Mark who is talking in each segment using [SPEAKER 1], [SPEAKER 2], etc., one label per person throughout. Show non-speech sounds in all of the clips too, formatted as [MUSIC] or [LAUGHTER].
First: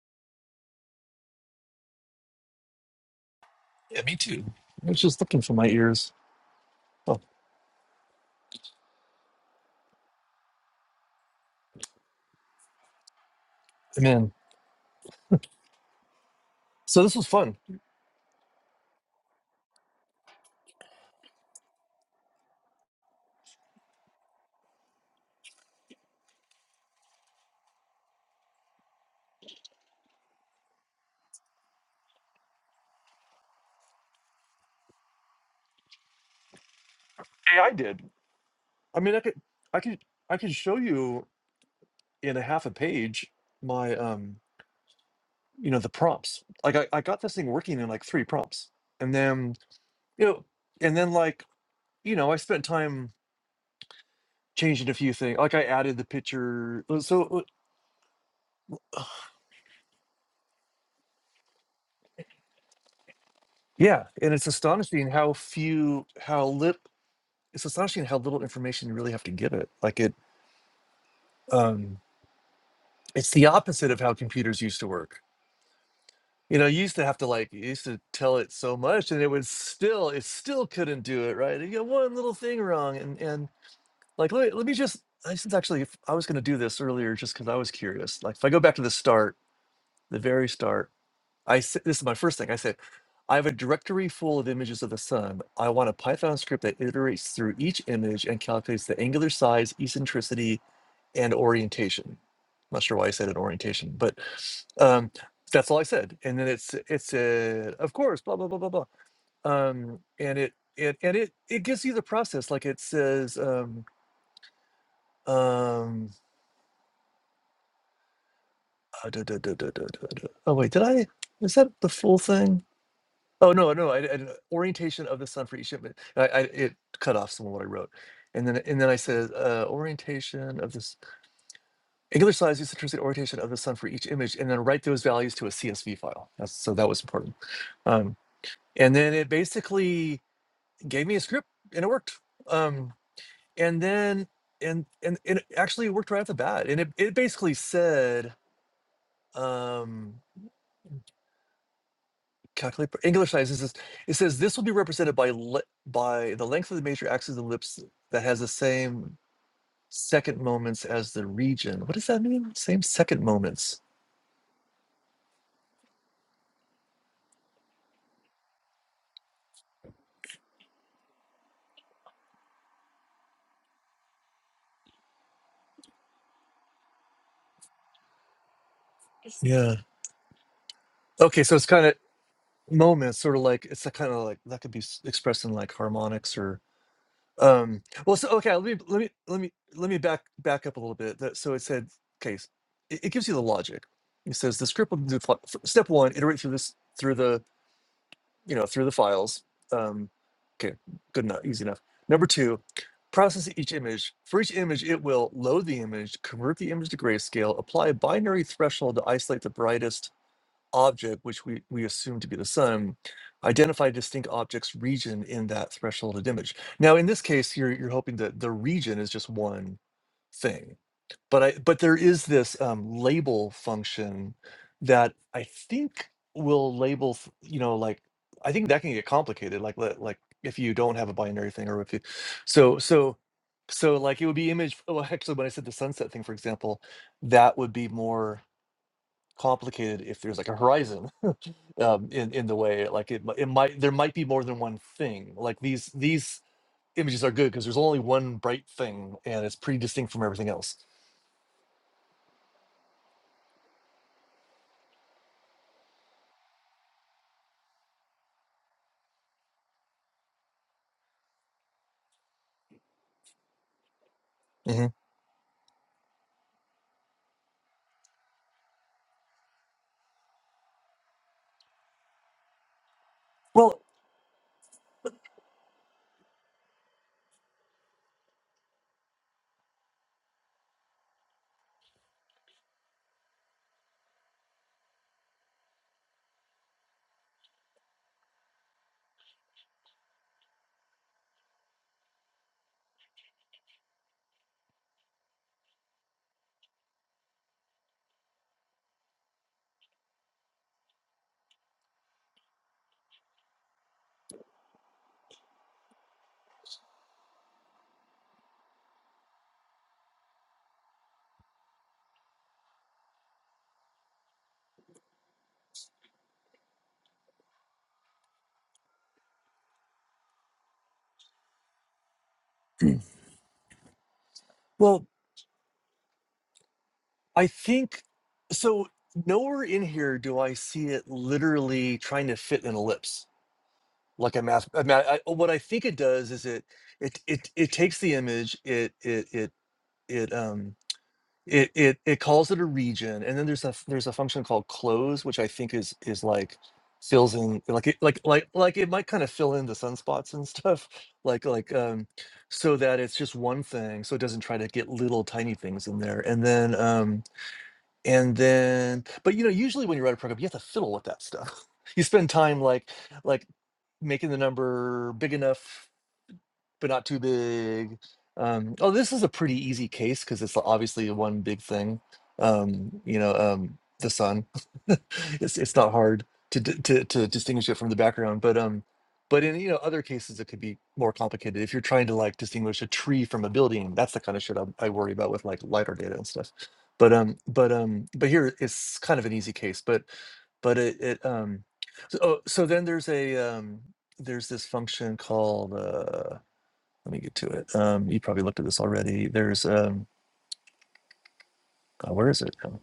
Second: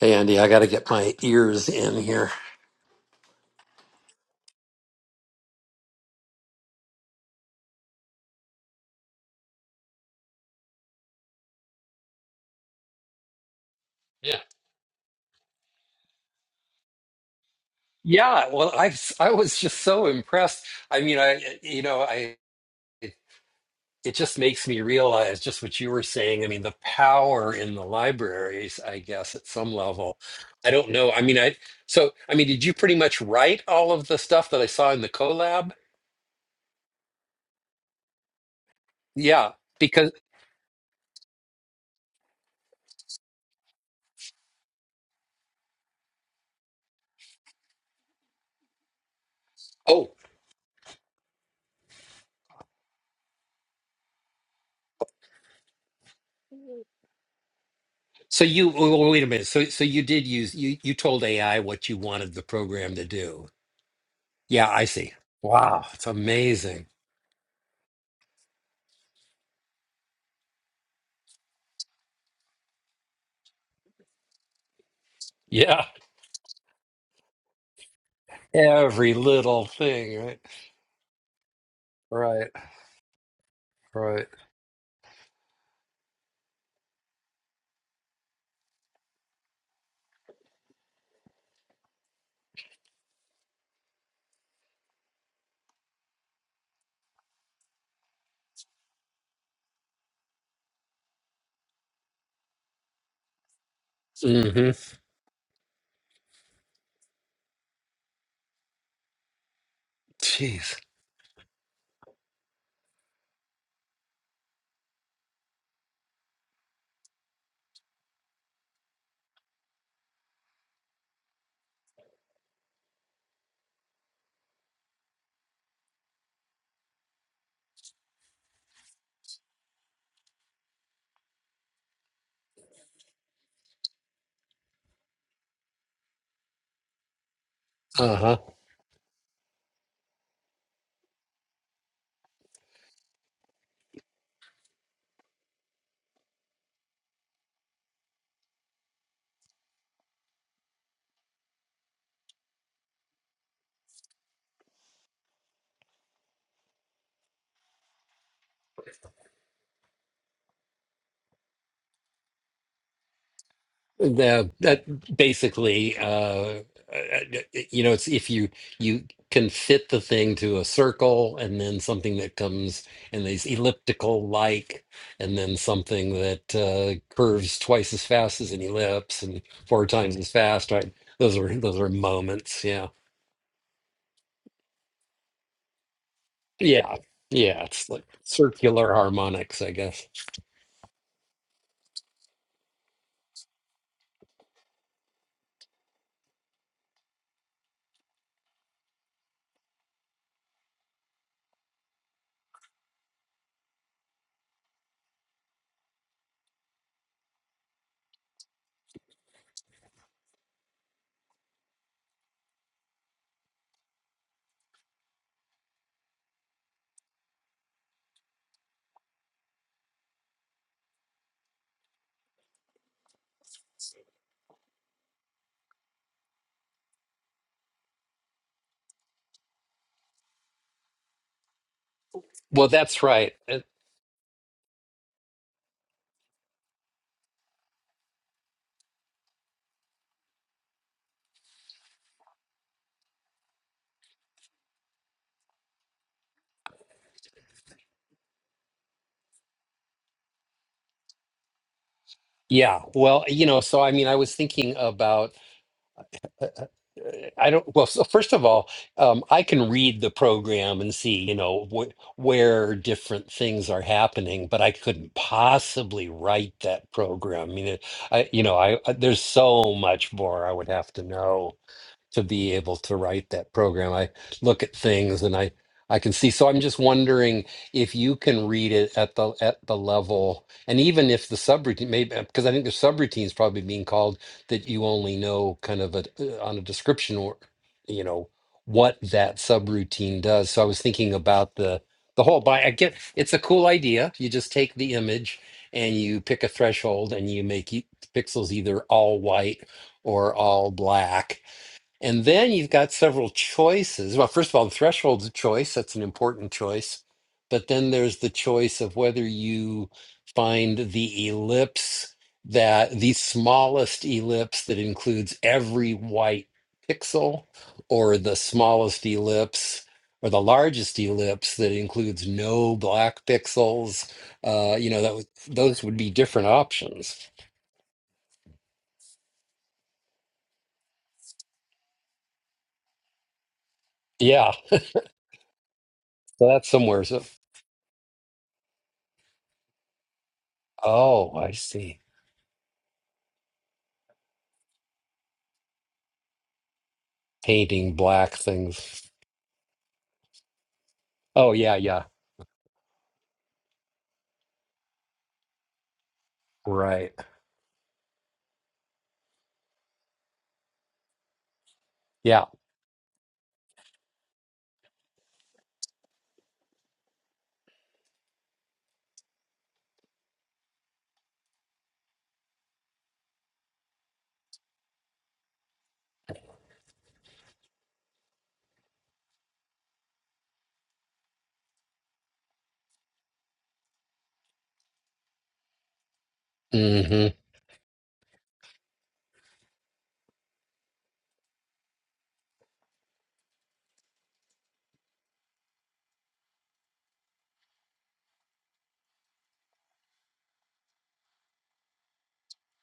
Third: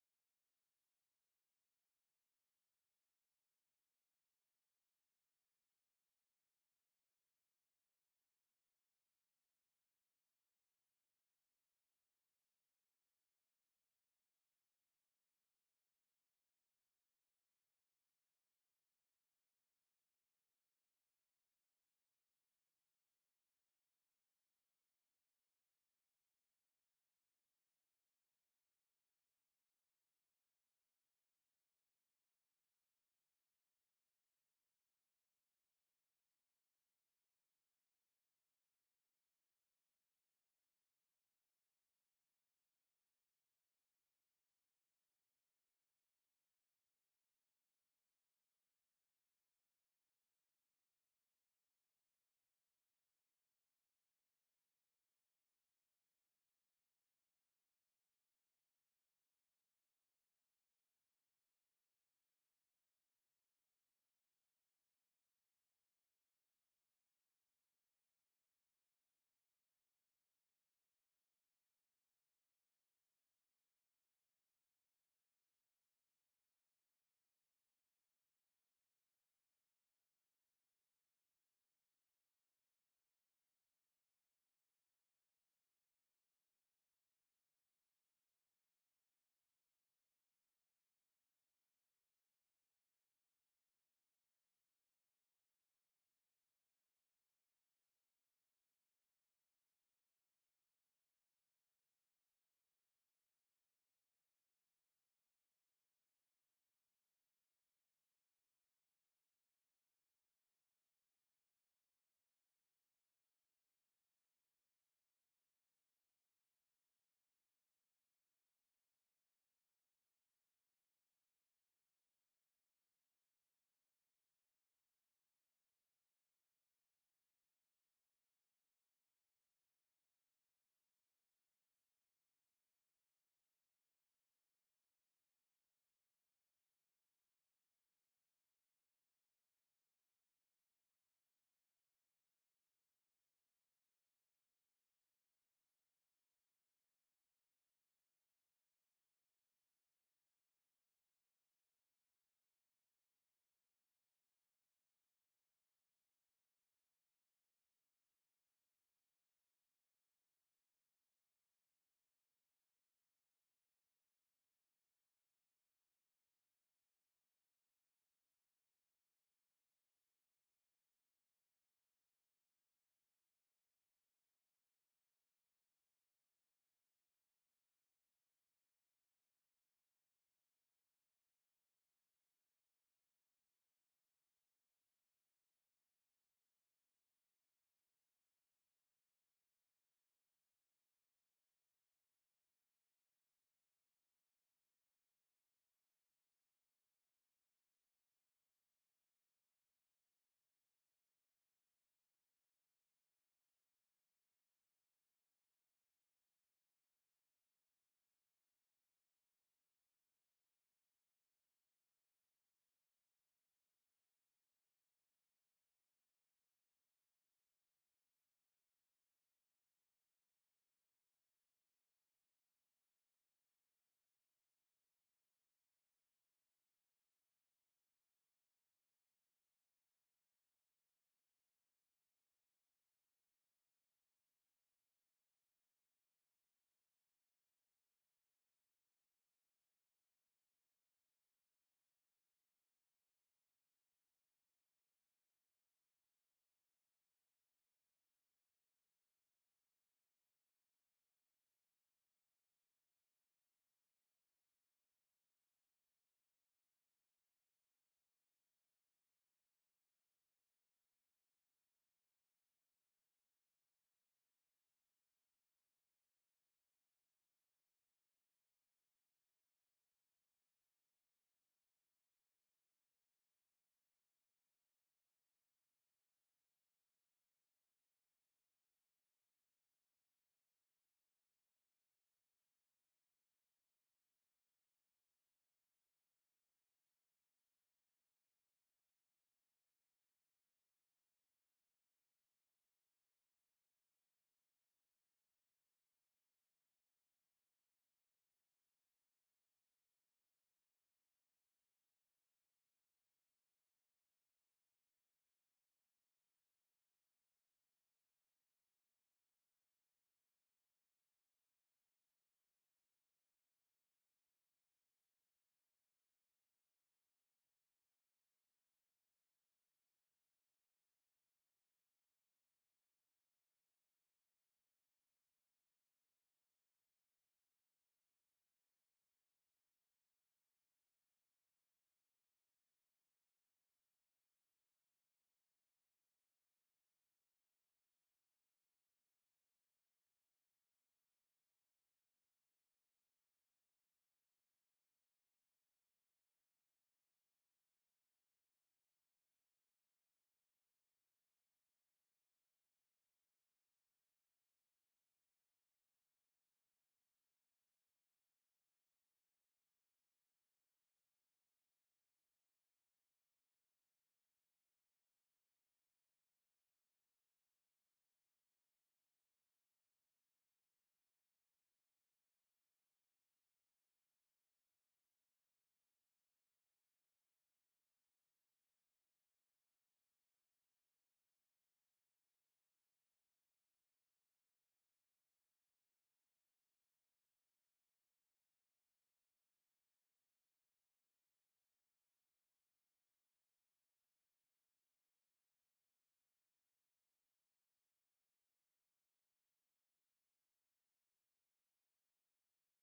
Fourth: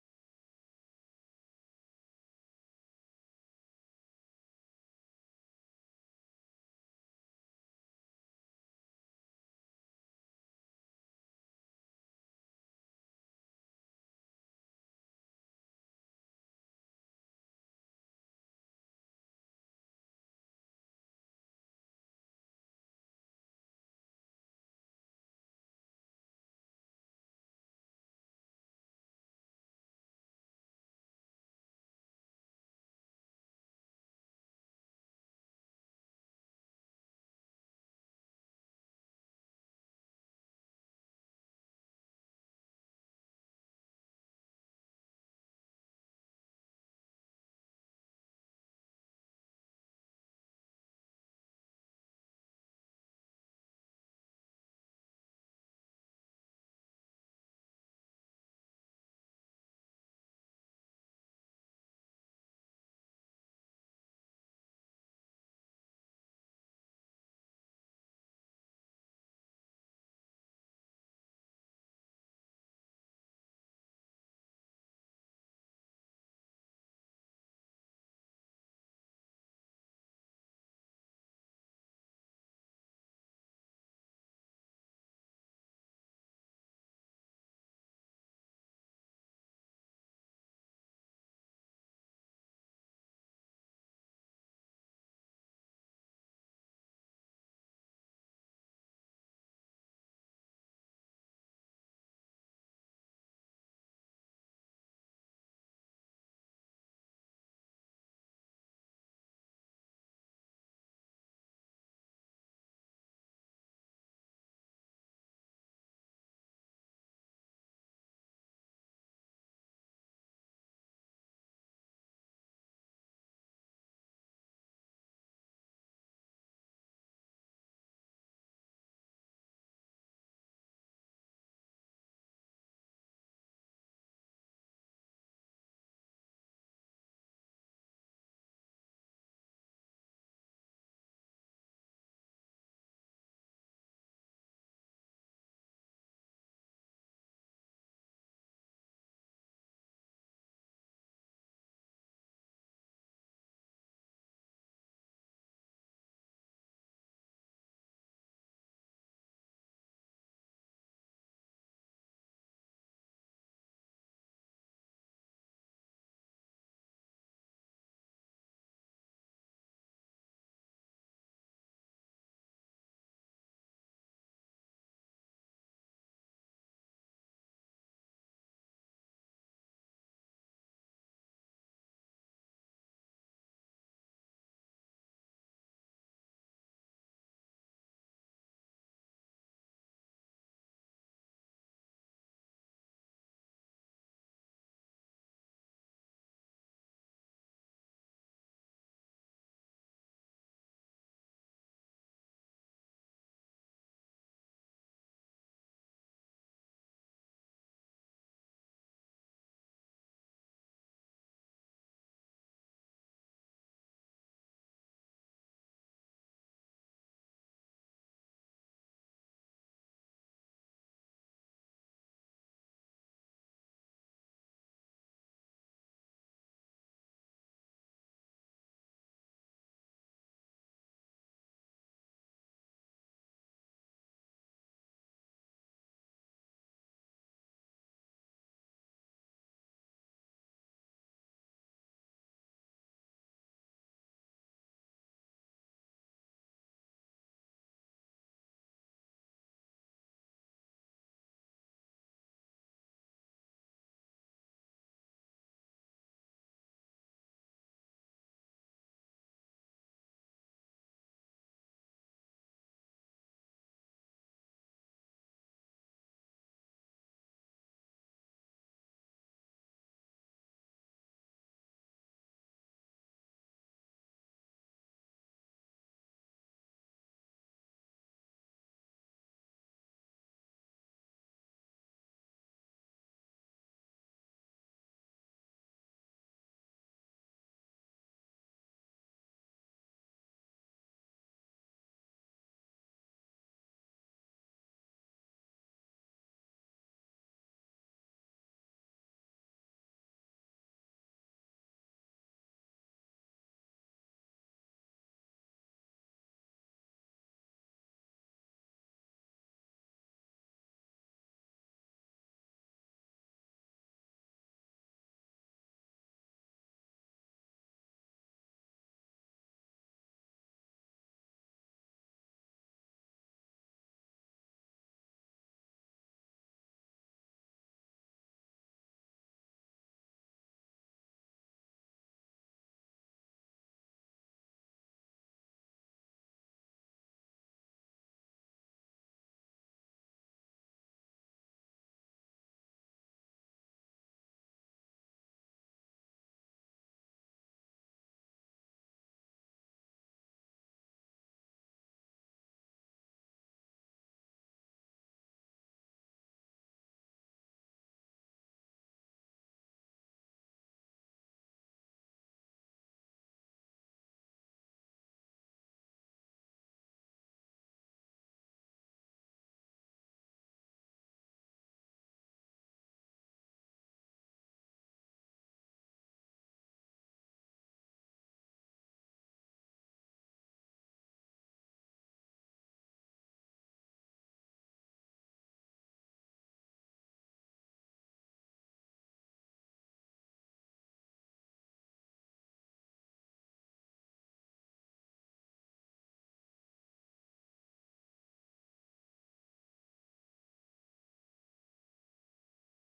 [SPEAKER 1] Hey Andy, I got to get my ears in here.
[SPEAKER 2] Yeah, me too. I was just looking for my ears. Oh man.
[SPEAKER 1] Yeah.
[SPEAKER 2] So this was fun.
[SPEAKER 1] Yeah, well, I I was just so impressed. I mean, I you know, I it, it just makes me realize just what you were saying. I mean, the power in the libraries, I guess, at some level. I don't know. I mean, I so I mean, did you pretty much write all of the stuff that I saw in the collab?
[SPEAKER 2] Yeah, I did. I mean I could
[SPEAKER 1] Yeah,
[SPEAKER 2] I could
[SPEAKER 1] because
[SPEAKER 2] I could show you in a half a page my um you know the prompts. Like I, I got this thing working in like three prompts. And then
[SPEAKER 1] oh,
[SPEAKER 2] you know and then like you know I spent time changing a few things. Like I added the picture Uh, so
[SPEAKER 1] so you
[SPEAKER 2] uh,
[SPEAKER 1] well, wait a minute. So so you did use you you told AI what you wanted the program to do.
[SPEAKER 2] yeah, and it's
[SPEAKER 1] Yeah, I
[SPEAKER 2] astonishing
[SPEAKER 1] see.
[SPEAKER 2] how
[SPEAKER 1] Wow, it's
[SPEAKER 2] few how lip
[SPEAKER 1] amazing.
[SPEAKER 2] it's astonishing how little information you really have to give it. Like it um it's the opposite of how computers used to work.
[SPEAKER 1] Yeah,
[SPEAKER 2] You know, you used to have to like you used to tell it so much,
[SPEAKER 1] every
[SPEAKER 2] and it would
[SPEAKER 1] little
[SPEAKER 2] still
[SPEAKER 1] thing,
[SPEAKER 2] it
[SPEAKER 1] right?
[SPEAKER 2] still couldn't do it right. You got one little
[SPEAKER 1] Right,
[SPEAKER 2] thing wrong, and and
[SPEAKER 1] right.
[SPEAKER 2] like let me, let me just I since actually if I was going to do this earlier just because I was curious. Like if I go back to the start, the very start, I s- this is my first thing I said. I have a directory full of images of the sun. I want a Python script that iterates through each image and calculates the angular size, eccentricity, and orientation. Not sure why I said an orientation, but
[SPEAKER 1] hmm
[SPEAKER 2] um, that's all I said. And then it's it said, of course, blah blah blah blah blah. Um, and it
[SPEAKER 1] Jeez.
[SPEAKER 2] it and it it gives you the process. Like it says, um, um, uh, duh, duh, duh, duh, duh, duh, duh. oh wait, did I? Is that the full thing? Oh no no, I, I, orientation of the sun for each shipment. I, I it cut off some of what I wrote, and then and then I said uh, orientation of the sun. Angular size is the intrinsic orientation of the sun for each image, and then write those values to a CSV file. That's, so that was important. Um,
[SPEAKER 1] Uh-huh.
[SPEAKER 2] and then it basically gave me a script, and it worked. Um, and then and and and it actually worked right off the bat. And it, it basically said um, calculate angular size. It says, it says this will be represented by le- by the length of the major axis of ellipse that has the same second moments as the region. What does that mean? Same second moments.
[SPEAKER 1] That that basically, uh, uh, you know, it's if you you can fit the thing to a circle and then something that comes in these elliptical like, and then something that uh, curves twice as fast as an ellipse and
[SPEAKER 2] Yeah.
[SPEAKER 1] four times as fast, right? Those
[SPEAKER 2] Okay, so
[SPEAKER 1] are
[SPEAKER 2] it's
[SPEAKER 1] those
[SPEAKER 2] kind
[SPEAKER 1] are
[SPEAKER 2] of
[SPEAKER 1] moments. Yeah.
[SPEAKER 2] moment sort of like it's kind of like that could be s- expressed in like harmonics or
[SPEAKER 1] Yeah. Yeah.
[SPEAKER 2] um
[SPEAKER 1] It's like
[SPEAKER 2] well so okay let me
[SPEAKER 1] circular
[SPEAKER 2] let me let me
[SPEAKER 1] harmonics, I
[SPEAKER 2] let me
[SPEAKER 1] guess.
[SPEAKER 2] back back up a little bit that so it said okay s- it, it gives you the logic it says the script will do fi- f- step one iterate through this through the you know through the files um okay good enough easy enough number two process each image for each image it will load the image convert the image to grayscale apply a binary threshold to isolate the brightest object, which we, we assume to be the sun, identify a distinct object's region in that thresholded image. Now, in this case, you're you're hoping that the region is just one thing, but I but there is this um, label function that I think will label, th- you know, like I think that can get complicated, like li- like if you don't have a binary thing or if you,
[SPEAKER 1] Well,
[SPEAKER 2] so
[SPEAKER 1] that's
[SPEAKER 2] so.
[SPEAKER 1] right. Uh,
[SPEAKER 2] So like it would be image well actually when I said the sunset thing for example that would be more complicated if there's like a horizon um, in in the way like it it might there might be more than one thing. Like these these images are good because there's only one bright thing and it's pretty distinct from everything else.
[SPEAKER 1] Yeah. Well, you know, so I mean, I was thinking about, uh, I don't, well, so first of all, um, I can read the program and see, you know, wh where different things are happening, but I
[SPEAKER 2] hmm
[SPEAKER 1] couldn't possibly write that program. I mean, it, I, you know, I, I- there's so much more I would have to know. to be able to write that
[SPEAKER 2] Well,
[SPEAKER 1] program. I look at things and I I can see. So I'm just wondering if you can read it at the at the level, and even if the subroutine, maybe because I think the subroutine is probably being called that you only know kind of a uh, on a description or you know what that subroutine does. So I was thinking about the the whole. But I get it's a cool idea. You just take the image and you pick a threshold and you make e- pixels either all white or all black and then you've got several choices. Well, first of all, the threshold's a choice. That's an important choice. But then there's the choice of whether you find the ellipse that the smallest ellipse that includes every white pixel, or the smallest ellipse or the largest ellipse that includes no black pixels. Uh, you know,
[SPEAKER 2] well,
[SPEAKER 1] that would those would be different options.
[SPEAKER 2] I think so. Nowhere in here do I see it literally trying to fit an ellipse like a
[SPEAKER 1] Yeah.
[SPEAKER 2] math. A math I, what I think it does is
[SPEAKER 1] So
[SPEAKER 2] it
[SPEAKER 1] that's somewhere.
[SPEAKER 2] it
[SPEAKER 1] So,
[SPEAKER 2] it it takes the image it it it it um
[SPEAKER 1] oh, I
[SPEAKER 2] It
[SPEAKER 1] see.
[SPEAKER 2] it it calls it a region, and then there's a f- there's a function called close, which I think is is like fills in like
[SPEAKER 1] painting
[SPEAKER 2] it like
[SPEAKER 1] black
[SPEAKER 2] like like it might
[SPEAKER 1] things.
[SPEAKER 2] kind of fill in the sunspots and stuff [LAUGHS] like
[SPEAKER 1] Oh
[SPEAKER 2] like
[SPEAKER 1] yeah, yeah,
[SPEAKER 2] um so that it's just one thing so it doesn't try to get little tiny things in there and then
[SPEAKER 1] right,
[SPEAKER 2] um and then but you know usually when you write a program you have to fiddle with that stuff [LAUGHS] you spend
[SPEAKER 1] yeah.
[SPEAKER 2] time like like making the number big enough but not too big. Um, oh, this is a pretty easy case because it's obviously one big thing. Um, you know, um, the sun. [LAUGHS] it's it's not hard to, d- to to distinguish it from the background, but um, but in you know other cases it could be more complicated. If you're trying to like distinguish a tree from a building, that's the kind of shit I, I worry about with like lidar data and stuff. But
[SPEAKER 1] hmm
[SPEAKER 2] um, but um, but here it's kind of an easy case. But but it it um, so, oh, so then there's a um, there's this function called. Uh, let me get to it. Um, you probably looked at this already. There's um, oh, where is it? Um,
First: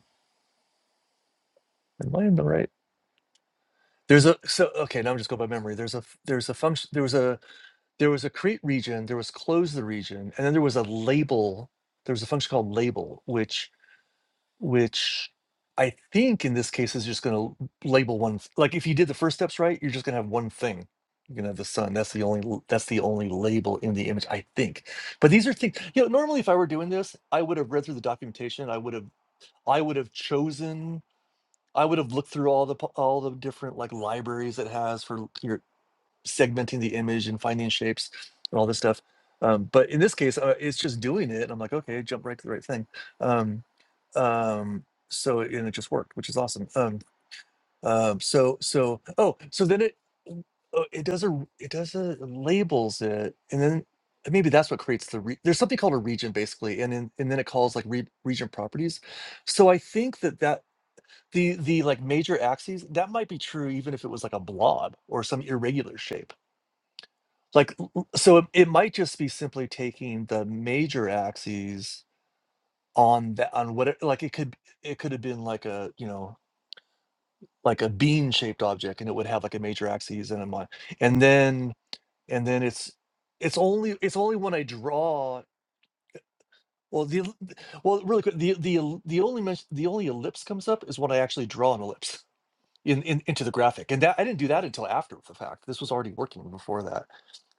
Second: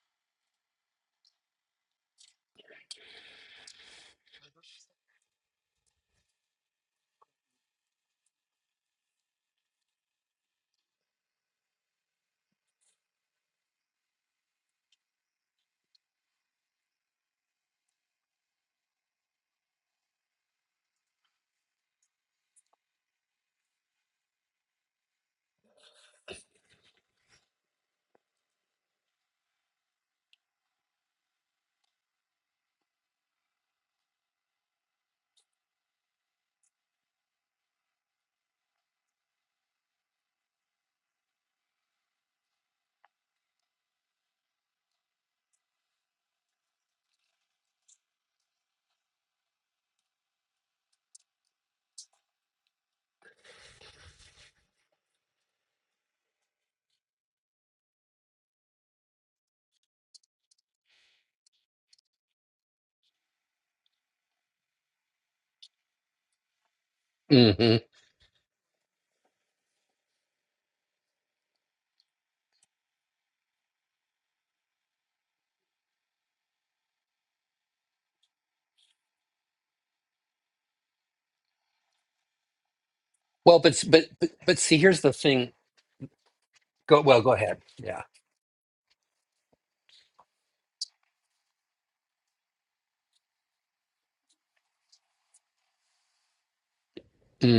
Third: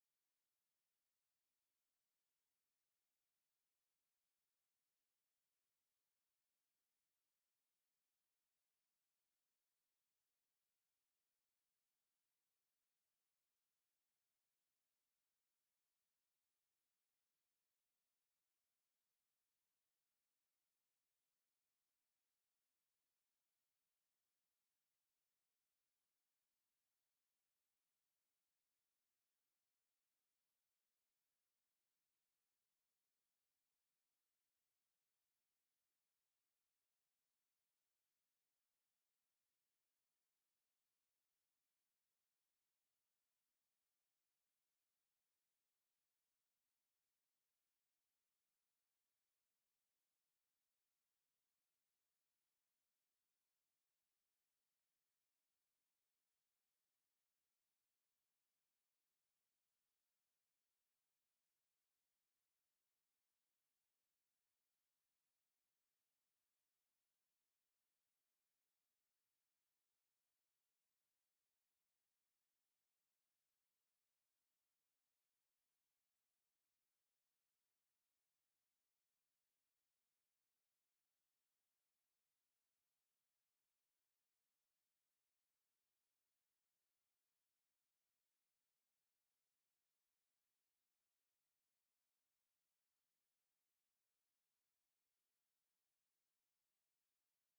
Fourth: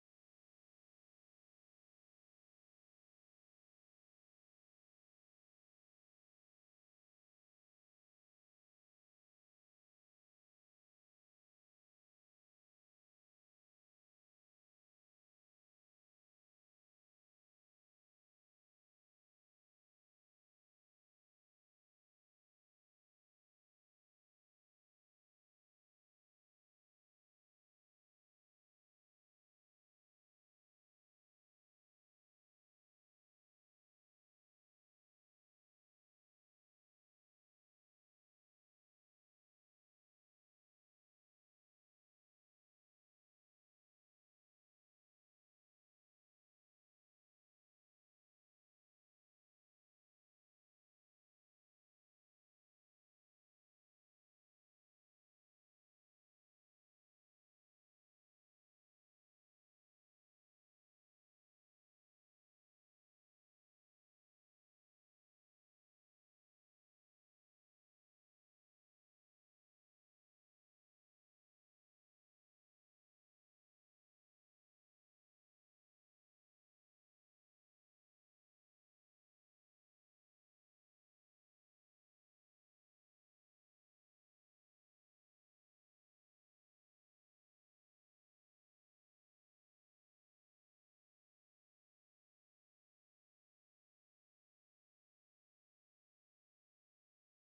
[SPEAKER 2] Am I in the right? There's a so okay. Now I'm just going by memory. There's a f- there's a function. There was a there was a create region. There was close the region, and then there was a label. There was a function called label, which which I think in this case is just going to label one. th- Like if you did the first steps right, you're just going to have one thing. You're going to have the sun. That's the only l- that's the only label in the image, I think. But these are things, you know, normally if I were doing this, I would have read through the documentation. I would have I would have chosen. I would have looked through all the po- all the different like libraries it has for l- your segmenting the image and finding shapes and all this stuff. Um, but in this case, uh, it's just doing it. And I'm like, okay, jump right to the right thing. Um, um, so and it just worked, which is awesome. Um, um, so so oh, so then it w- uh, it does a r- it does a labels it, and then maybe that's what creates the re- there's something called a region basically, and then and then it calls like re- region properties. So I think that that the the, like, major axes, that might be true even if it was like a blob or some irregular shape. Like,
[SPEAKER 1] hmm
[SPEAKER 2] l l so it it might just be simply taking the major axes on that on what it like, it could it could have been like a, you know, like a bean-shaped object, and it would have, like, a major axis and a mi and then and then it's it's
[SPEAKER 1] Well, but
[SPEAKER 2] only
[SPEAKER 1] but
[SPEAKER 2] it's
[SPEAKER 1] but
[SPEAKER 2] only when
[SPEAKER 1] but
[SPEAKER 2] I
[SPEAKER 1] see, here's the
[SPEAKER 2] draw
[SPEAKER 1] thing. Go
[SPEAKER 2] well, the
[SPEAKER 1] well. Go
[SPEAKER 2] el
[SPEAKER 1] ahead. Yeah.
[SPEAKER 2] well, really quick, the the el the only mes the only ellipse comes up is when I actually draw an ellipse. in, in into the graphic and that i didn't do that until after the fact this was already working before that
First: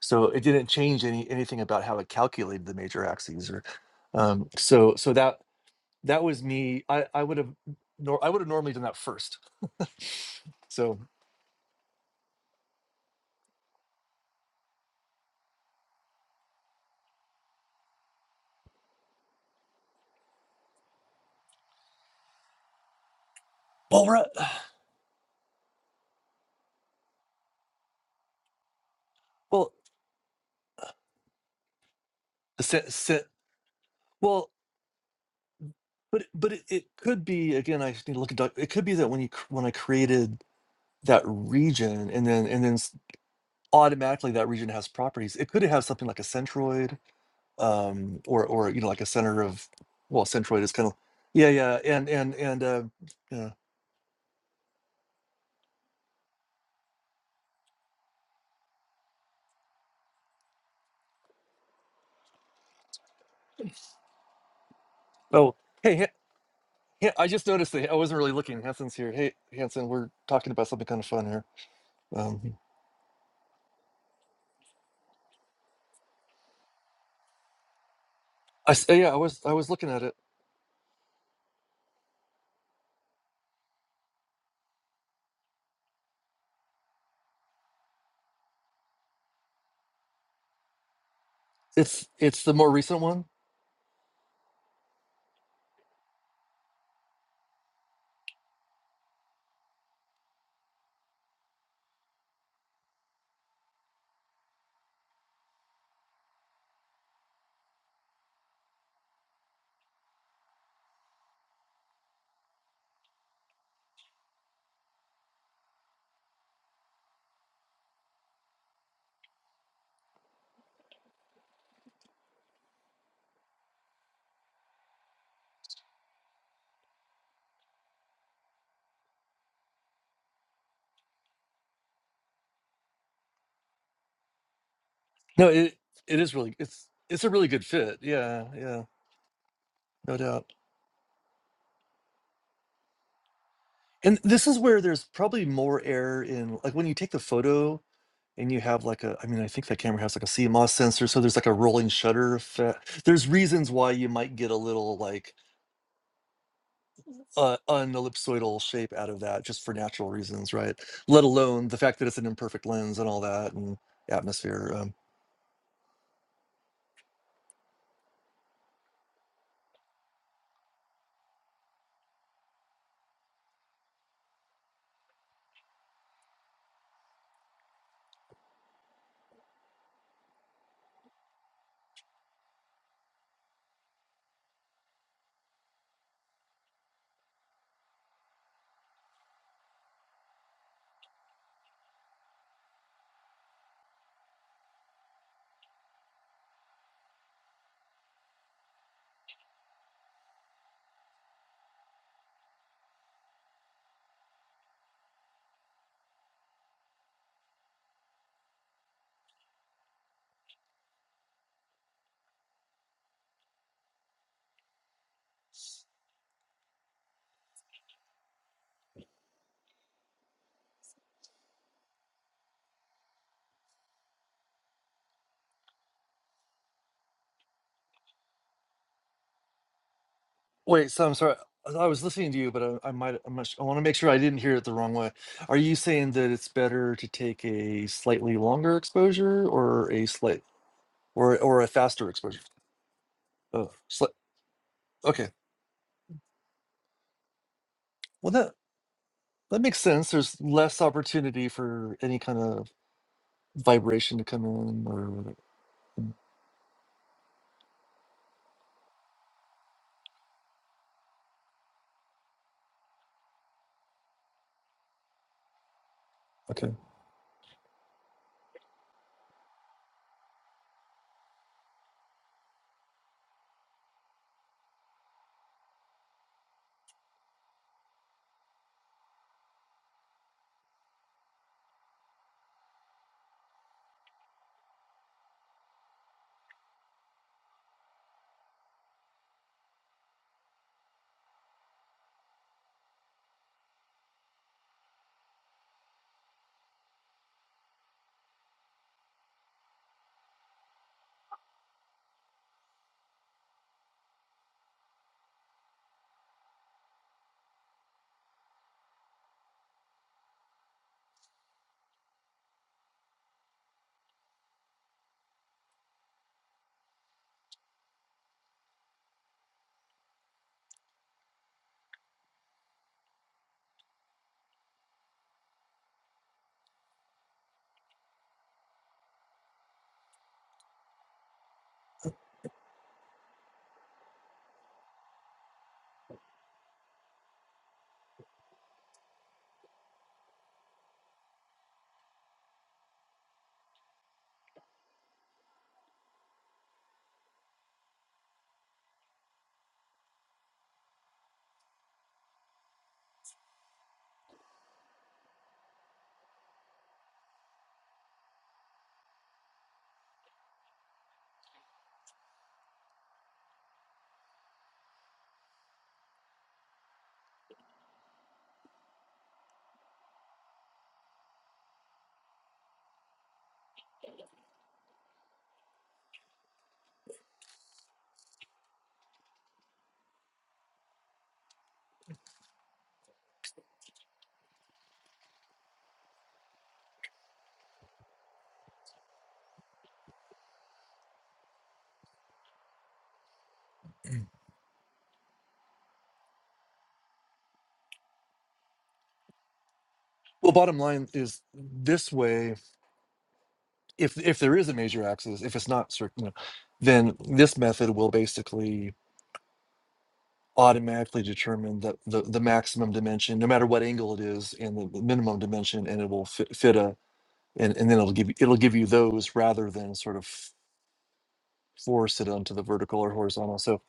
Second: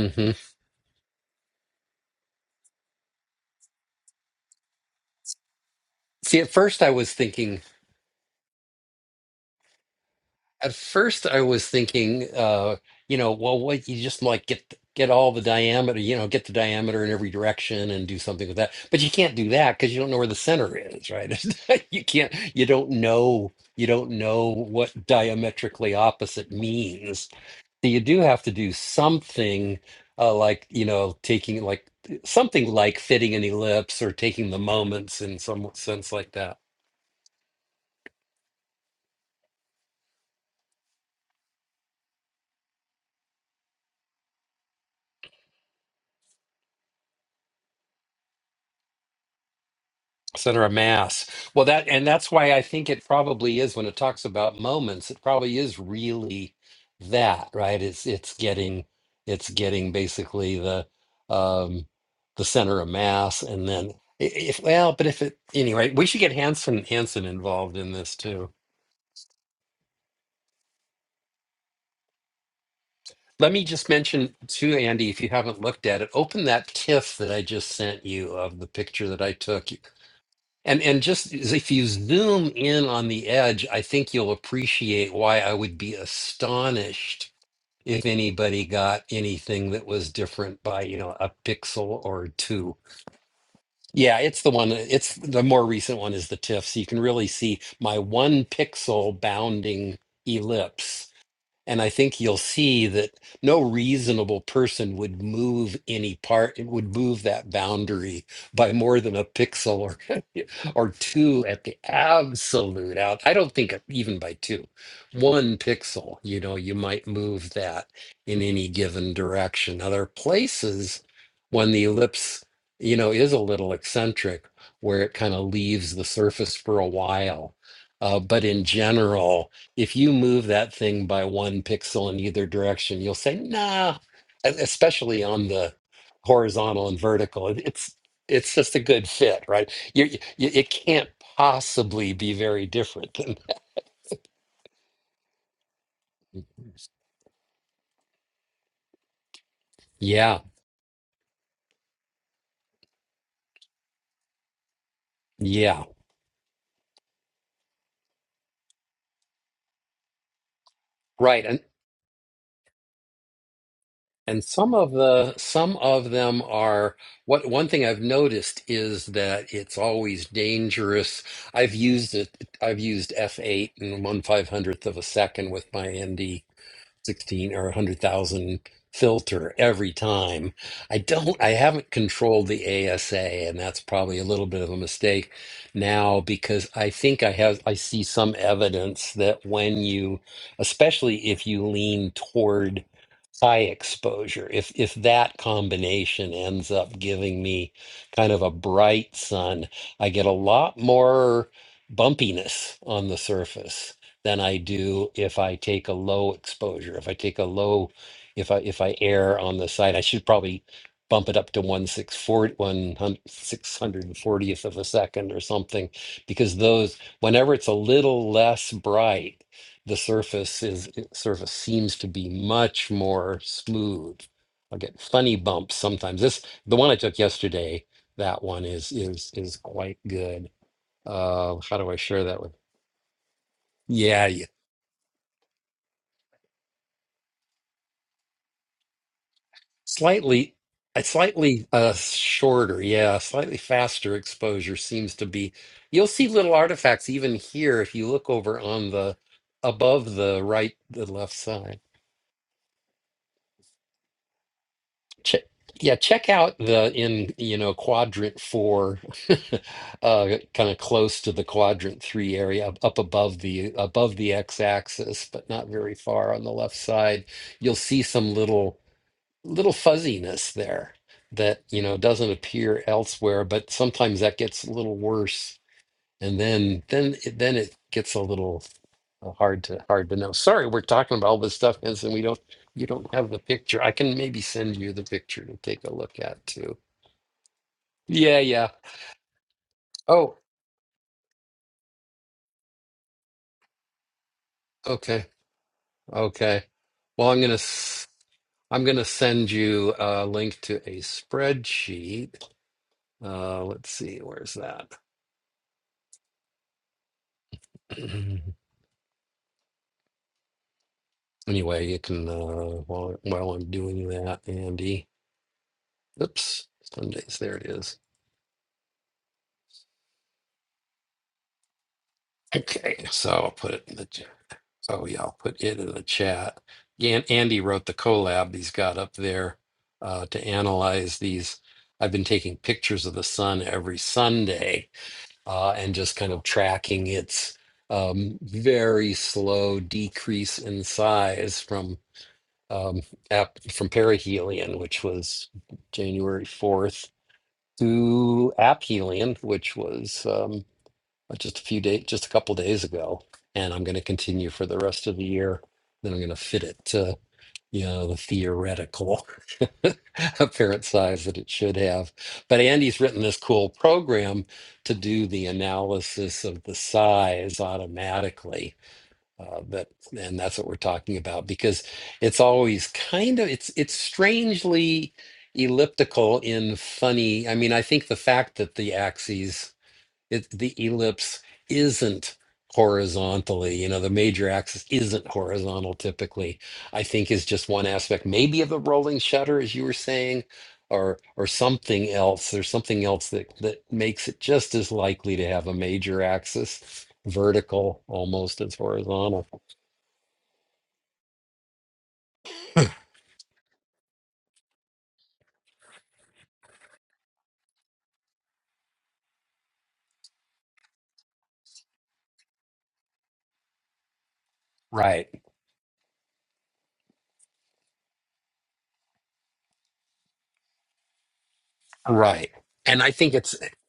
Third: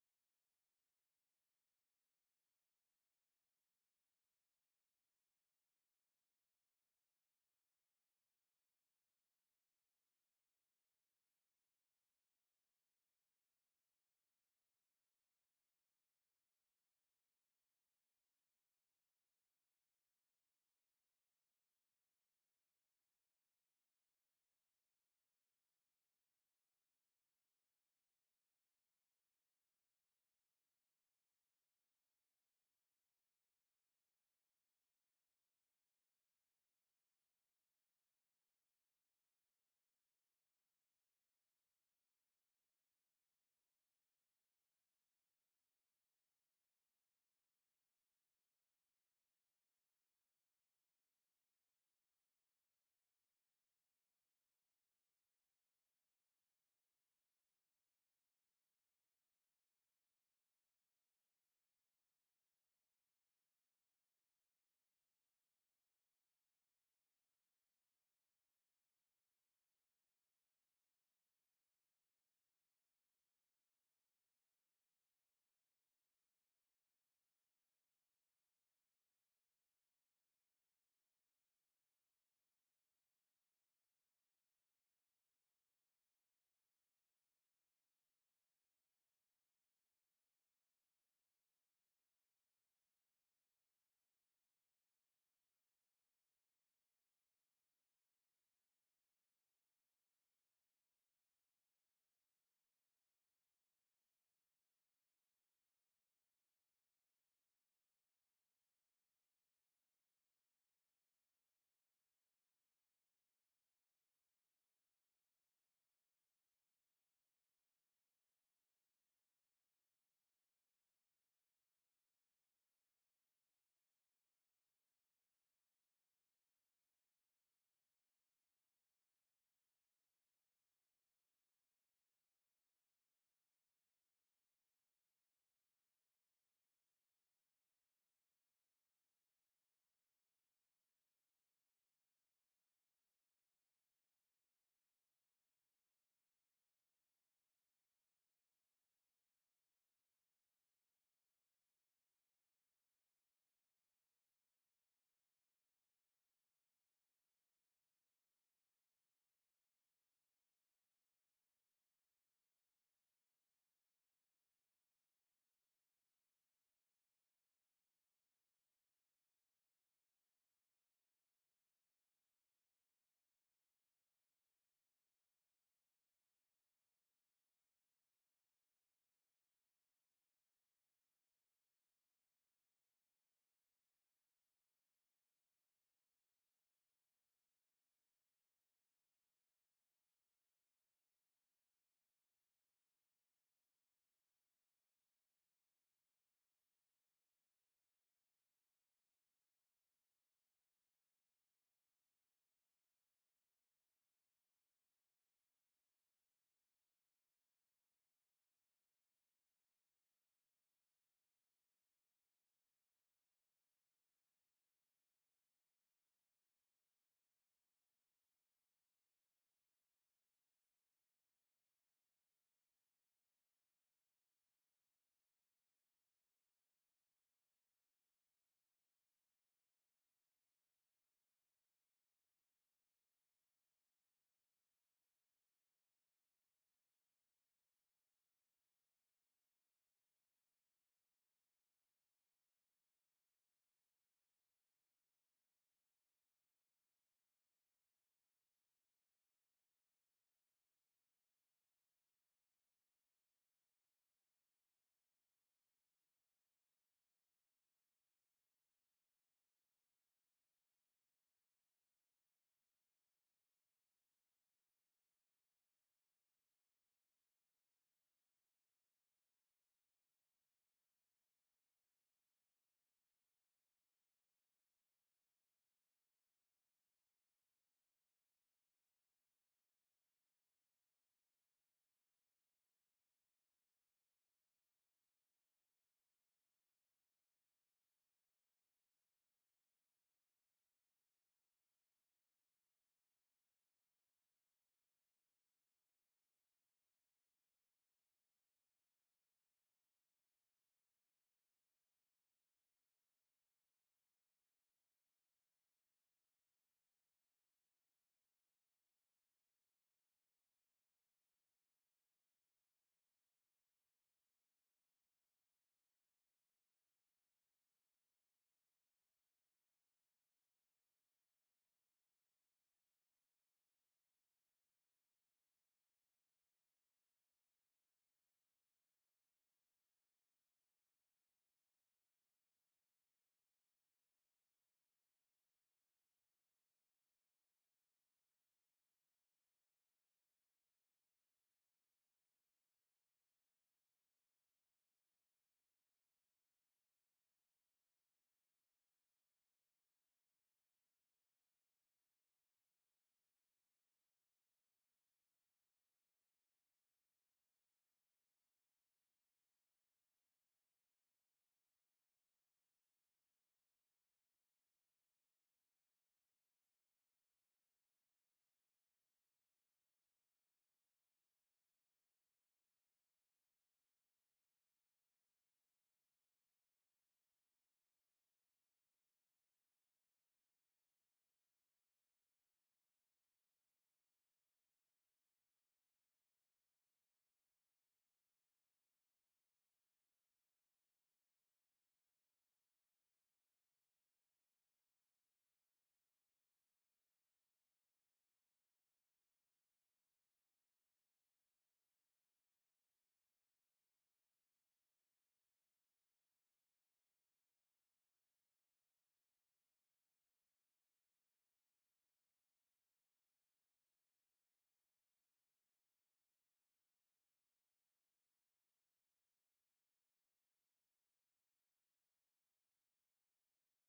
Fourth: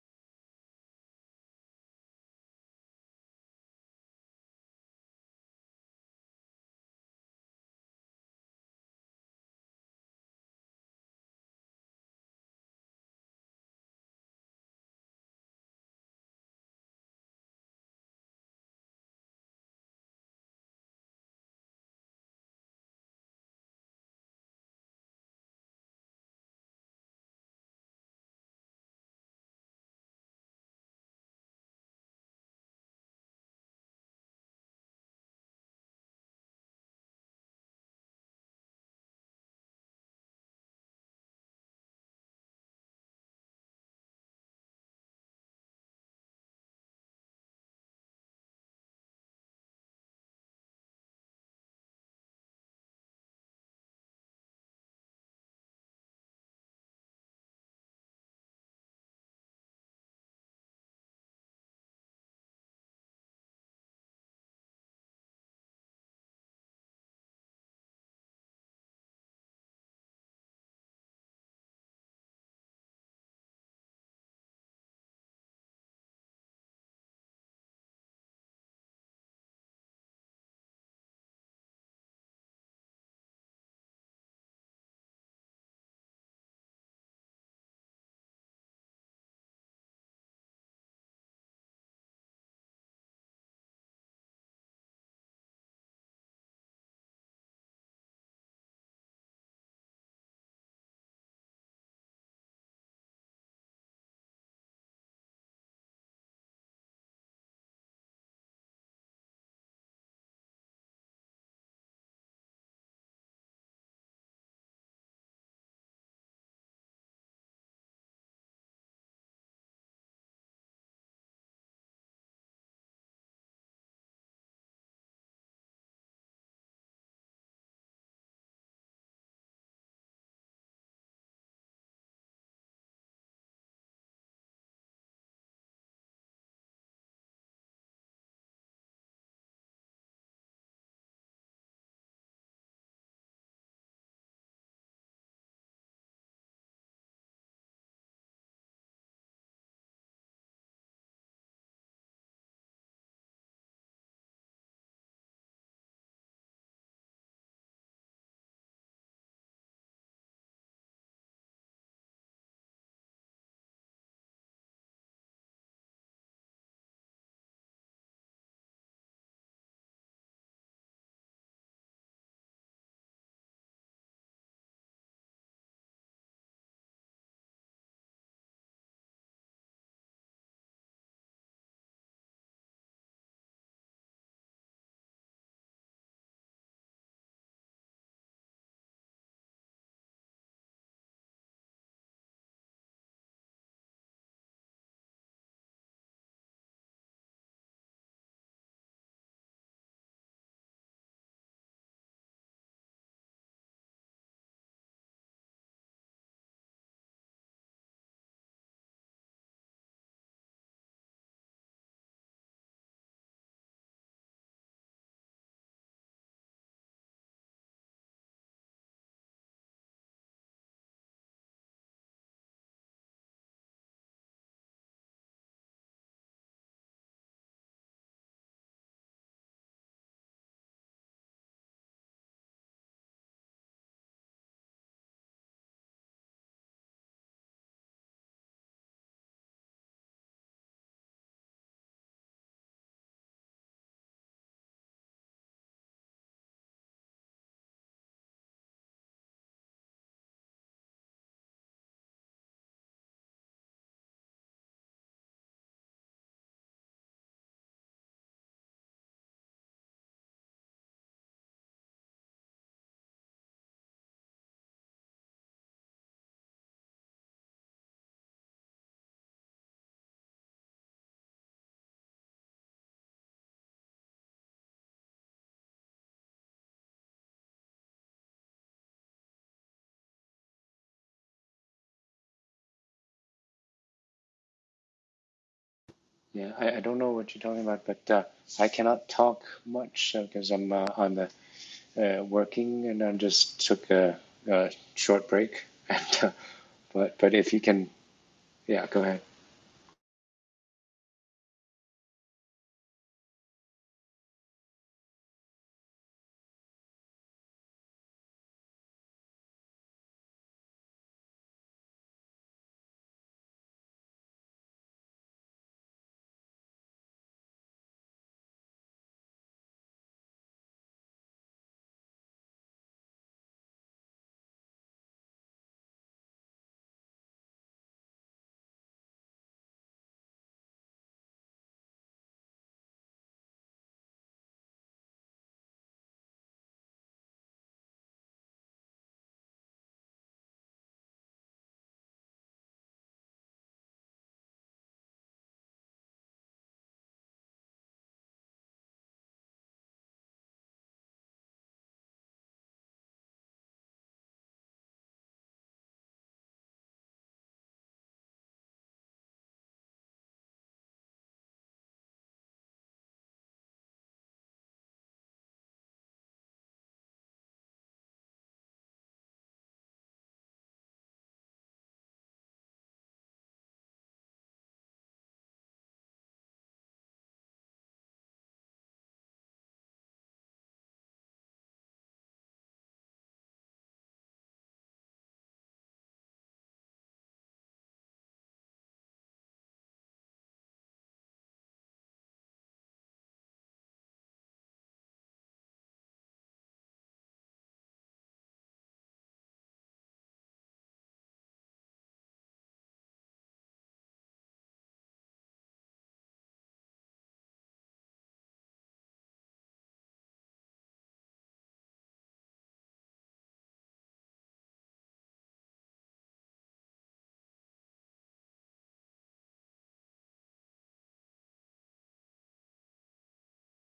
[SPEAKER 2] so it didn't change any anything about how it calculated the major axes or um so so that that
[SPEAKER 1] See,
[SPEAKER 2] was
[SPEAKER 1] at first
[SPEAKER 2] me
[SPEAKER 1] I
[SPEAKER 2] i
[SPEAKER 1] was
[SPEAKER 2] i would have
[SPEAKER 1] thinking.
[SPEAKER 2] nor i would have normally done that first [LAUGHS]
[SPEAKER 1] At
[SPEAKER 2] so
[SPEAKER 1] first I was thinking. Uh, you know, well, what you just like get get all the diameter. You know, get the diameter in every direction and do something with that. But you can't do that because you don't know where the center is, right? [LAUGHS] you can't. You don't know. You
[SPEAKER 2] well
[SPEAKER 1] don't
[SPEAKER 2] we
[SPEAKER 1] know what diametrically opposite means So you do have to do
[SPEAKER 2] well
[SPEAKER 1] something uh, like, you know, taking like something
[SPEAKER 2] se-
[SPEAKER 1] like
[SPEAKER 2] se-
[SPEAKER 1] fitting an ellipse or
[SPEAKER 2] well
[SPEAKER 1] taking the moments in some sense
[SPEAKER 2] but it-
[SPEAKER 1] like
[SPEAKER 2] but
[SPEAKER 1] that.
[SPEAKER 2] it, it could be again i just need to look at doc- it could be that when you cr- when i created that region and then and then s- automatically that region has properties it could have something like a centroid um, or or you know like a center of well centroid
[SPEAKER 1] Center of
[SPEAKER 2] is kind of
[SPEAKER 1] mass.
[SPEAKER 2] yeah
[SPEAKER 1] Well,
[SPEAKER 2] yeah
[SPEAKER 1] that, and
[SPEAKER 2] and
[SPEAKER 1] that's
[SPEAKER 2] and
[SPEAKER 1] why I
[SPEAKER 2] and uh,
[SPEAKER 1] think it
[SPEAKER 2] yeah
[SPEAKER 1] probably is when it talks about moments, it probably is really that, right? It's, it's getting, it's getting basically the, um, the center of mass. And then i- if, well, but if it,
[SPEAKER 2] oh
[SPEAKER 1] anyway,
[SPEAKER 2] hey
[SPEAKER 1] we
[SPEAKER 2] Ha-
[SPEAKER 1] should get Hanson,
[SPEAKER 2] Ha-
[SPEAKER 1] Hanson
[SPEAKER 2] I just noticed
[SPEAKER 1] involved
[SPEAKER 2] that
[SPEAKER 1] in
[SPEAKER 2] I
[SPEAKER 1] this
[SPEAKER 2] wasn't really
[SPEAKER 1] too.
[SPEAKER 2] looking Hanson's here hey Hanson we're talking about something kind of fun here um,
[SPEAKER 1] Let me just mention too, Andy, if you haven't looked at it, open that TIFF that I just sent you of the
[SPEAKER 2] I s-
[SPEAKER 1] picture
[SPEAKER 2] yeah I
[SPEAKER 1] that I
[SPEAKER 2] was I was
[SPEAKER 1] took.
[SPEAKER 2] looking at it
[SPEAKER 1] And and just as if you zoom in on the edge, I think you'll appreciate why I would be astonished if anybody got anything that was different by, you know, a pixel
[SPEAKER 2] it's
[SPEAKER 1] or
[SPEAKER 2] it's the more
[SPEAKER 1] two.
[SPEAKER 2] recent one
[SPEAKER 1] Yeah, it's the one, it's the more recent one is the TIFF. So you can really see my one pixel bounding ellipse and I think you'll see that no reasonable person would move any part, it would move that boundary by more than a pixel or [LAUGHS] or two at the absolute out. I don't think uh, even by two, one pixel, you know, you might move that in any given direction. Now, there are places when the ellipse, you know, is a little eccentric where it kind of leaves the surface for a while. Uh, but in general, if you move that thing by one pixel in either direction, you'll say, nah, e- especially on
[SPEAKER 2] no
[SPEAKER 1] the
[SPEAKER 2] it it is really
[SPEAKER 1] horizontal
[SPEAKER 2] it's
[SPEAKER 1] and
[SPEAKER 2] it's a
[SPEAKER 1] vertical.
[SPEAKER 2] really
[SPEAKER 1] it-
[SPEAKER 2] good
[SPEAKER 1] It's
[SPEAKER 2] fit yeah
[SPEAKER 1] it's just a
[SPEAKER 2] yeah
[SPEAKER 1] good fit, right? You,
[SPEAKER 2] no
[SPEAKER 1] you,
[SPEAKER 2] doubt
[SPEAKER 1] it can't possibly be very different than that.
[SPEAKER 2] and this is where there's probably more error in like when you take the photo And you have like a I mean, I think that camera has like a
[SPEAKER 1] Yeah,
[SPEAKER 2] CMOS sensor, so there's like a rolling shutter effect. There's reasons why you might get a little like
[SPEAKER 1] yeah,
[SPEAKER 2] uh, unellipsoidal shape out of that just for natural reasons, right? Let
[SPEAKER 1] right. And
[SPEAKER 2] alone the fact that it's an imperfect lens and all that and
[SPEAKER 1] and
[SPEAKER 2] atmosphere.
[SPEAKER 1] some of
[SPEAKER 2] Um,
[SPEAKER 1] the some of them are what one thing I've noticed is that it's always dangerous. I've used it. I've used f8 and one five hundredth of a second with my ND 16 or 100,000 filter every time. I don't, I haven't controlled the ASA, and that's probably a little bit of a mistake now because I think I have, I see some evidence that when you, especially if you lean toward high exposure, if if that combination ends up giving me kind of a bright sun, I get a lot more bumpiness on the surface than I do if I take a low exposure. If I take a low, if I if I err on the side, I should probably bump it up to one six forty one six hundred and fortieth of a second or something, because those whenever it's a little less bright, the surface is surface seems to be much more smooth. I get funny bumps sometimes. This the one I took yesterday. That one is is is quite good.
[SPEAKER 2] Wait, so I'm sorry. I
[SPEAKER 1] Uh, how
[SPEAKER 2] I
[SPEAKER 1] do I
[SPEAKER 2] was
[SPEAKER 1] share
[SPEAKER 2] listening to
[SPEAKER 1] that
[SPEAKER 2] you,
[SPEAKER 1] with?
[SPEAKER 2] but I, I might. I'm not, su- I want to make sure I
[SPEAKER 1] Yeah,
[SPEAKER 2] didn't
[SPEAKER 1] yeah.
[SPEAKER 2] hear it the wrong way. Are you saying that it's better to take a slightly longer exposure, or a slight,
[SPEAKER 1] Slightly, a
[SPEAKER 2] or or
[SPEAKER 1] slightly
[SPEAKER 2] a
[SPEAKER 1] uh,
[SPEAKER 2] faster exposure?
[SPEAKER 1] shorter, yeah, slightly
[SPEAKER 2] Oh, sli-
[SPEAKER 1] faster exposure seems to
[SPEAKER 2] okay.
[SPEAKER 1] be. You'll see little artifacts even here if you look
[SPEAKER 2] Well, that
[SPEAKER 1] over on the
[SPEAKER 2] that makes sense.
[SPEAKER 1] above
[SPEAKER 2] There's
[SPEAKER 1] the right,
[SPEAKER 2] less
[SPEAKER 1] the left
[SPEAKER 2] opportunity
[SPEAKER 1] side.
[SPEAKER 2] for any kind of vibration to come in, or
[SPEAKER 1] Check, yeah, check out the in you know quadrant four, [LAUGHS] uh, kind of close to the quadrant three area, up up above the above the x-axis, but not very far on the
[SPEAKER 2] okay.
[SPEAKER 1] left side. You'll see some little. little fuzziness there that you know doesn't appear elsewhere but sometimes that gets a little worse and then then it, then it gets a little uh, hard to hard to know sorry we're talking about all this stuff Vince, and we don't you don't have the picture i can maybe send you the picture to take a look at
[SPEAKER 3] Yeah,
[SPEAKER 1] too
[SPEAKER 3] I, I don't know what you're talking about, but uh,
[SPEAKER 1] yeah
[SPEAKER 3] I
[SPEAKER 1] yeah
[SPEAKER 3] cannot talk much
[SPEAKER 1] oh
[SPEAKER 3] because uh, I'm uh, on the uh, working and I just took a, a
[SPEAKER 1] okay
[SPEAKER 3] short break. [LAUGHS] And uh,
[SPEAKER 1] okay
[SPEAKER 3] but
[SPEAKER 1] well
[SPEAKER 3] but
[SPEAKER 1] i'm
[SPEAKER 3] if
[SPEAKER 1] gonna
[SPEAKER 3] you can,
[SPEAKER 1] s- i'm
[SPEAKER 3] yeah, go
[SPEAKER 1] gonna
[SPEAKER 3] ahead.
[SPEAKER 1] send you a link to a spreadsheet uh let's see where's that [CLEARS THROAT] Anyway, you can, uh, while, while I'm doing that, Andy, oops, Sundays, there it is. Okay, so I'll put it in the, ch- oh yeah, I'll put it in the chat. An- Andy wrote the collab he's got up there uh, to analyze these. I've been taking pictures of the sun every Sunday uh, and just kind of tracking its um, very slow decrease in size from um, ap- from perihelion, which was January 4th to App Helium, which was um, uh, just a few days, just a couple days ago, and I'm going to continue for the rest of the year. Then I'm going to fit it to you know the theoretical [LAUGHS] apparent size that it should have. But Andy's written this cool program to do the analysis of the size automatically uh, that and that's what we're talking about because it's always kind of it's it's strangely elliptical in funny. I mean, I think the fact that the axes, it, the ellipse isn't horizontally, you know, the major axis isn't horizontal typically, I think is just one aspect, maybe of the rolling shutter, as you were saying, or or something else. There's something else that that makes it just as likely to have a major axis vertical almost as horizontal.
[SPEAKER 2] Well, bottom line is this way. If if there is a major axis, if it's not circular, then this method will basically automatically determine the, the, the maximum dimension, no matter what angle it is, and the, the
[SPEAKER 1] Right.
[SPEAKER 2] minimum dimension, and it will fit, fit a, and, and then it'll give you, it'll give you those rather than sort of force it
[SPEAKER 1] Right.
[SPEAKER 2] onto the vertical
[SPEAKER 1] And I
[SPEAKER 2] or
[SPEAKER 1] think it's
[SPEAKER 2] horizontal. So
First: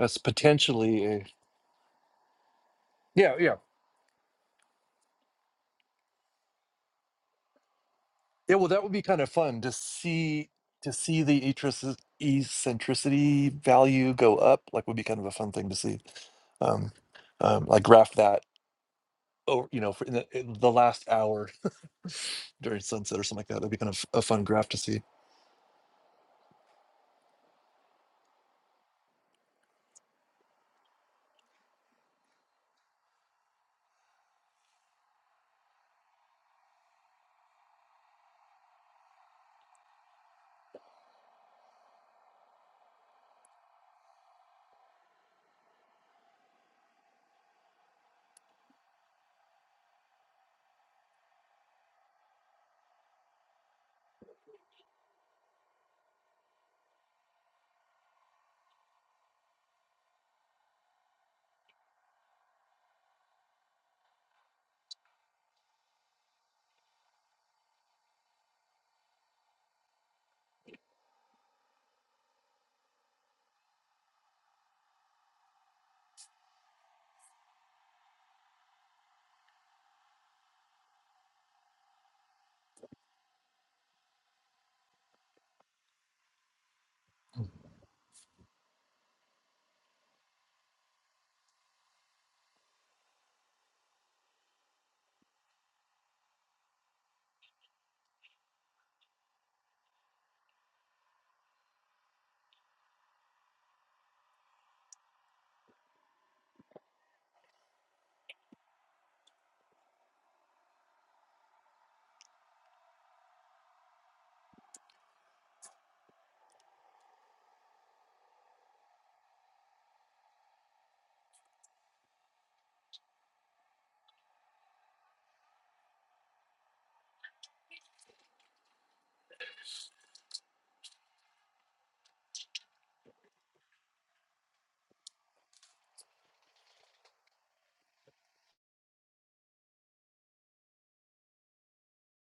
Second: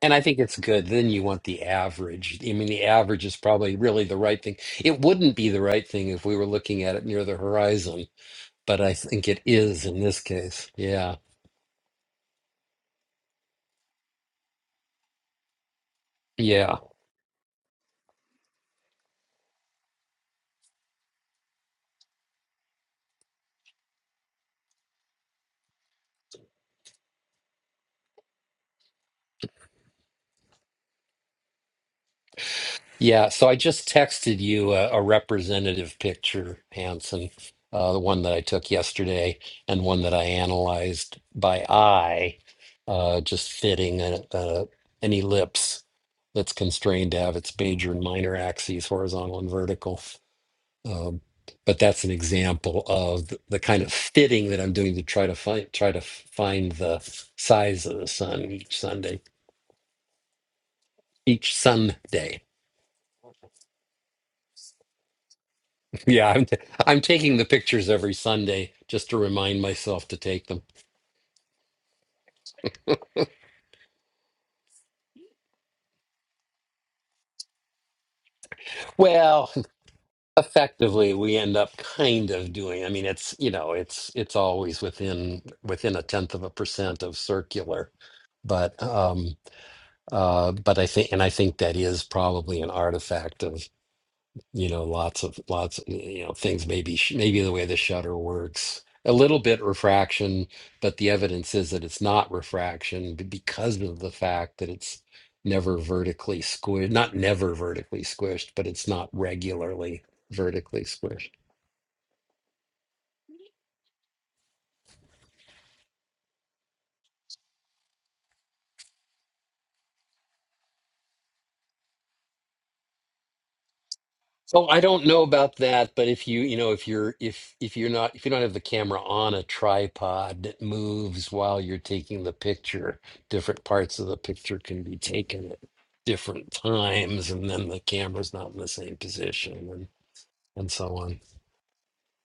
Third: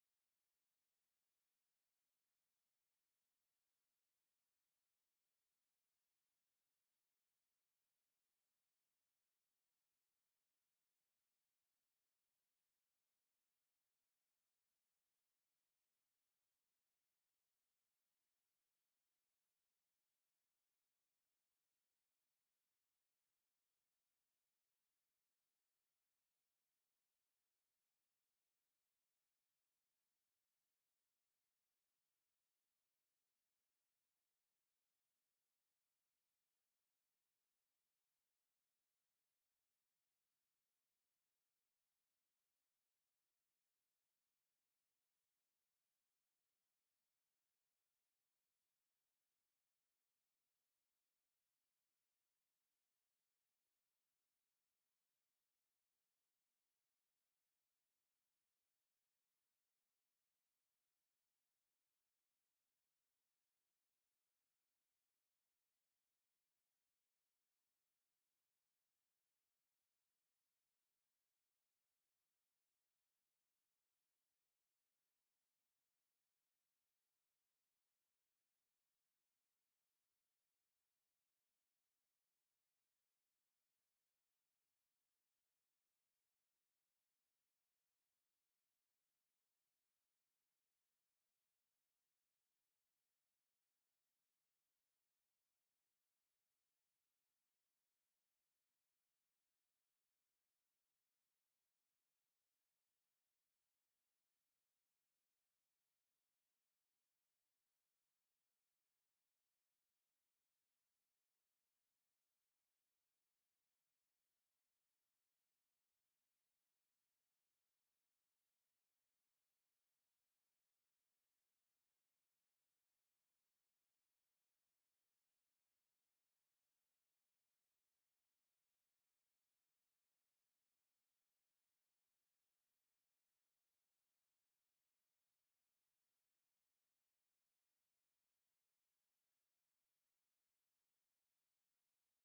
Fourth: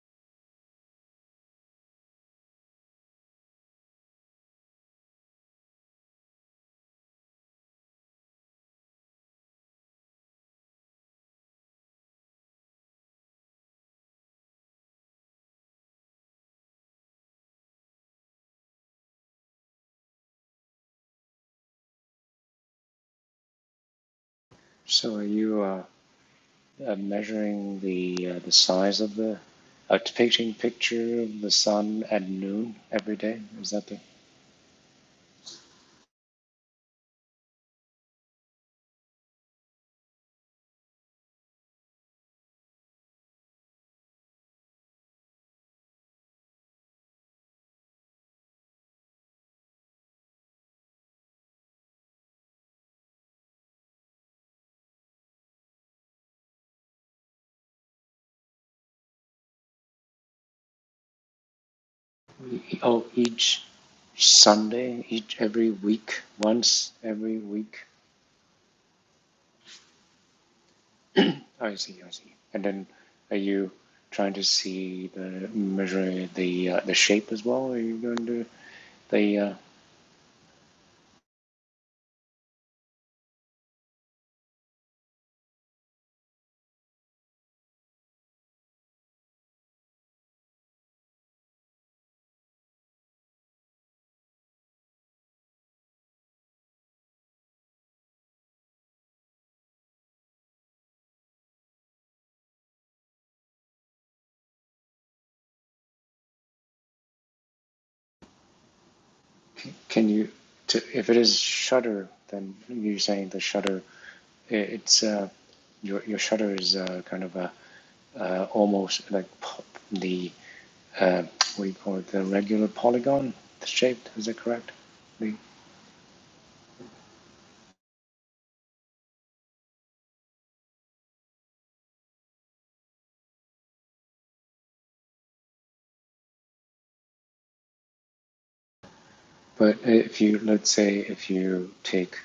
[SPEAKER 1] and I think it's good.
[SPEAKER 2] potentially
[SPEAKER 1] Then you
[SPEAKER 2] a,
[SPEAKER 1] want the average. I mean, the average
[SPEAKER 2] yeah,
[SPEAKER 1] is
[SPEAKER 2] yeah.
[SPEAKER 1] probably really the right thing. It wouldn't be the right thing if we were looking at it near the horizon,
[SPEAKER 2] Yeah, well,
[SPEAKER 1] but
[SPEAKER 2] that would
[SPEAKER 1] I
[SPEAKER 2] be kind
[SPEAKER 1] think
[SPEAKER 2] of
[SPEAKER 1] it
[SPEAKER 2] fun to
[SPEAKER 1] is in this
[SPEAKER 2] see,
[SPEAKER 1] case.
[SPEAKER 2] to
[SPEAKER 1] Yeah.
[SPEAKER 2] see the eccentrici- eccentricity value go up, like would be kind of a fun thing to see.
[SPEAKER 1] Yeah.
[SPEAKER 2] Um, um, like graph that, oh, you know, for in the, in the last hour [LAUGHS] during sunset or something like that. That'd be kind of a fun graph to see.
[SPEAKER 3] So are you uh, uh, measuring the uh, the size of the a depicting picture of the sun at noon every
[SPEAKER 1] Yeah,
[SPEAKER 3] day?
[SPEAKER 1] so I
[SPEAKER 3] Is that
[SPEAKER 1] just
[SPEAKER 3] the
[SPEAKER 1] texted you a, a representative picture, Hanson, uh, the one that I took yesterday and one that I analyzed by eye, uh, just fitting a, a, an ellipse that's constrained to have its major and minor axes, horizontal and vertical. Um, but that's an example of the, the kind of fitting that I'm doing to try to find try to find the size of the sun each Sunday, each Sunday.
[SPEAKER 3] oh each Sunday each every week
[SPEAKER 1] Yeah, I'm t-
[SPEAKER 3] once
[SPEAKER 1] I'm taking
[SPEAKER 3] every
[SPEAKER 1] the
[SPEAKER 3] week?
[SPEAKER 1] pictures every Sunday just to remind myself to take them.
[SPEAKER 3] [CLEARS THROAT] I see, I see. And then are you trying to see the measure the uh, the shape as well? Are you going to the
[SPEAKER 1] Well,
[SPEAKER 3] uh,
[SPEAKER 1] effectively, we end up kind of doing. I mean, it's you know, it's it's always within within a tenth of a percent of circular, but um, uh, but I think and I think that is probably an artifact of. you know, lots of lots, you know, things maybe sh- maybe the way the shutter works, a little bit refraction, but the evidence is that it's not refraction b- because of the fact that it's never vertically squished, not never vertically squished, but it's not regularly
[SPEAKER 3] can you
[SPEAKER 1] vertically
[SPEAKER 3] to, if it
[SPEAKER 1] squished.
[SPEAKER 3] is shutter, then you're saying the shutter it's uh, your your shutter is uh, kind of a uh, almost like the uh, what do you call it the regular polygon shaped. Is that
[SPEAKER 1] So
[SPEAKER 3] correct?
[SPEAKER 1] I don't know
[SPEAKER 3] The,
[SPEAKER 1] about that, but if you, you know, if you're if if you're not if you don't have the camera on a tripod that moves while you're taking the picture, different parts of the picture can be taken at different times, and then the camera's not in the same position
[SPEAKER 3] but
[SPEAKER 1] and
[SPEAKER 3] if you
[SPEAKER 1] and
[SPEAKER 3] let's say
[SPEAKER 1] so on.
[SPEAKER 3] if you take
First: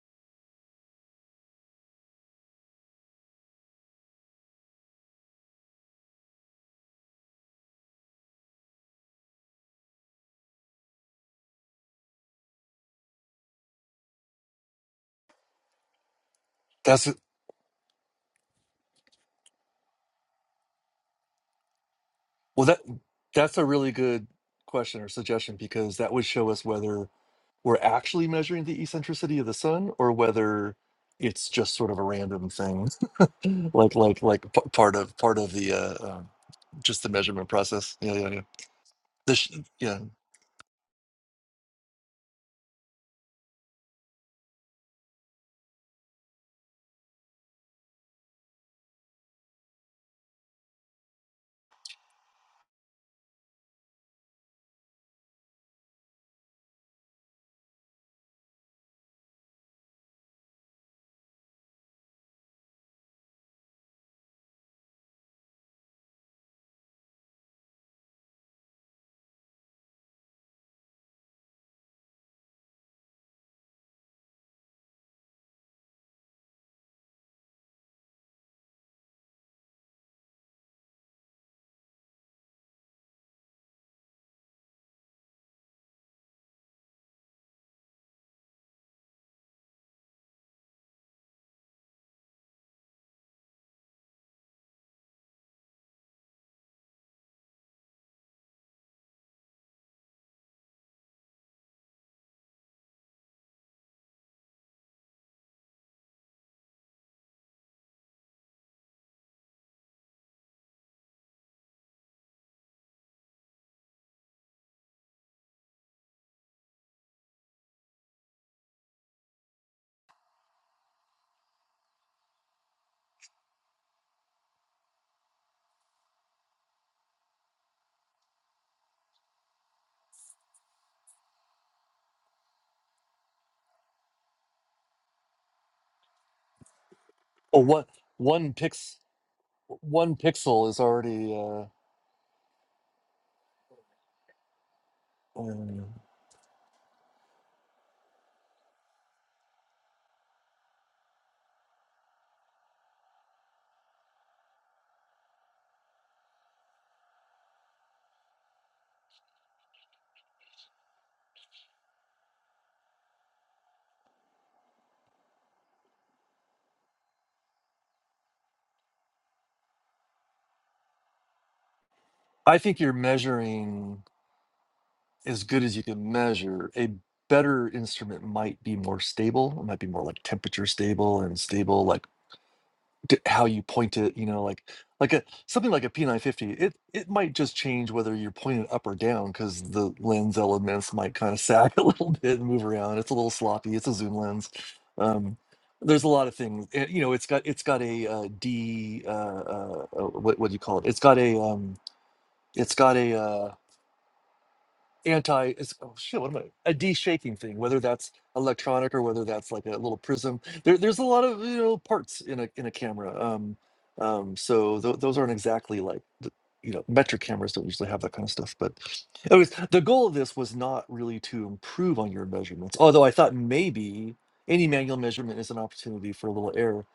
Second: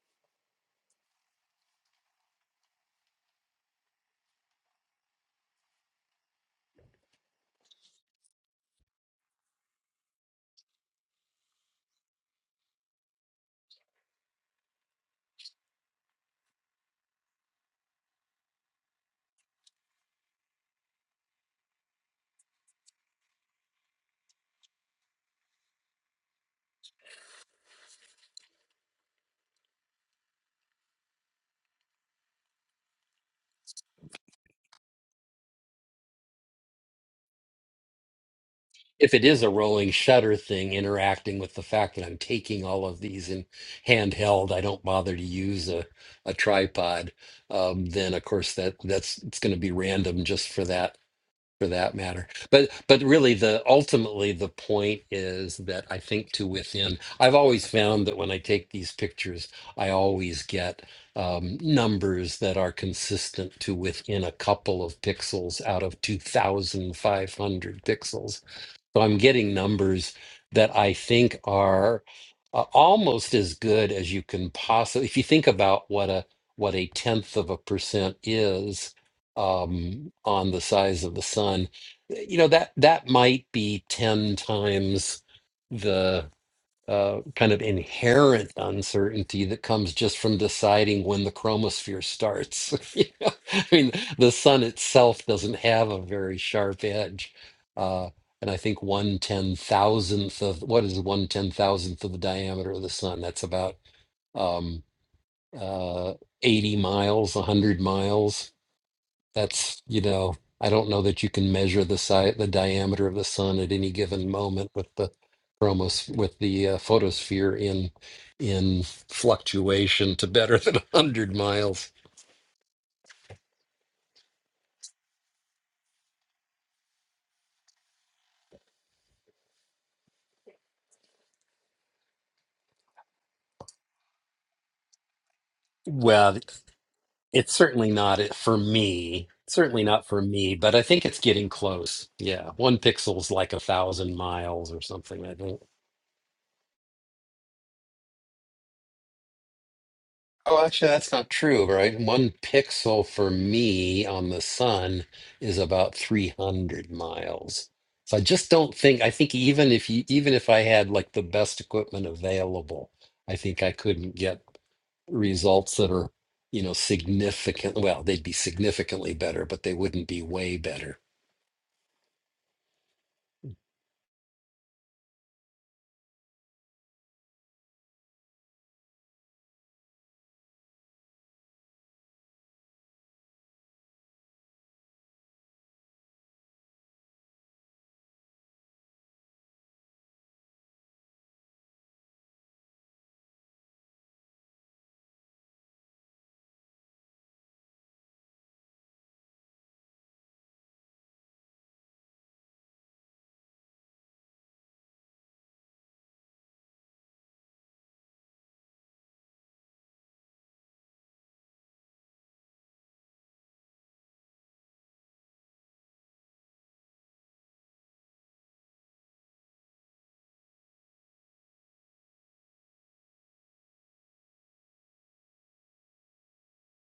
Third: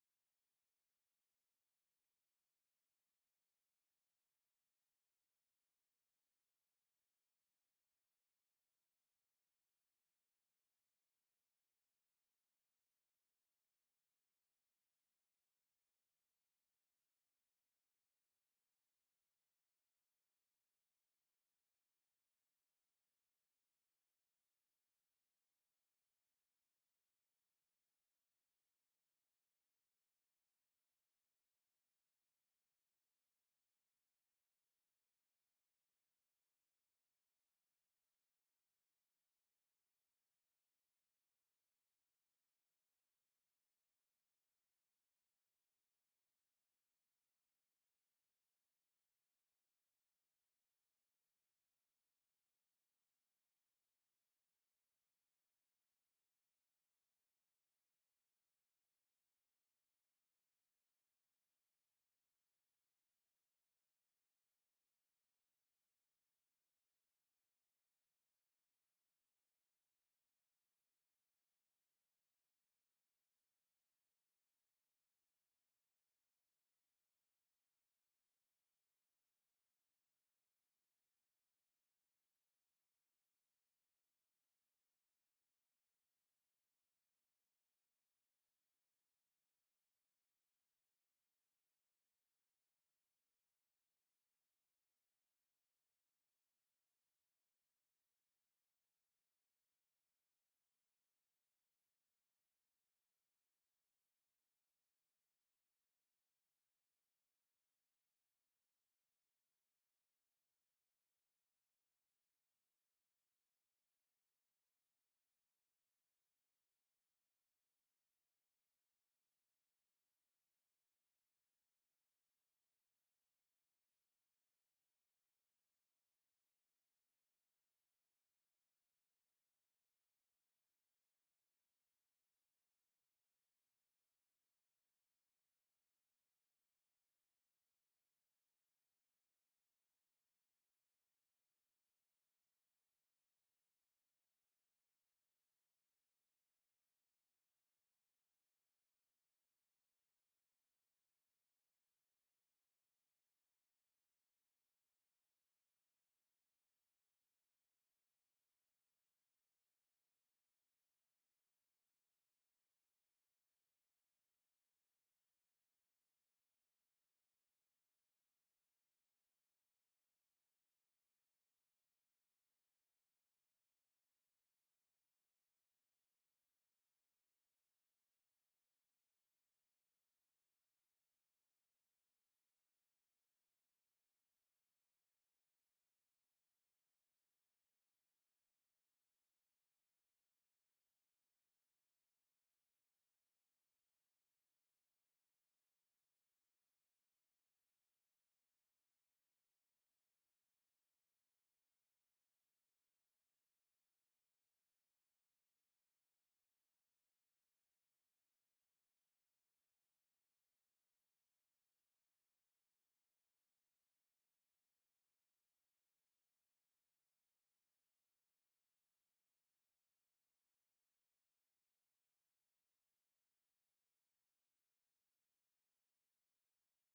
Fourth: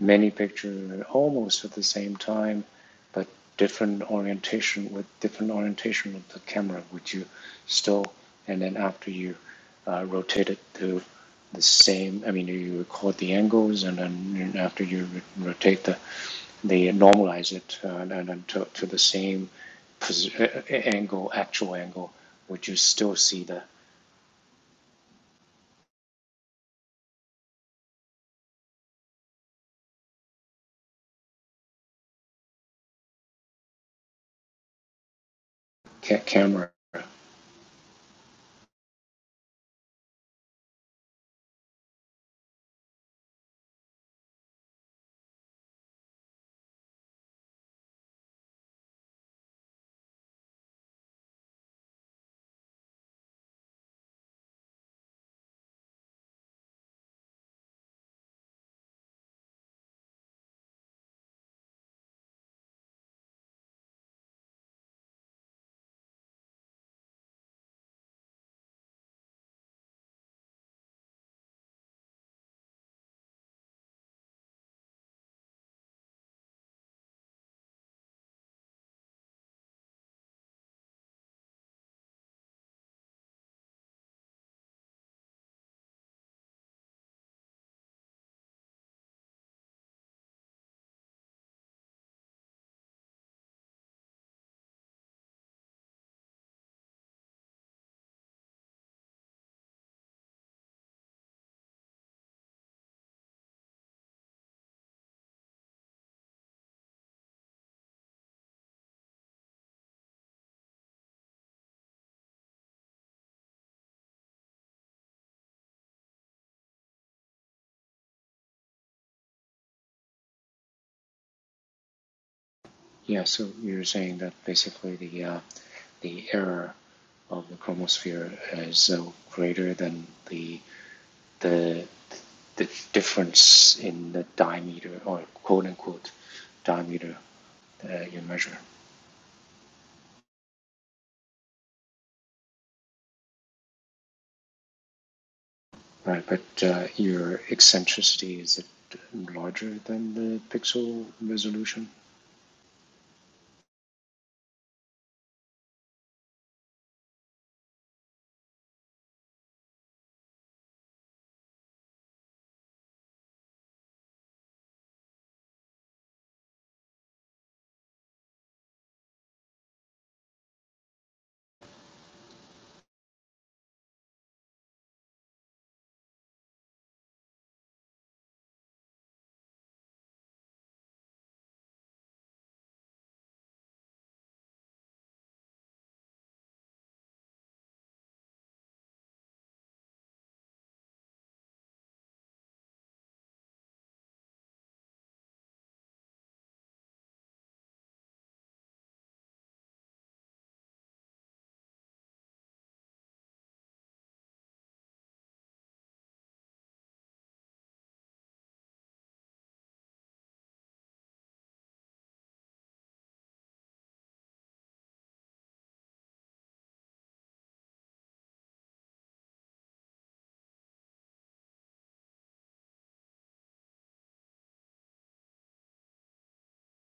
[SPEAKER 3] many pictures almost at the same time, but different orientation with different orientation of the camera, which you stole, and then after you uh, rotate it to the same. I mean, you record the angles, and then after you rotate the, they
[SPEAKER 2] That's a-
[SPEAKER 3] normalize it, uh, and, then to, to the same pos- angle, actual angle,
[SPEAKER 2] well
[SPEAKER 3] which you
[SPEAKER 2] that
[SPEAKER 3] still see
[SPEAKER 2] that's
[SPEAKER 3] the
[SPEAKER 2] a really good question or suggestion because that would show us whether we're actually measuring the eccentricity of the sun or whether it's just sort of a random thing [LAUGHS] like like like p- part of part of the uh,
[SPEAKER 3] ca-
[SPEAKER 2] uh
[SPEAKER 3] camera.
[SPEAKER 2] just the measurement process yeah yeah yeah
[SPEAKER 1] If it
[SPEAKER 2] this
[SPEAKER 1] is a
[SPEAKER 2] sh-
[SPEAKER 1] rolling
[SPEAKER 2] yeah
[SPEAKER 1] shutter thing interacting with the fact that I'm taking all of these in handheld, I don't bother to use a a tripod, um, then of course that that's it's going to be random just for that for that matter. But but really the ultimately the point is that I think to within I've always found that when I take these pictures, I always get um, numbers that are consistent to within a couple of pixels out of 2,500 pixels so I'm getting numbers that I think are uh, almost as good as you can possibly. If you think about what a what a tenth of a percent is um, on the size of the sun, eh, you know that that might be ten times the uh, kind of inherent uncertainty that comes just from deciding when the chromosphere starts. [LAUGHS] You know? I mean, the sun itself doesn't have a very sharp edge. Uh, and I think one ten thousandth of what is one ten thousandth of the diameter of the sun? That's about um, uh, 80 miles, 100 miles. That's, you know, I don't know that you can measure the size, the diameter of the sun at any given moment with the chromos with the uh, photosphere in in fluctuation to better [LAUGHS] than 100 miles.
[SPEAKER 3] Yeah, so you're saying that basically the uh, the error of the chromosphere is uh, greater than the the the difference in the diameter or quote unquote
[SPEAKER 1] Well,
[SPEAKER 3] diameter
[SPEAKER 1] it's
[SPEAKER 2] oh what
[SPEAKER 1] certainly
[SPEAKER 3] uh,
[SPEAKER 1] not
[SPEAKER 3] you
[SPEAKER 1] it
[SPEAKER 2] one
[SPEAKER 1] for
[SPEAKER 3] measure,
[SPEAKER 2] pix
[SPEAKER 1] me. Certainly not
[SPEAKER 2] one
[SPEAKER 1] for me,
[SPEAKER 2] pixel
[SPEAKER 1] but
[SPEAKER 2] is
[SPEAKER 1] I think it's
[SPEAKER 2] already
[SPEAKER 1] getting
[SPEAKER 2] uh
[SPEAKER 1] close. Yeah, one pixel's like a thousand miles or something. I think.
[SPEAKER 2] um,
[SPEAKER 3] right? But uh, your eccentricity is it larger than the
[SPEAKER 1] Oh, actually,
[SPEAKER 3] pixel
[SPEAKER 1] that's not true,
[SPEAKER 3] resolution?
[SPEAKER 1] right? One pixel for me on the sun is about 300 miles. So I just don't think, I think even if you, even if I had like the best equipment available, I think I couldn't get results that are, you know, significant. Well, they'd be significantly better, but they wouldn't be way better.
[SPEAKER 2] i think you're measuring as good as you can measure, a better instrument might be more stable. It might be more like temperature stable and stable, like d- how you point it. You know, like like a something like a P950. It it might just change whether you're pointing up or down because the lens elements might kind of sag [LAUGHS] a little bit and move around. It's a little sloppy. It's a zoom lens. Um, there's a lot of things. And, you know, it's got it's got a uh, D. Uh, uh, uh, what what do you call it? It's got a um, it's got a uh, anti is oh shit what am i a de-shaking thing whether that's electronic or whether that's like a little prism there, there's a lot of you know parts in a in a camera um um so tho- those aren't exactly like the, you know metric cameras don't usually have that kind of stuff but anyways the goal of this was not really to improve on your measurements although i thought maybe any manual measurement is an opportunity for a little error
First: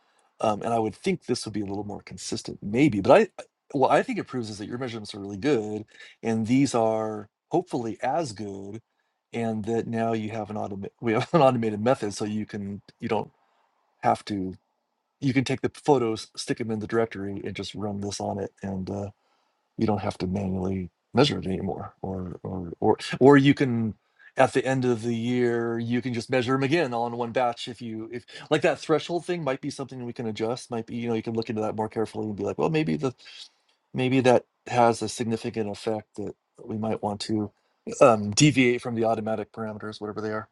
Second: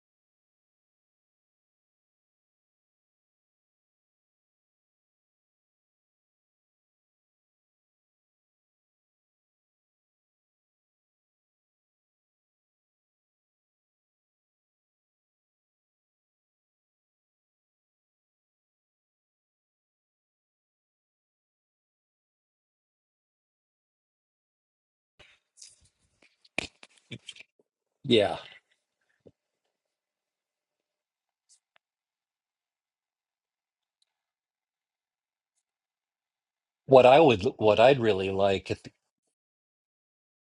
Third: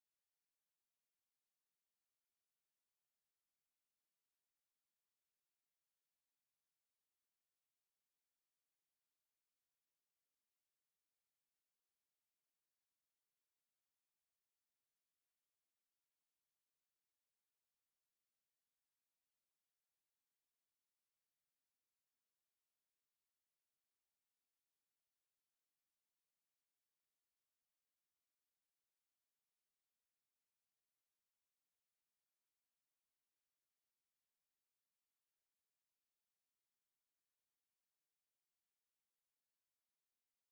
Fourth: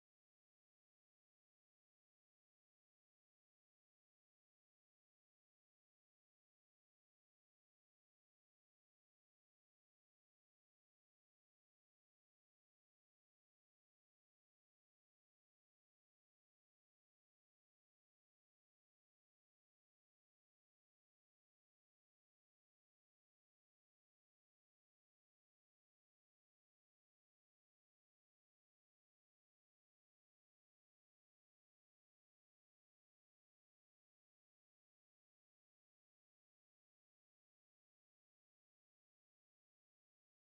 [SPEAKER 2] um, and i would think this would be a little more consistent maybe but i I- what i think it proves is that your measurements are really good and these are hopefully as good and that now you have an automated we have [LAUGHS] an automated method so you can you don't have to you can take the photos stick them in the directory and just run this on it and uh, you don't have to manually measure it anymore or or or or you can at the end of the year you can just measure them again all in one batch if you if
[SPEAKER 1] Yeah.
[SPEAKER 2] like that threshold thing might be something we can adjust might be you know you can look into that more carefully and be like well maybe the maybe that has a significant effect that we might
[SPEAKER 1] What I
[SPEAKER 2] want
[SPEAKER 1] would,
[SPEAKER 2] to
[SPEAKER 1] what I'd
[SPEAKER 2] um,
[SPEAKER 1] really
[SPEAKER 2] deviate
[SPEAKER 1] like
[SPEAKER 2] from the automatic parameters whatever they are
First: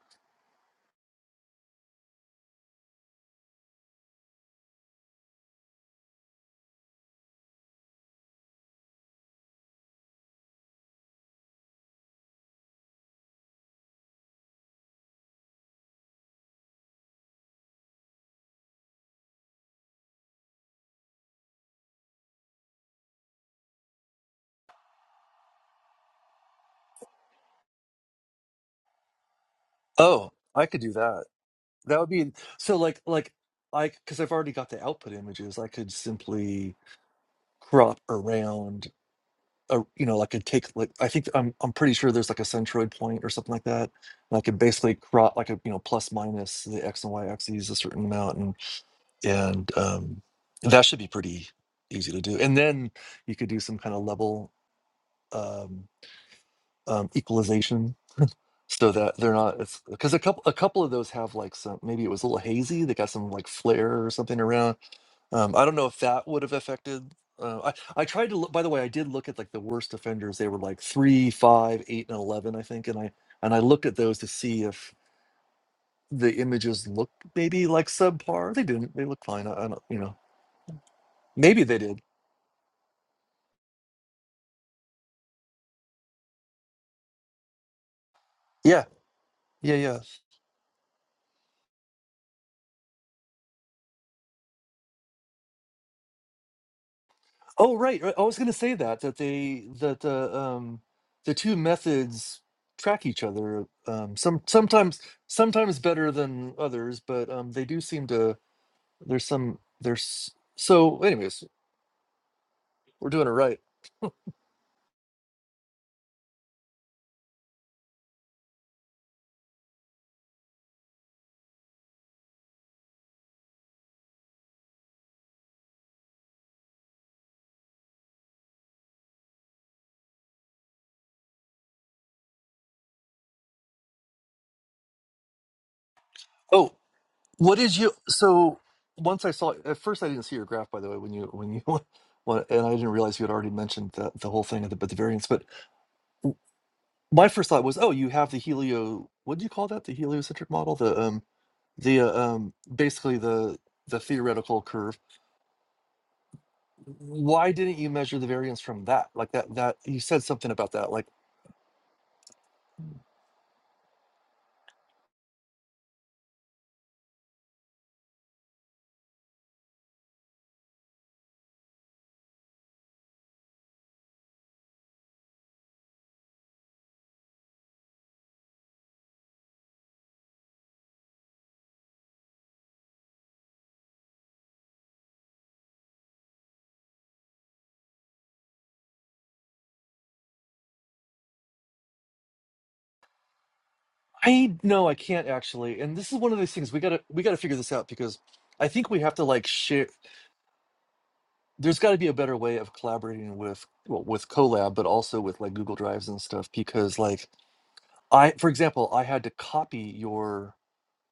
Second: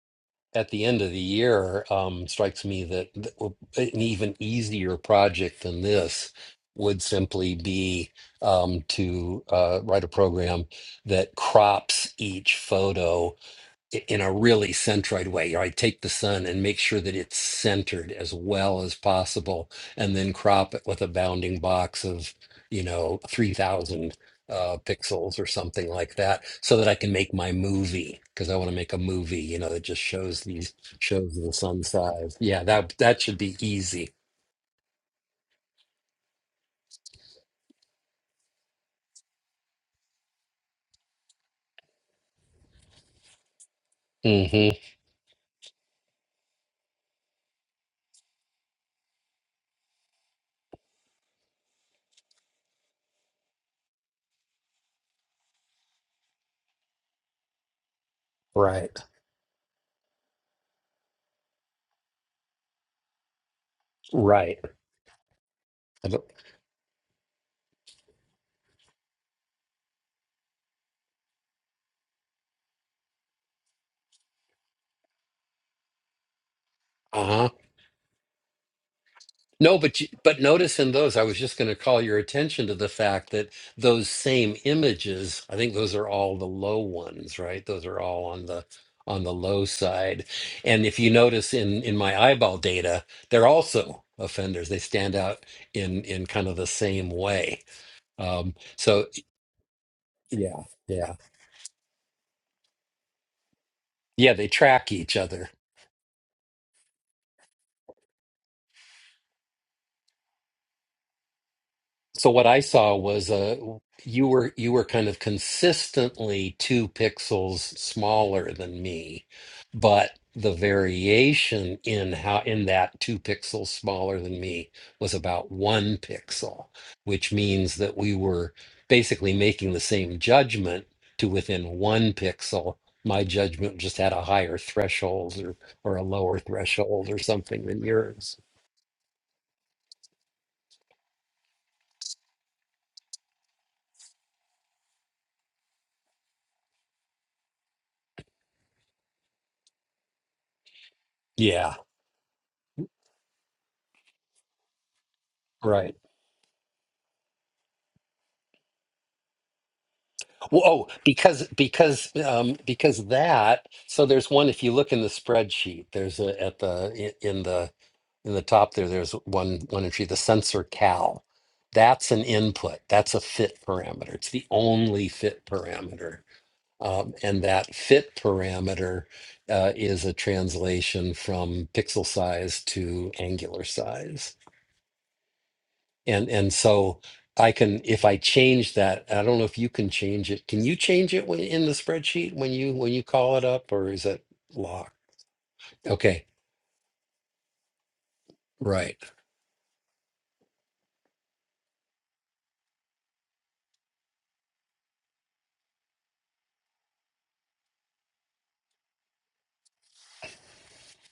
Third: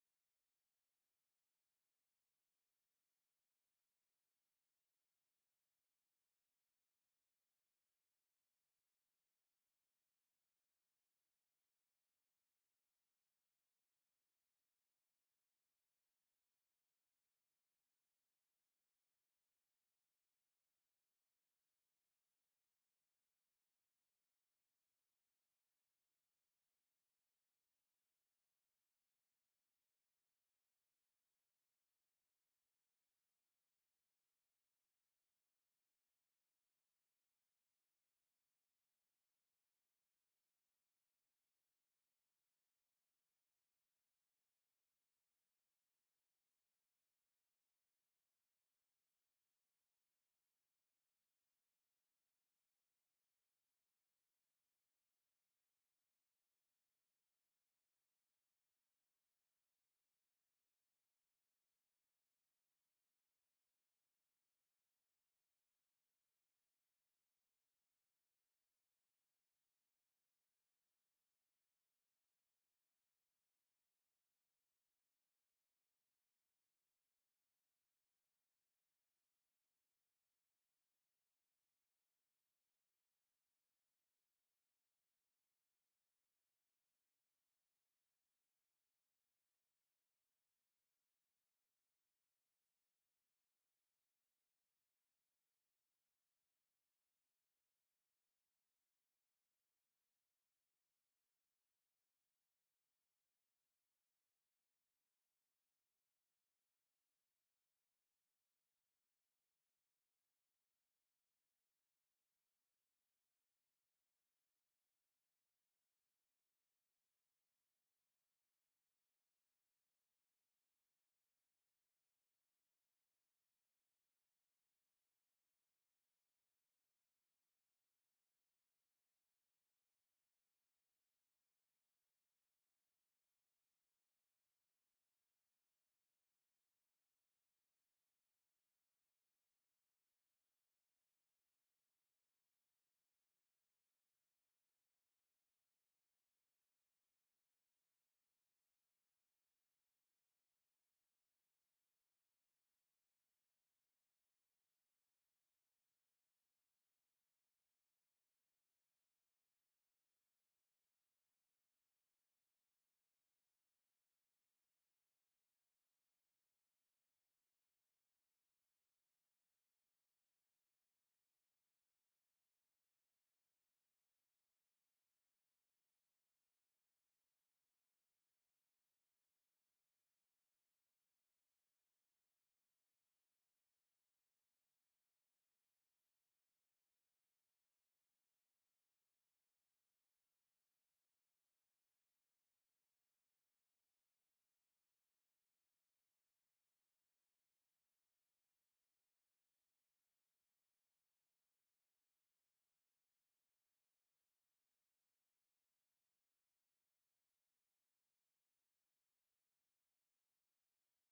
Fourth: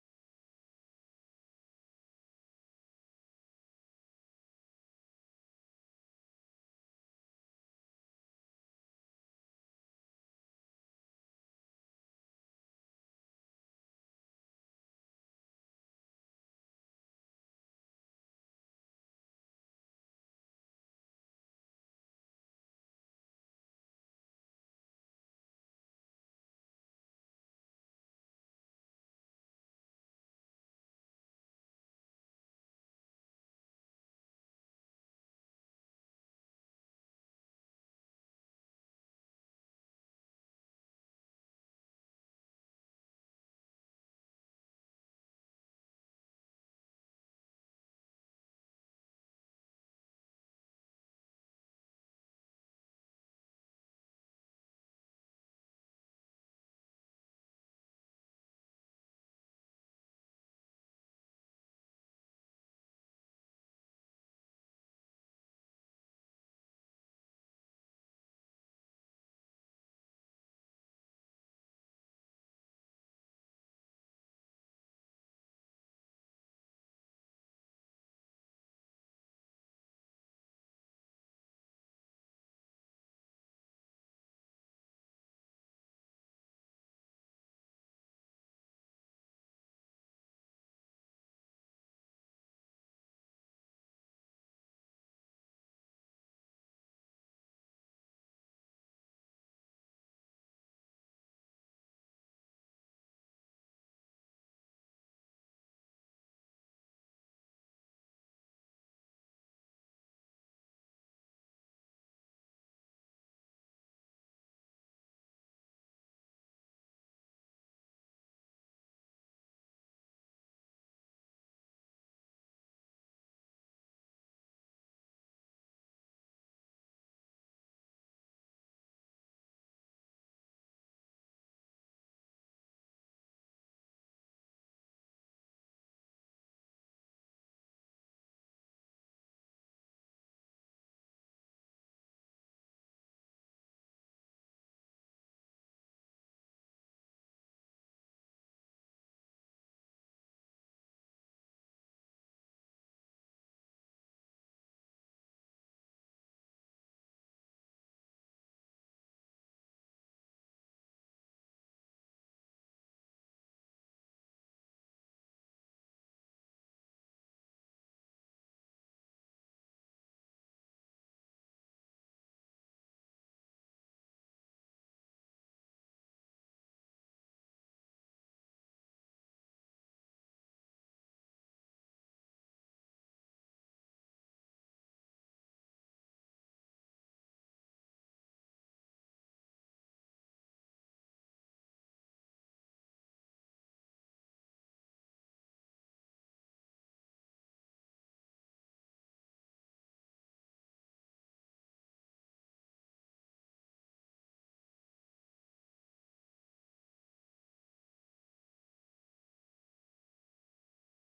[SPEAKER 1] at the end of the year, um, strikes me that, that w- an even easier project than this would simply be um, to uh, write a program that crops each photo i- in a really centroid way. I take the sun and make sure that it's centered as well as possible, and then crop it with a bounding box of, you know, 3000 uh, pixels or something like that, so that I can make my movie because I want to make a movie, you know, that just
[SPEAKER 2] oh
[SPEAKER 1] shows
[SPEAKER 2] i
[SPEAKER 1] these
[SPEAKER 2] could do that
[SPEAKER 1] shows the sun
[SPEAKER 2] that would be
[SPEAKER 1] size. Yeah,
[SPEAKER 2] so
[SPEAKER 1] that
[SPEAKER 2] like
[SPEAKER 1] that
[SPEAKER 2] like
[SPEAKER 1] should be
[SPEAKER 2] i
[SPEAKER 1] easy.
[SPEAKER 2] because i've already got the output images i could simply crop around a you know like I take like I think I'm I'm pretty sure there's like a centroid point or something like that. And I could
[SPEAKER 1] hmm
[SPEAKER 2] basically crop like a you know plus minus the x and y axes a certain amount and and um, that should be pretty easy to do. And then you could do some kind of level um, um, equalization
[SPEAKER 1] Right.
[SPEAKER 2] so that they're not it's because a couple a couple of those have like some maybe it was a little hazy they got some like flare or something
[SPEAKER 1] Right.
[SPEAKER 2] around um, I don't know if
[SPEAKER 1] Uh
[SPEAKER 2] that would have affected. Uh, I I tried to look. By the way, I did look at like the worst offenders. They were like three, five, eight, and eleven, I think. And I and I looked at those to see if the images looked
[SPEAKER 1] huh.
[SPEAKER 2] maybe like subpar. They didn't. They look fine. I, I
[SPEAKER 1] No,
[SPEAKER 2] don't. You
[SPEAKER 1] but you-
[SPEAKER 2] know.
[SPEAKER 1] but notice in those, I was just
[SPEAKER 2] Maybe
[SPEAKER 1] going to
[SPEAKER 2] they did.
[SPEAKER 1] call your attention to the fact that those same images, I think those are all the low ones, right? Those are all on the
[SPEAKER 2] Yeah.
[SPEAKER 1] on the low
[SPEAKER 2] Yeah. Yeah.
[SPEAKER 1] side. And if you notice in in my eyeball data, they're also offenders. They stand out in in kind of the same way.
[SPEAKER 2] Oh right. right. I was going to
[SPEAKER 1] Um,
[SPEAKER 2] say that
[SPEAKER 1] so
[SPEAKER 2] that they that the
[SPEAKER 1] yeah,
[SPEAKER 2] um
[SPEAKER 1] yeah,
[SPEAKER 2] the two methods track each other. Um.
[SPEAKER 1] yeah.
[SPEAKER 2] Some
[SPEAKER 1] They track
[SPEAKER 2] sometimes
[SPEAKER 1] each other.
[SPEAKER 2] sometimes better than others, but um they do seem to. There's some there's so anyways
[SPEAKER 1] So what I saw
[SPEAKER 2] We're doing
[SPEAKER 1] was
[SPEAKER 2] it
[SPEAKER 1] uh
[SPEAKER 2] right.
[SPEAKER 1] you were you were kind of consistently two pixels smaller than me, but the variation in how in that two pixels smaller than me was about one pixel, which means that we were basically making the same judgment to within one pixel. My judgment just had a higher threshold or or a lower
[SPEAKER 2] Oh,
[SPEAKER 1] threshold or
[SPEAKER 2] what
[SPEAKER 1] something
[SPEAKER 2] is
[SPEAKER 1] than
[SPEAKER 2] you?
[SPEAKER 1] yours.
[SPEAKER 2] So once I saw at first, I didn't see your graph, by the way, when you when you [LAUGHS] when, and I didn't realize you had already mentioned that the whole thing at the but the variance. But my first thought was, oh, you have the helio. What do you call that? The heliocentric model. The um
[SPEAKER 1] Yeah,
[SPEAKER 2] the uh, um basically the the theoretical curve.
[SPEAKER 1] Right.
[SPEAKER 2] Why didn't you measure the variance from that? Like that that you said something
[SPEAKER 1] Well,
[SPEAKER 2] about
[SPEAKER 1] oh,
[SPEAKER 2] that. Like
[SPEAKER 1] because because um, because that. So there's one. If you look in the spreadsheet, there's a at the i- in the in the top there. There's one one entry. The sensor cal. That's an input. That's a fit parameter. It's the only fit parameter, um, and that fit parameter uh, is a translation from pixel size to angular size and and so I can if I change that, I don't know if you can change it. Can you change it when, in the spreadsheet when you when you call it up, or is it
[SPEAKER 2] I no,
[SPEAKER 1] locked?
[SPEAKER 2] I can't actually. And this is
[SPEAKER 1] Okay,
[SPEAKER 2] one of these things we gotta we gotta figure this out because I think
[SPEAKER 1] right.
[SPEAKER 2] we have to like share. there's got to be a better way of collaborating with well, with Colab, but also with like Google Drives and stuff. Because like I, for example, I had to copy your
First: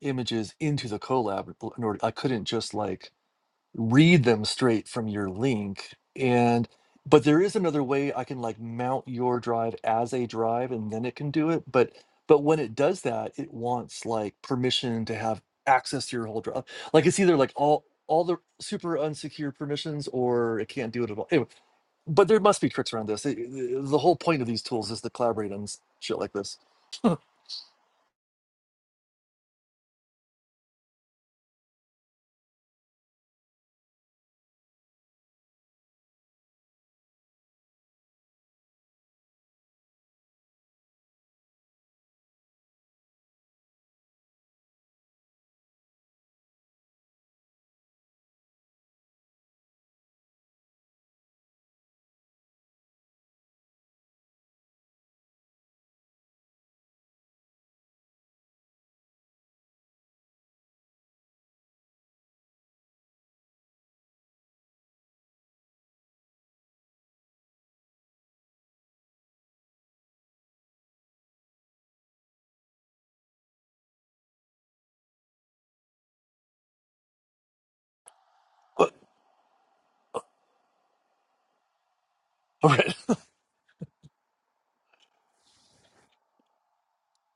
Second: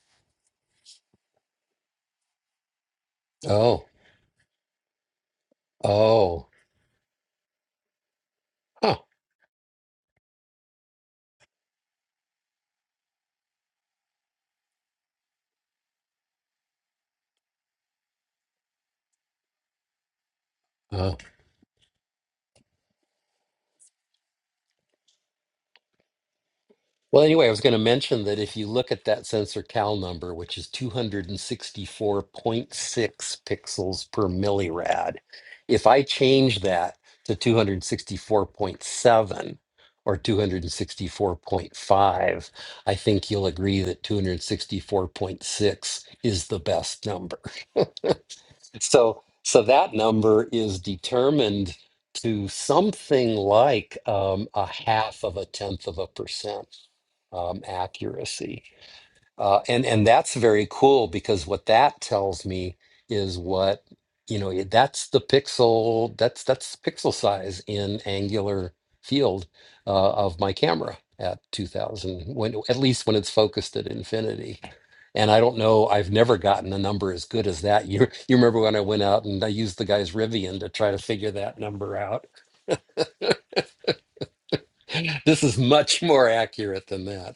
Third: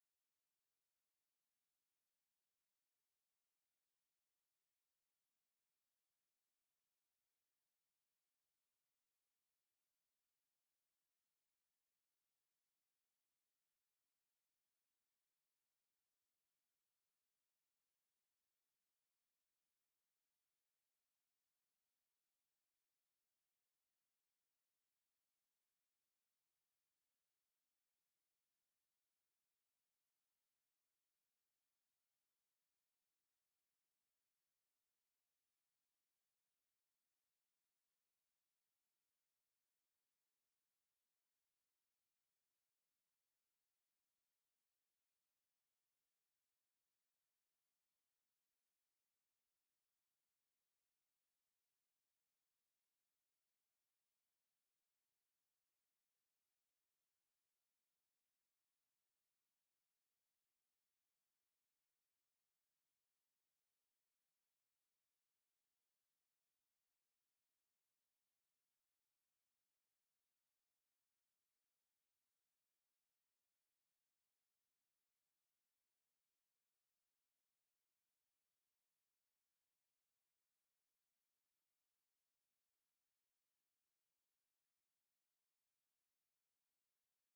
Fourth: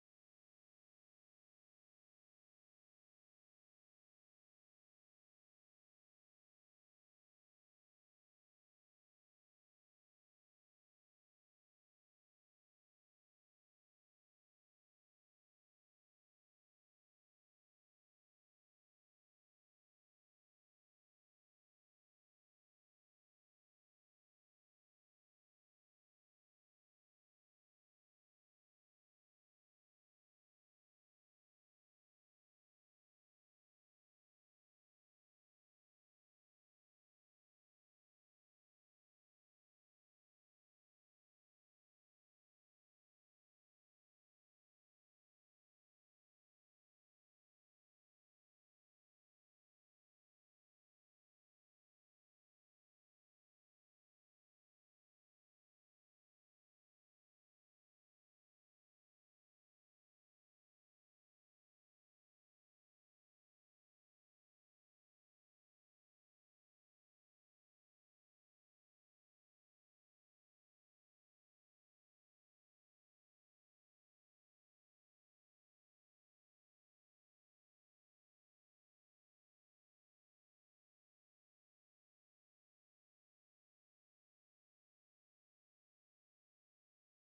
[SPEAKER 2] images into the Colab in order. I couldn't just like
[SPEAKER 1] Oh,
[SPEAKER 2] read them straight from your link
[SPEAKER 1] oh,
[SPEAKER 2] and but there is another way i can like
[SPEAKER 1] huh.
[SPEAKER 2] mount your drive as a drive and then it can do it but but when it does that it wants like permission to have access to your whole drive like it's either like all all the super unsecure permissions or it can't do
[SPEAKER 1] oh.
[SPEAKER 2] it at all anyway but there must be tricks around this It- it- the whole point of these tools is to collaborate on s- shit like this [LAUGHS] but
[SPEAKER 1] Well, anyway, I was going to mention that if you look at that sensor cal number, which is 264.6 pixels per millirad, if I change that to 264.7 or 264.5, I think you'll agree that 264.6 is the best number. [LAUGHS] So so that number is determined to something like um, a half of a tenth of a percent um, accuracy uh, and and that's very cool because what that tells me is what you know it- that's the pixel that's that's pixel size in angular field uh, of my camera at 2000 when at least when it's focused at infinity and i don't know i've never gotten a number as good as that [LAUGHS] you you remember when i
[SPEAKER 2] all
[SPEAKER 1] went out and i used the guy's rivian to try to figure that number out
[SPEAKER 2] right
[SPEAKER 1] [LAUGHS] this is much more accurate than that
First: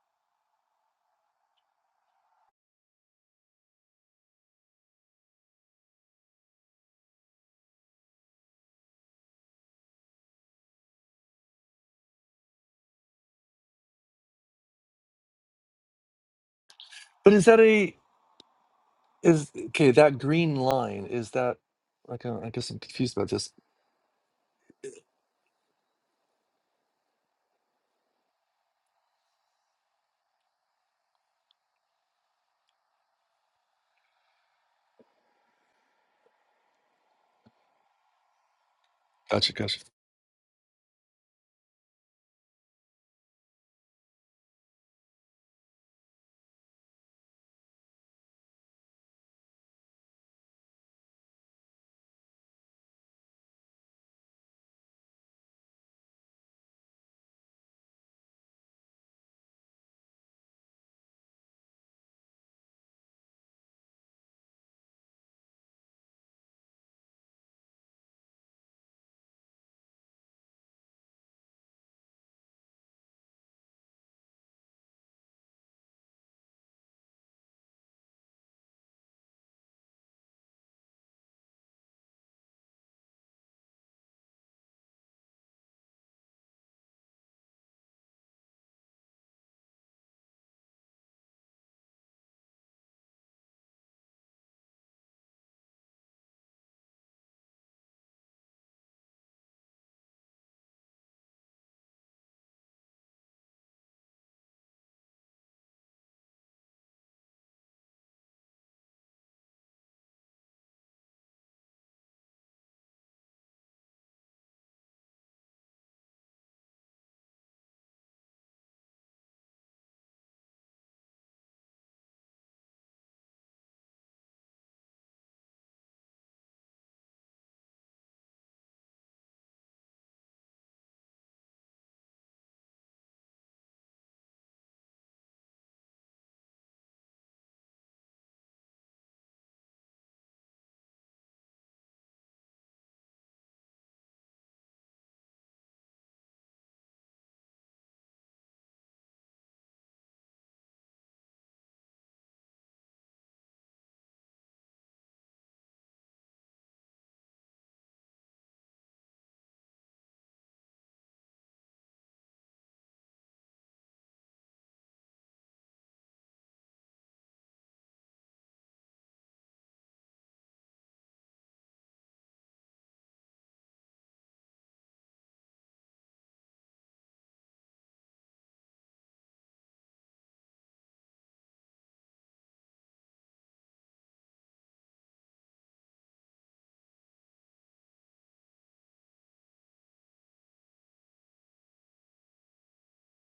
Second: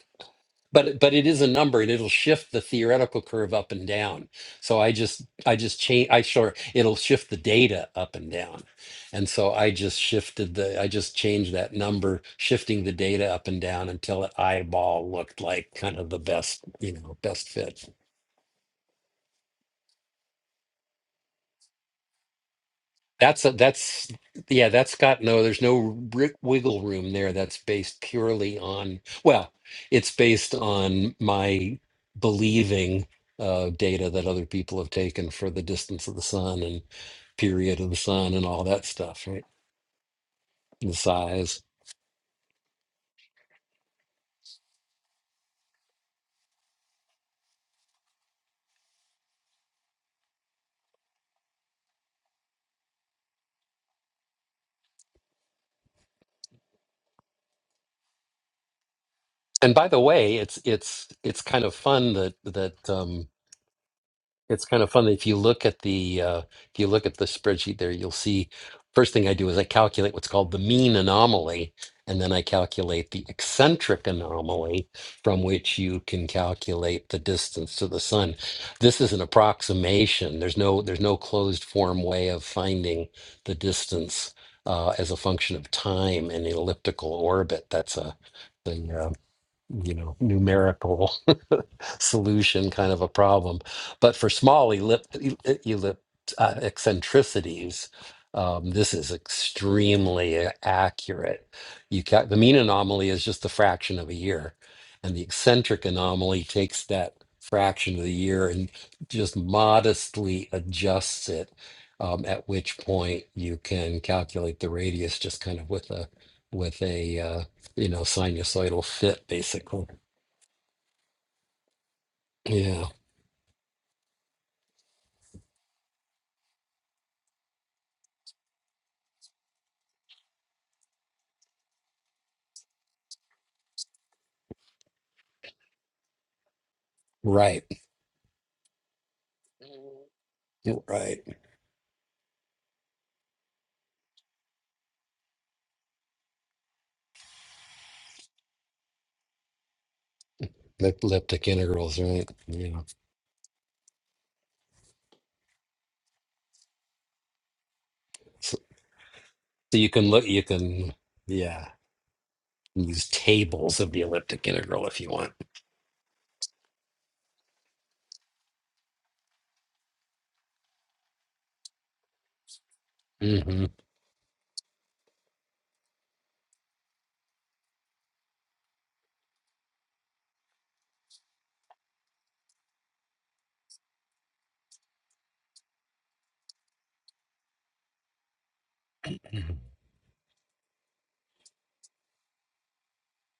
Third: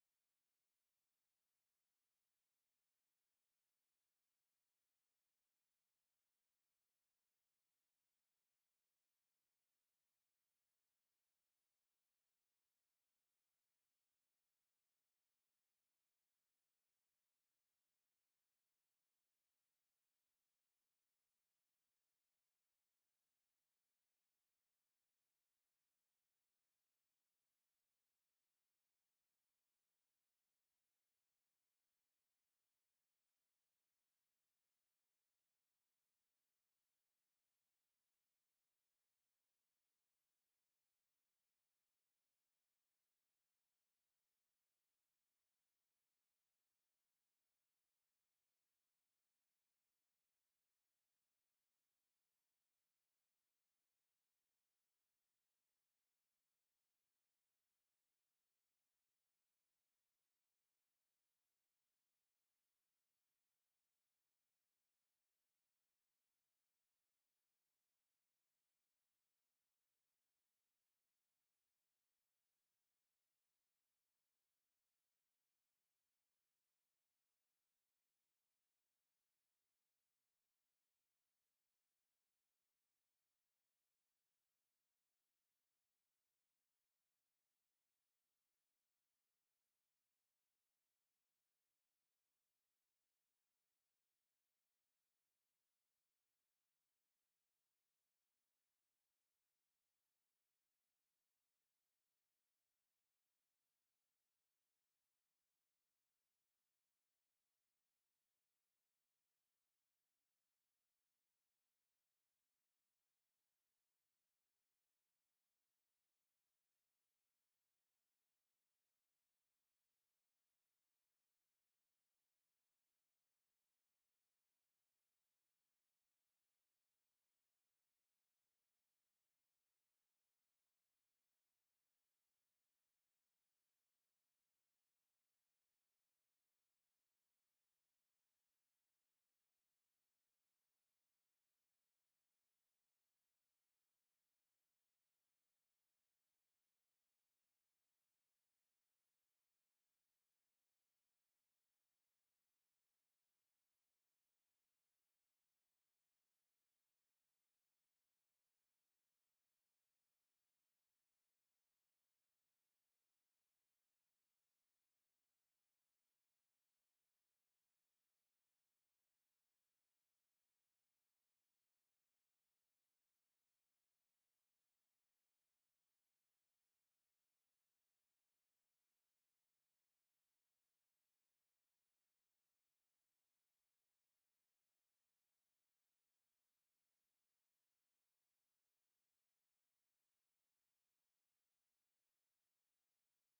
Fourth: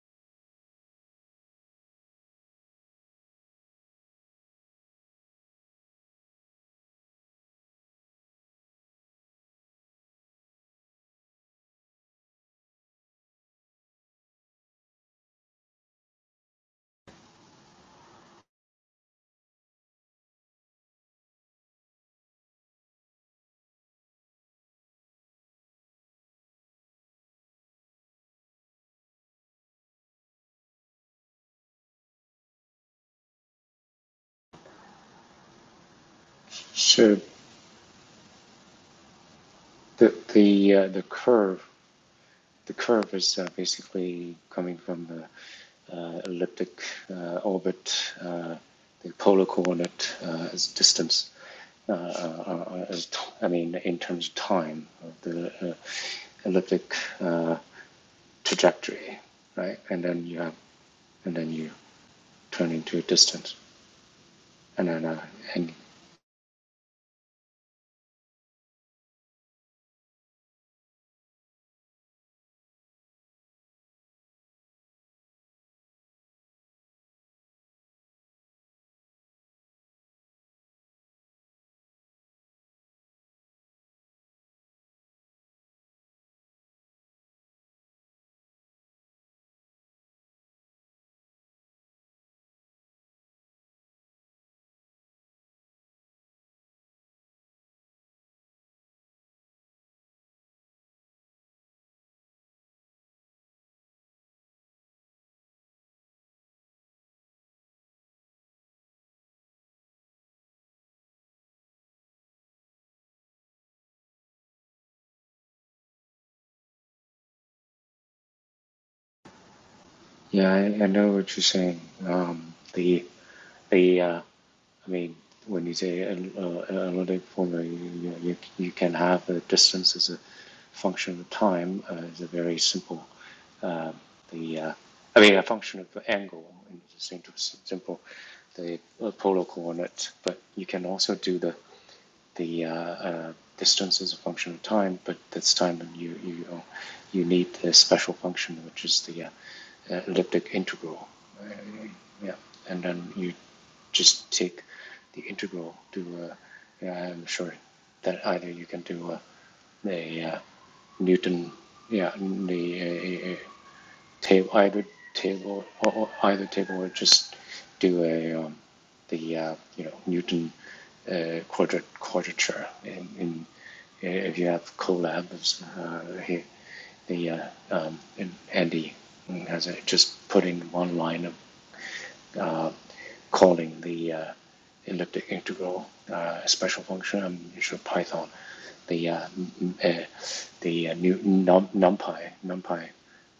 [SPEAKER 1] but but it is a number and it'll shift the theoretical curve up and down so i just i just change i sure it'll shift the data up and down and so i just shifted the i just changed that number shifting the data up and down until it eyeball looked like kind of the best you know
[SPEAKER 2] but is
[SPEAKER 1] best
[SPEAKER 2] that
[SPEAKER 1] fit
[SPEAKER 2] a is okay that green line is that like i don't- I guess i'm confused about
[SPEAKER 1] That's
[SPEAKER 2] this
[SPEAKER 1] a, that's yeah, that's got no. There's no ri wiggle room there. That's based purely on well, it's based on my believing uh, data that other people have taken for the distance of the sun and
[SPEAKER 3] So
[SPEAKER 1] period of the sun and all that stuff, right?
[SPEAKER 2] Gotcha. Gotcha.
[SPEAKER 3] the the uh,
[SPEAKER 1] And the
[SPEAKER 3] the curve
[SPEAKER 1] size.
[SPEAKER 3] the curve is uh, basically coming from the uh, elliptic uh, orbit, uh, the polar coordinate uh, as distance. Uh, uh, uh, as t- I mean, in terms of time of the uh, elliptic uh, trajectory,
[SPEAKER 1] And
[SPEAKER 3] right?
[SPEAKER 1] by the
[SPEAKER 3] And then
[SPEAKER 1] way,
[SPEAKER 3] you have,
[SPEAKER 1] it's it's
[SPEAKER 3] and
[SPEAKER 1] it's
[SPEAKER 3] then
[SPEAKER 1] kind
[SPEAKER 3] you
[SPEAKER 1] of fun that
[SPEAKER 3] turn
[SPEAKER 1] that.
[SPEAKER 3] into a
[SPEAKER 1] um,
[SPEAKER 3] distance,
[SPEAKER 1] It's kind
[SPEAKER 3] and
[SPEAKER 1] of
[SPEAKER 3] then
[SPEAKER 1] fun.
[SPEAKER 3] uh,
[SPEAKER 1] If you look
[SPEAKER 3] and
[SPEAKER 1] at the uh, if you look at the spreadsheet there, you'll see first thing I do is I calculate what's called the mean anomaly, and then I calculate the eccentric anomaly from which you can calculate the distance to the sun. This is an approximation. There's no there's no closed form way of finding the distance uh, as a function of time in an elliptical orbit. That's a thing you know numerical [LAUGHS] solution kind of a problem but for small ellipt, ellipt uh, eccentricities um, this is extremely a- accurate you ca the mean anomaly is just the fraction of a year and the eccentric anomaly takes that fraction of the year and just modestly adjusts it um, at which point you can calculate the radius just kind of with a with a uh, you know, sinusoidal fit, basically.
[SPEAKER 3] Yeah, I, I know what you're saying. Um,
[SPEAKER 1] Yeah,
[SPEAKER 3] the the uh, I mean, when you say an- uh, an analytic formula, you, you, you can have the distance as a function of time uh, is a very simple. um the uh, I mean, a function of the angle and it's a
[SPEAKER 1] right,
[SPEAKER 3] simple the uh, polar coordinate. But you can also
[SPEAKER 1] right.
[SPEAKER 3] do the the uh, uh, distance is a function of time, but that's time, when you you uh, you need the special function, which is the uh, uh, elliptic integral.
[SPEAKER 1] Elliptic integrals, right?
[SPEAKER 3] Yeah,
[SPEAKER 1] Yeah.
[SPEAKER 3] and then you just take the integral to. Uh, yeah, I'm sure that either
[SPEAKER 1] So,
[SPEAKER 3] you can do a,
[SPEAKER 1] so you can
[SPEAKER 3] a,
[SPEAKER 1] look,
[SPEAKER 3] uh
[SPEAKER 1] you can,
[SPEAKER 3] Newton,
[SPEAKER 1] yeah,
[SPEAKER 3] yeah,
[SPEAKER 1] use
[SPEAKER 3] the uh,
[SPEAKER 1] tables of the elliptic
[SPEAKER 3] table either
[SPEAKER 1] integral if you want.
[SPEAKER 3] table or, or either table or just do a um, the uh, you know Newton uh, quadrat quadrature in, in
[SPEAKER 1] hmm
[SPEAKER 3] uh, if you have collabs uh, here the uh, um, and Andy has it just putting one line of uh, calling the uh, elliptic integral uh, a special function. I'm sure Python, the uh, uh, the uh, new num, numpy numpy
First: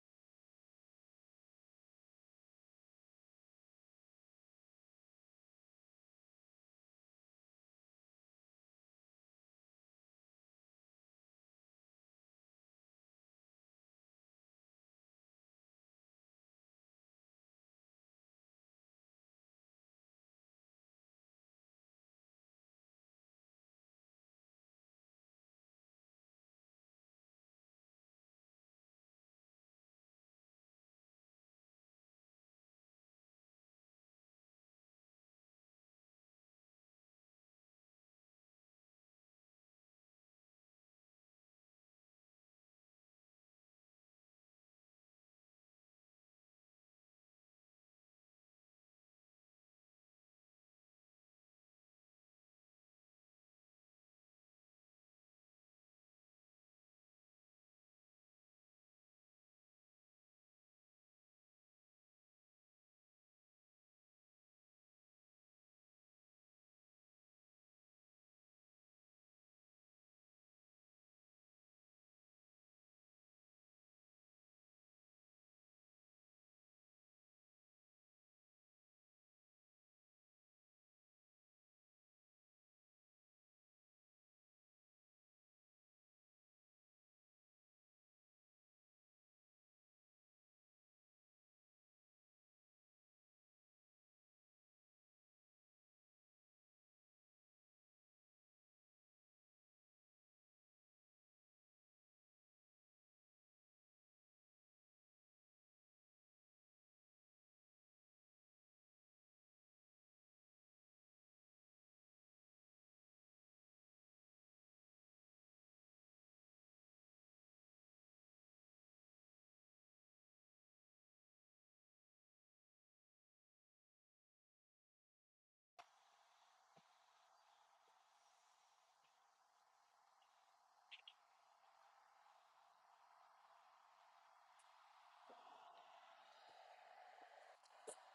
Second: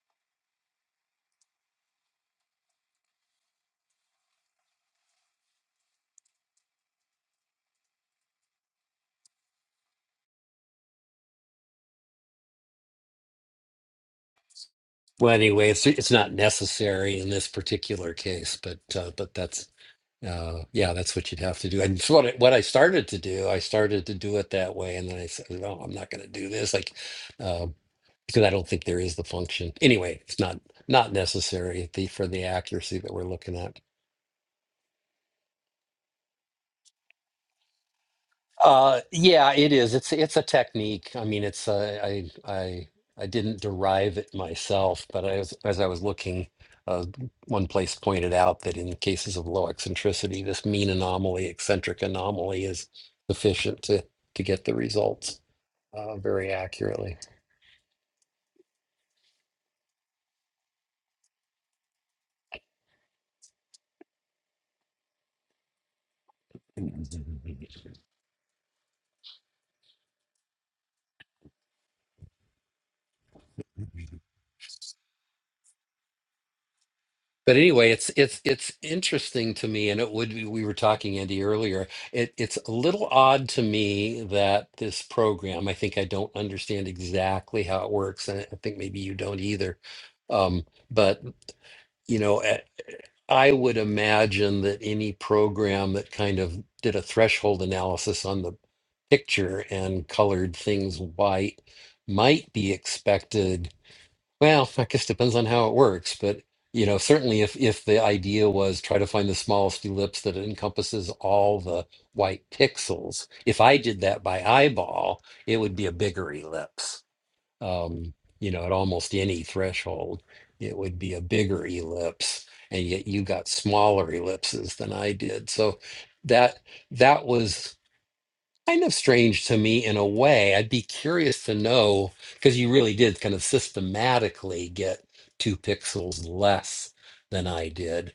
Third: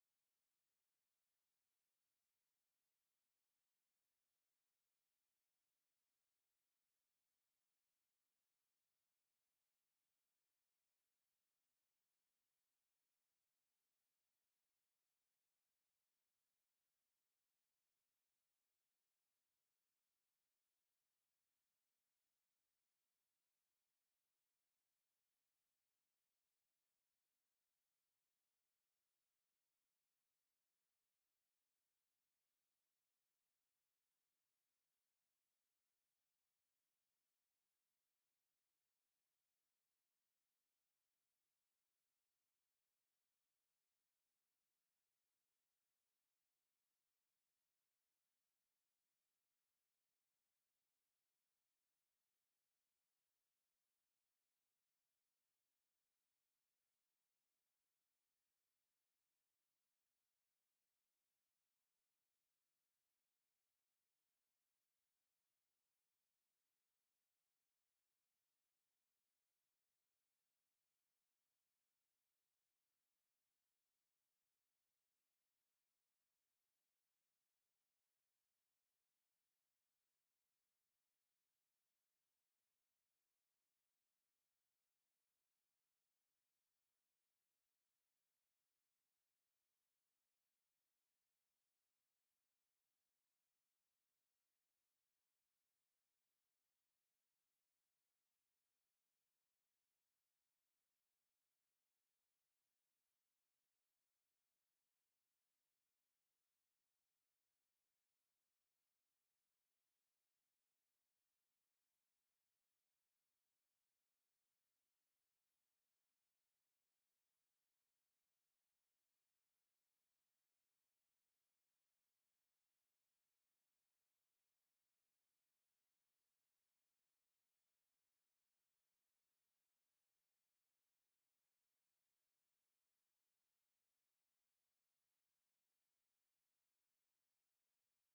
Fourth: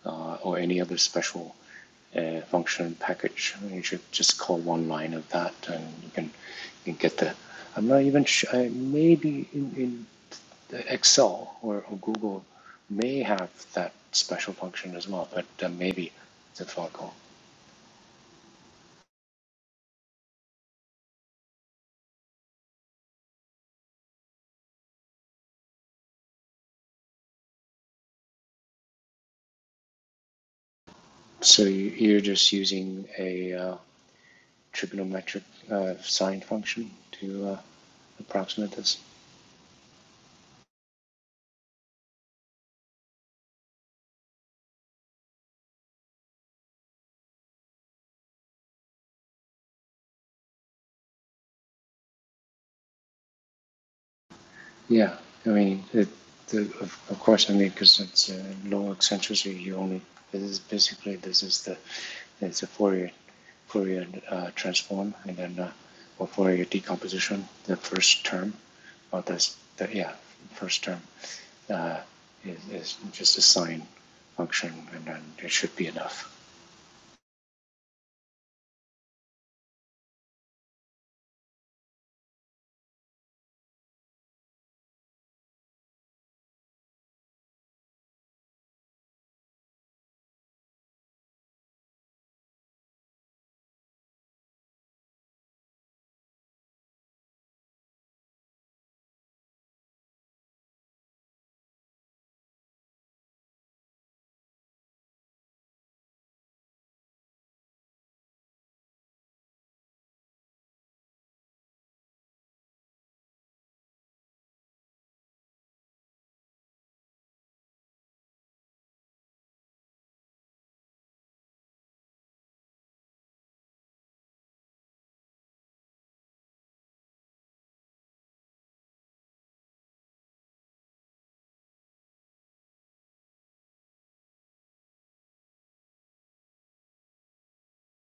[SPEAKER 3] uh, or any other special uh, function package. You should just call one line of that, and you can you can get the. I'm not even sure. I- Maybe in, in Excel or, or Google may have that special function as well,
[SPEAKER 1] Well,
[SPEAKER 3] but uh,
[SPEAKER 1] anyway, it's
[SPEAKER 3] maybe
[SPEAKER 1] it's not
[SPEAKER 3] it's a phone call.
[SPEAKER 1] necessary in this particular case, but uh, but that's uh, yeah, that's what you'd have to do. And so what I, what I started to do, I started to do it that way, and then I said, no, I'm not going to do this. Like, uh, because I don't think there is the function. Anyway, it's not not
[SPEAKER 3] So
[SPEAKER 1] necessary
[SPEAKER 3] you-
[SPEAKER 1] the,
[SPEAKER 3] you're
[SPEAKER 1] for the
[SPEAKER 3] just
[SPEAKER 1] accuracy
[SPEAKER 3] using
[SPEAKER 1] that we're
[SPEAKER 3] a
[SPEAKER 1] looking
[SPEAKER 3] uh,
[SPEAKER 1] at.
[SPEAKER 3] trigonometric uh, sine function to uh, approximate this.
[SPEAKER 1] Uh, yeah, it is. It's it's a technique. I mean, it's uh, I I I didn't derive it myself, but I was, as I was looking, uh, one place pointed out that in cases of low eccentricity, this mean anomaly, eccentric anomaly, is sufficient to to get the
[SPEAKER 3] Yeah,
[SPEAKER 1] results
[SPEAKER 3] I mean, it,
[SPEAKER 1] uh, very
[SPEAKER 3] the, of,
[SPEAKER 1] accurately.
[SPEAKER 3] of course, I mean, because it's uh, low eccentricity, you only, this is basically, this is the, it's a Fourier, Fourier uh, transform, and then, uh, or Fourier decomposition, the first term, or this, the, yeah, first term, uh, is, is just a sine function, and then it should be enough.
[SPEAKER 1] But anyway, it's it's it's interesting to me, and it would be, we were talking, Andy, earlier. It it's a little odd to me that this program, I think I don't understand exactly how it works, and I think maybe you don't either. Um, but you know, eh, I would imagine that any program that kind of did a threshold analysis on the picture and colored things white might be expected well, I guess depends on how it works, but you know, certainly if if the idea was try to find the smallest ellipse that encompasses all the white pixels, if I did that by eyeball, it would be a bigger ellipse. Um, you know, at almost any threshold, it would be a bigger ellipse, and yet you got smaller ellipses than I did. So that that was kind of strange to me in a way. I'd be curious to know because you really did kind of systematically get two pixels less than I did.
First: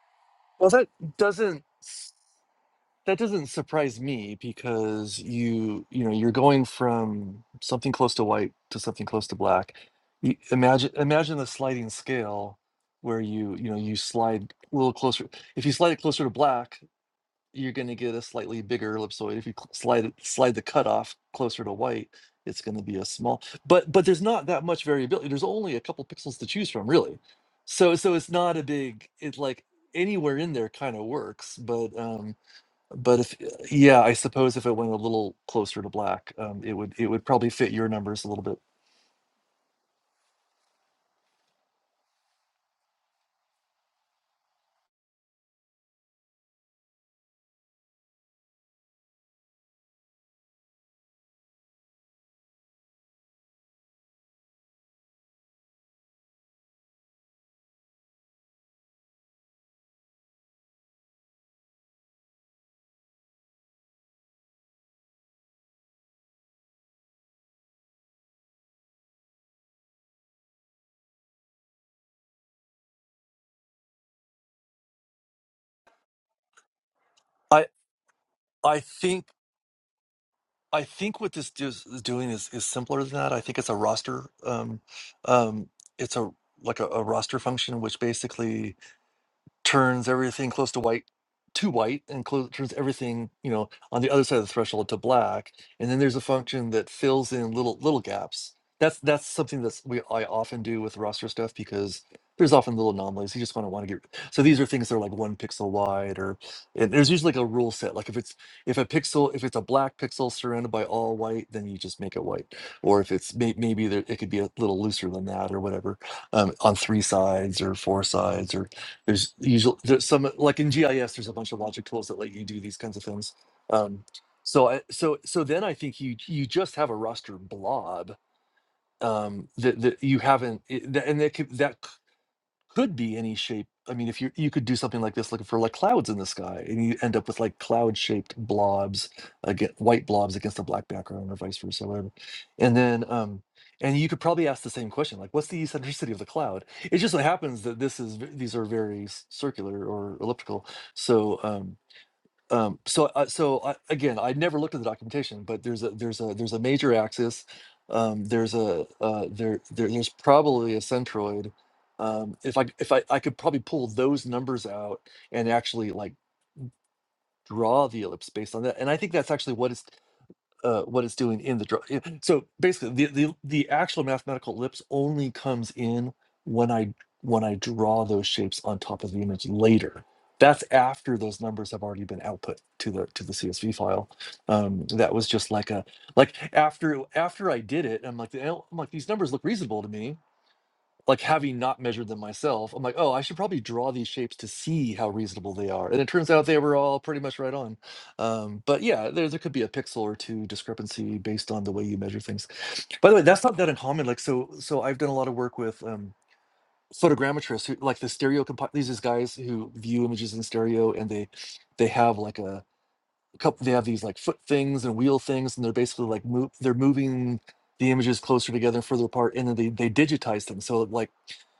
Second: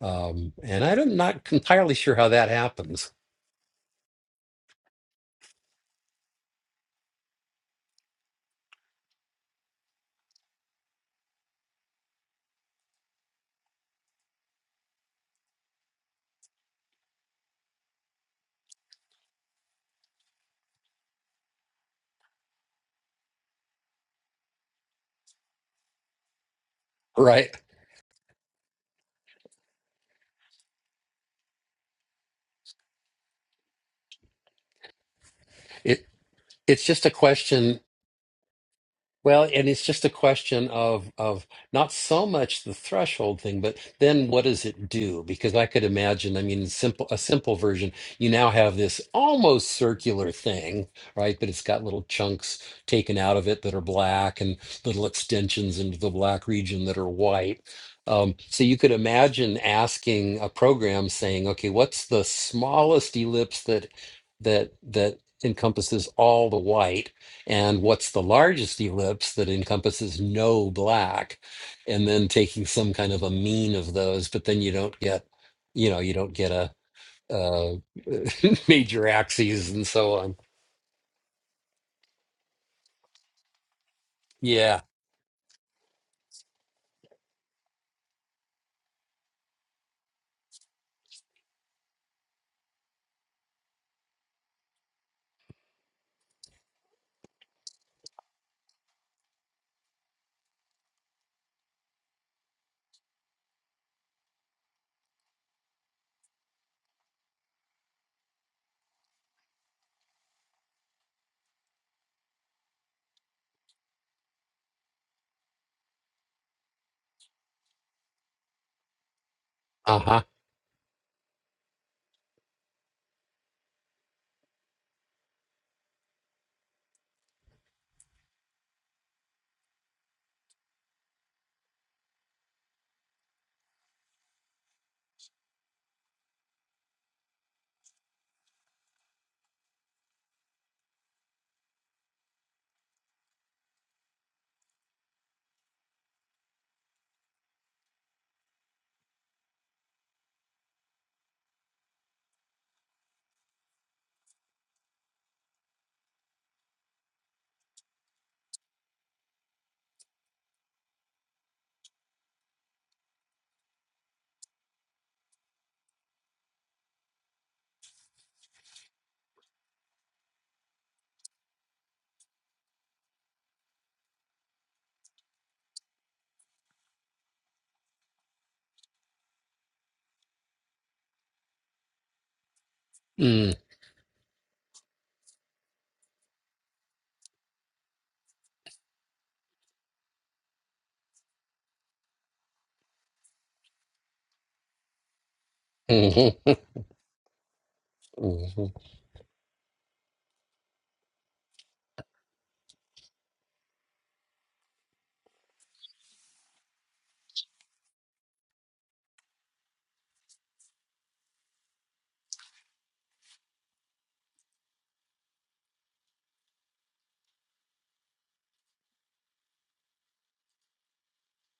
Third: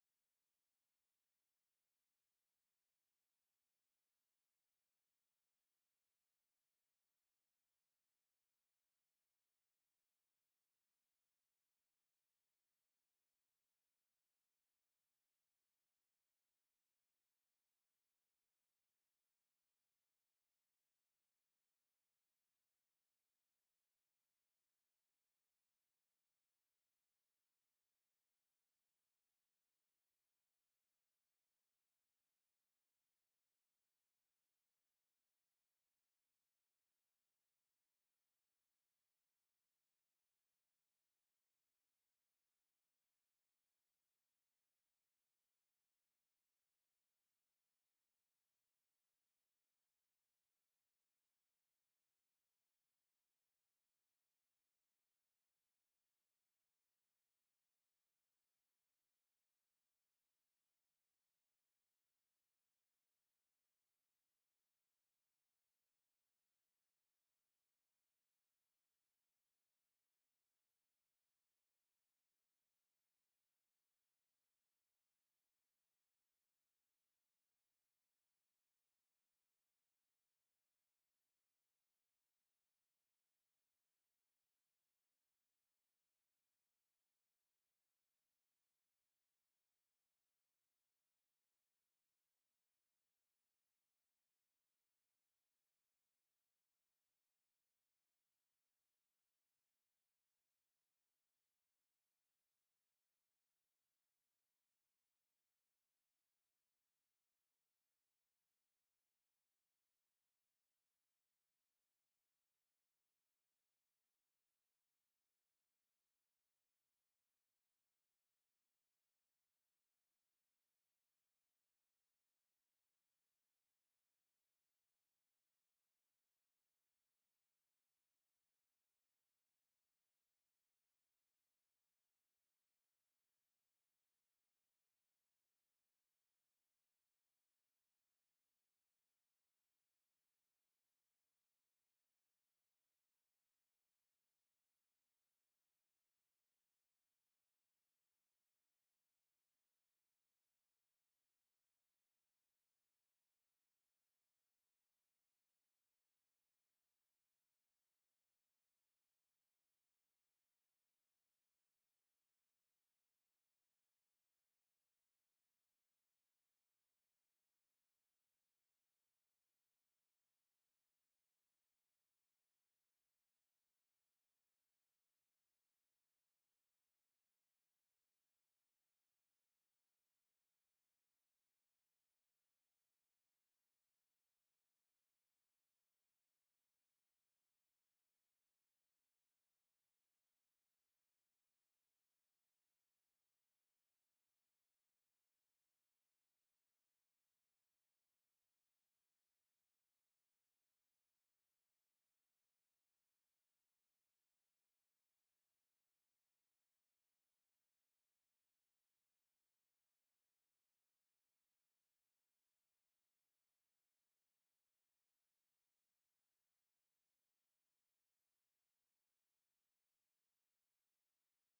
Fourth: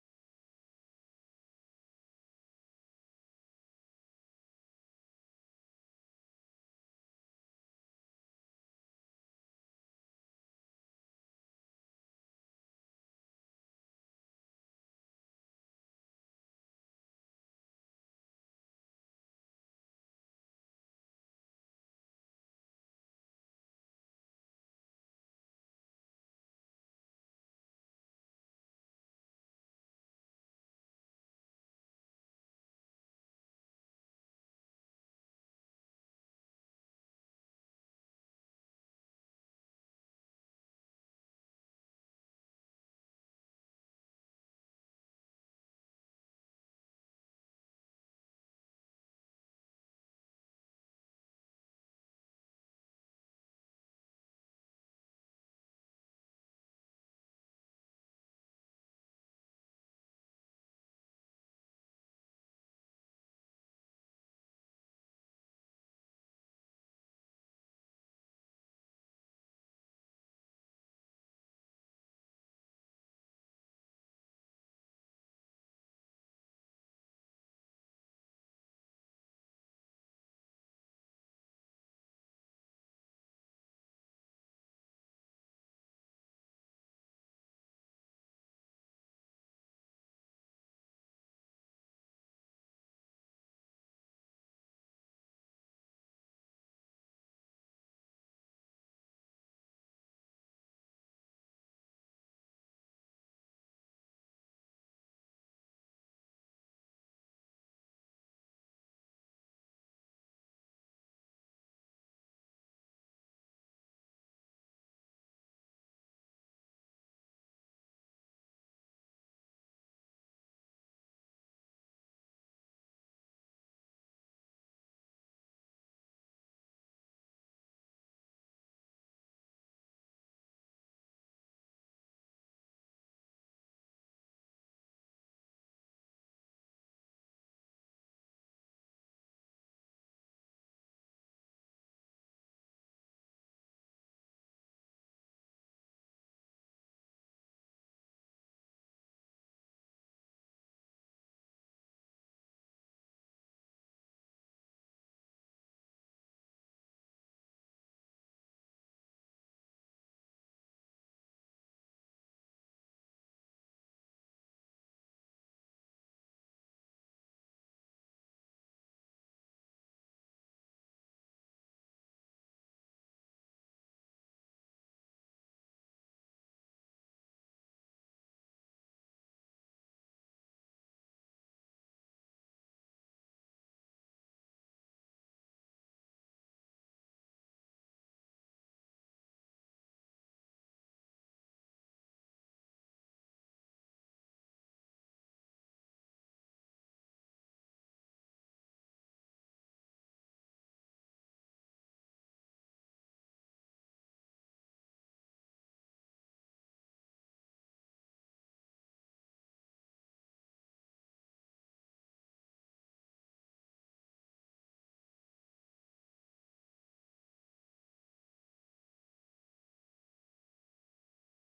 [SPEAKER 1] Um,
[SPEAKER 2] Well,
[SPEAKER 1] and
[SPEAKER 2] that
[SPEAKER 1] I'm not
[SPEAKER 2] doesn't
[SPEAKER 1] entirely
[SPEAKER 2] s-
[SPEAKER 1] sure how that happens,
[SPEAKER 2] that doesn't surprise me because you you know you're going from something close to white to something close to black. You imagine imagine the sliding scale where you you know you slide a little closer. If you slide it closer to black, you're going to get a slightly bigger ellipsoid. If you cl- slide it- slide the cutoff closer to white, it's going to be a small. But but there's not that much variability. There's only a couple pixels to choose from,
[SPEAKER 1] [LAUGHS]
[SPEAKER 2] really.
[SPEAKER 1] right?
[SPEAKER 2] So so it's not a big. It's like anywhere in there kind of works. But um but if yeah, I suppose if it went a little closer to
[SPEAKER 1] It
[SPEAKER 2] black, um, it
[SPEAKER 1] it's
[SPEAKER 2] would
[SPEAKER 1] just
[SPEAKER 2] it
[SPEAKER 1] a
[SPEAKER 2] would probably fit
[SPEAKER 1] question
[SPEAKER 2] your numbers a little bit.
[SPEAKER 1] Well, and it's just a question of of not so much the threshold thing, but then what does it do? Because I could imagine, I mean, simple a simple version, you now have this almost circular thing, right? But it's got little chunks taken out of it that are black and little extensions into the black region that are white. Um, so you could imagine asking a program saying, okay, what's the smallest ellipse that that that encompasses all the white? and what's the largest ellipse that encompasses no black and then taking some kind of a mean of those but then you don't get you know you don't get a
[SPEAKER 2] I
[SPEAKER 1] uh [LAUGHS]
[SPEAKER 2] I
[SPEAKER 1] major
[SPEAKER 2] think
[SPEAKER 1] axes and so on
[SPEAKER 2] I think what this is is doing is, is simpler than that. I think it's a roster.
[SPEAKER 1] yeah
[SPEAKER 2] Um, um, it's a like a, a roster function, which basically turns everything close to white to white and clo- turns everything you know on the other side of the threshold to black and then there's a function that fills in little little gaps that's that's something that's we i often do with roster stuff because there's often little anomalies you just want to want to get so these are things that are like one pixel wide or and there's usually like a rule set like if it's if a pixel if it's a black pixel surrounded by all white then you just make it white or if it's may, maybe there, it could be a little looser than that or whatever um, on three sides or four sides or there's usually there's
[SPEAKER 1] uh-huh
[SPEAKER 2] some like in GIS there's a bunch of logic tools that let you do these kinds of things. Um, so I so so then I think you you just have a raster blob um, that that you haven't it, that, and that could, that could be any shape. I mean, if you you could do something like this, looking for like clouds in the sky, and you end up with like cloud shaped blobs, again, white blobs against a black background, or vice versa, whatever. And then, um, and you could probably ask the same question, like, what's the eccentricity of the cloud? It just so happens that this is v- these are very s- circular or elliptical, so. Um, um, so, uh, so I, again, I never looked at the documentation, but there's a there's a there's a major axis. Um, there's a uh, there, there there's probably a centroid. Um, if I if I, I could probably pull those numbers out and actually like draw the ellipse based on that, and I think that's actually what is uh, what it's doing in the draw. yeah, So basically, the, the the actual mathematical ellipse only comes in when I when I draw those shapes on top of the image later. That's after those numbers have already been output to the to the
[SPEAKER 1] mm,
[SPEAKER 2] CSV file. Um, that was just like a like after after I did it, I'm like, "Oh," I'm like these numbers look reasonable to me like having not measured them myself, I'm like, oh, I should probably draw these shapes to see how reasonable they are. And it
[SPEAKER 1] hmm
[SPEAKER 2] turns out they were all pretty much right on. Um,
[SPEAKER 1] hmm
[SPEAKER 2] but yeah, there, there could be a pixel or two discrepancy based on the way you measure things. By the way, that's not that uncommon. Like, so, so I've done a lot of work with um, photogrammetrists who like the stereo, compi- these is guys who view images in stereo and they, they have like a couple, they have these like foot things and wheel things, and they're basically like move, they're moving the images closer together and further apart and then they, they digitize them so like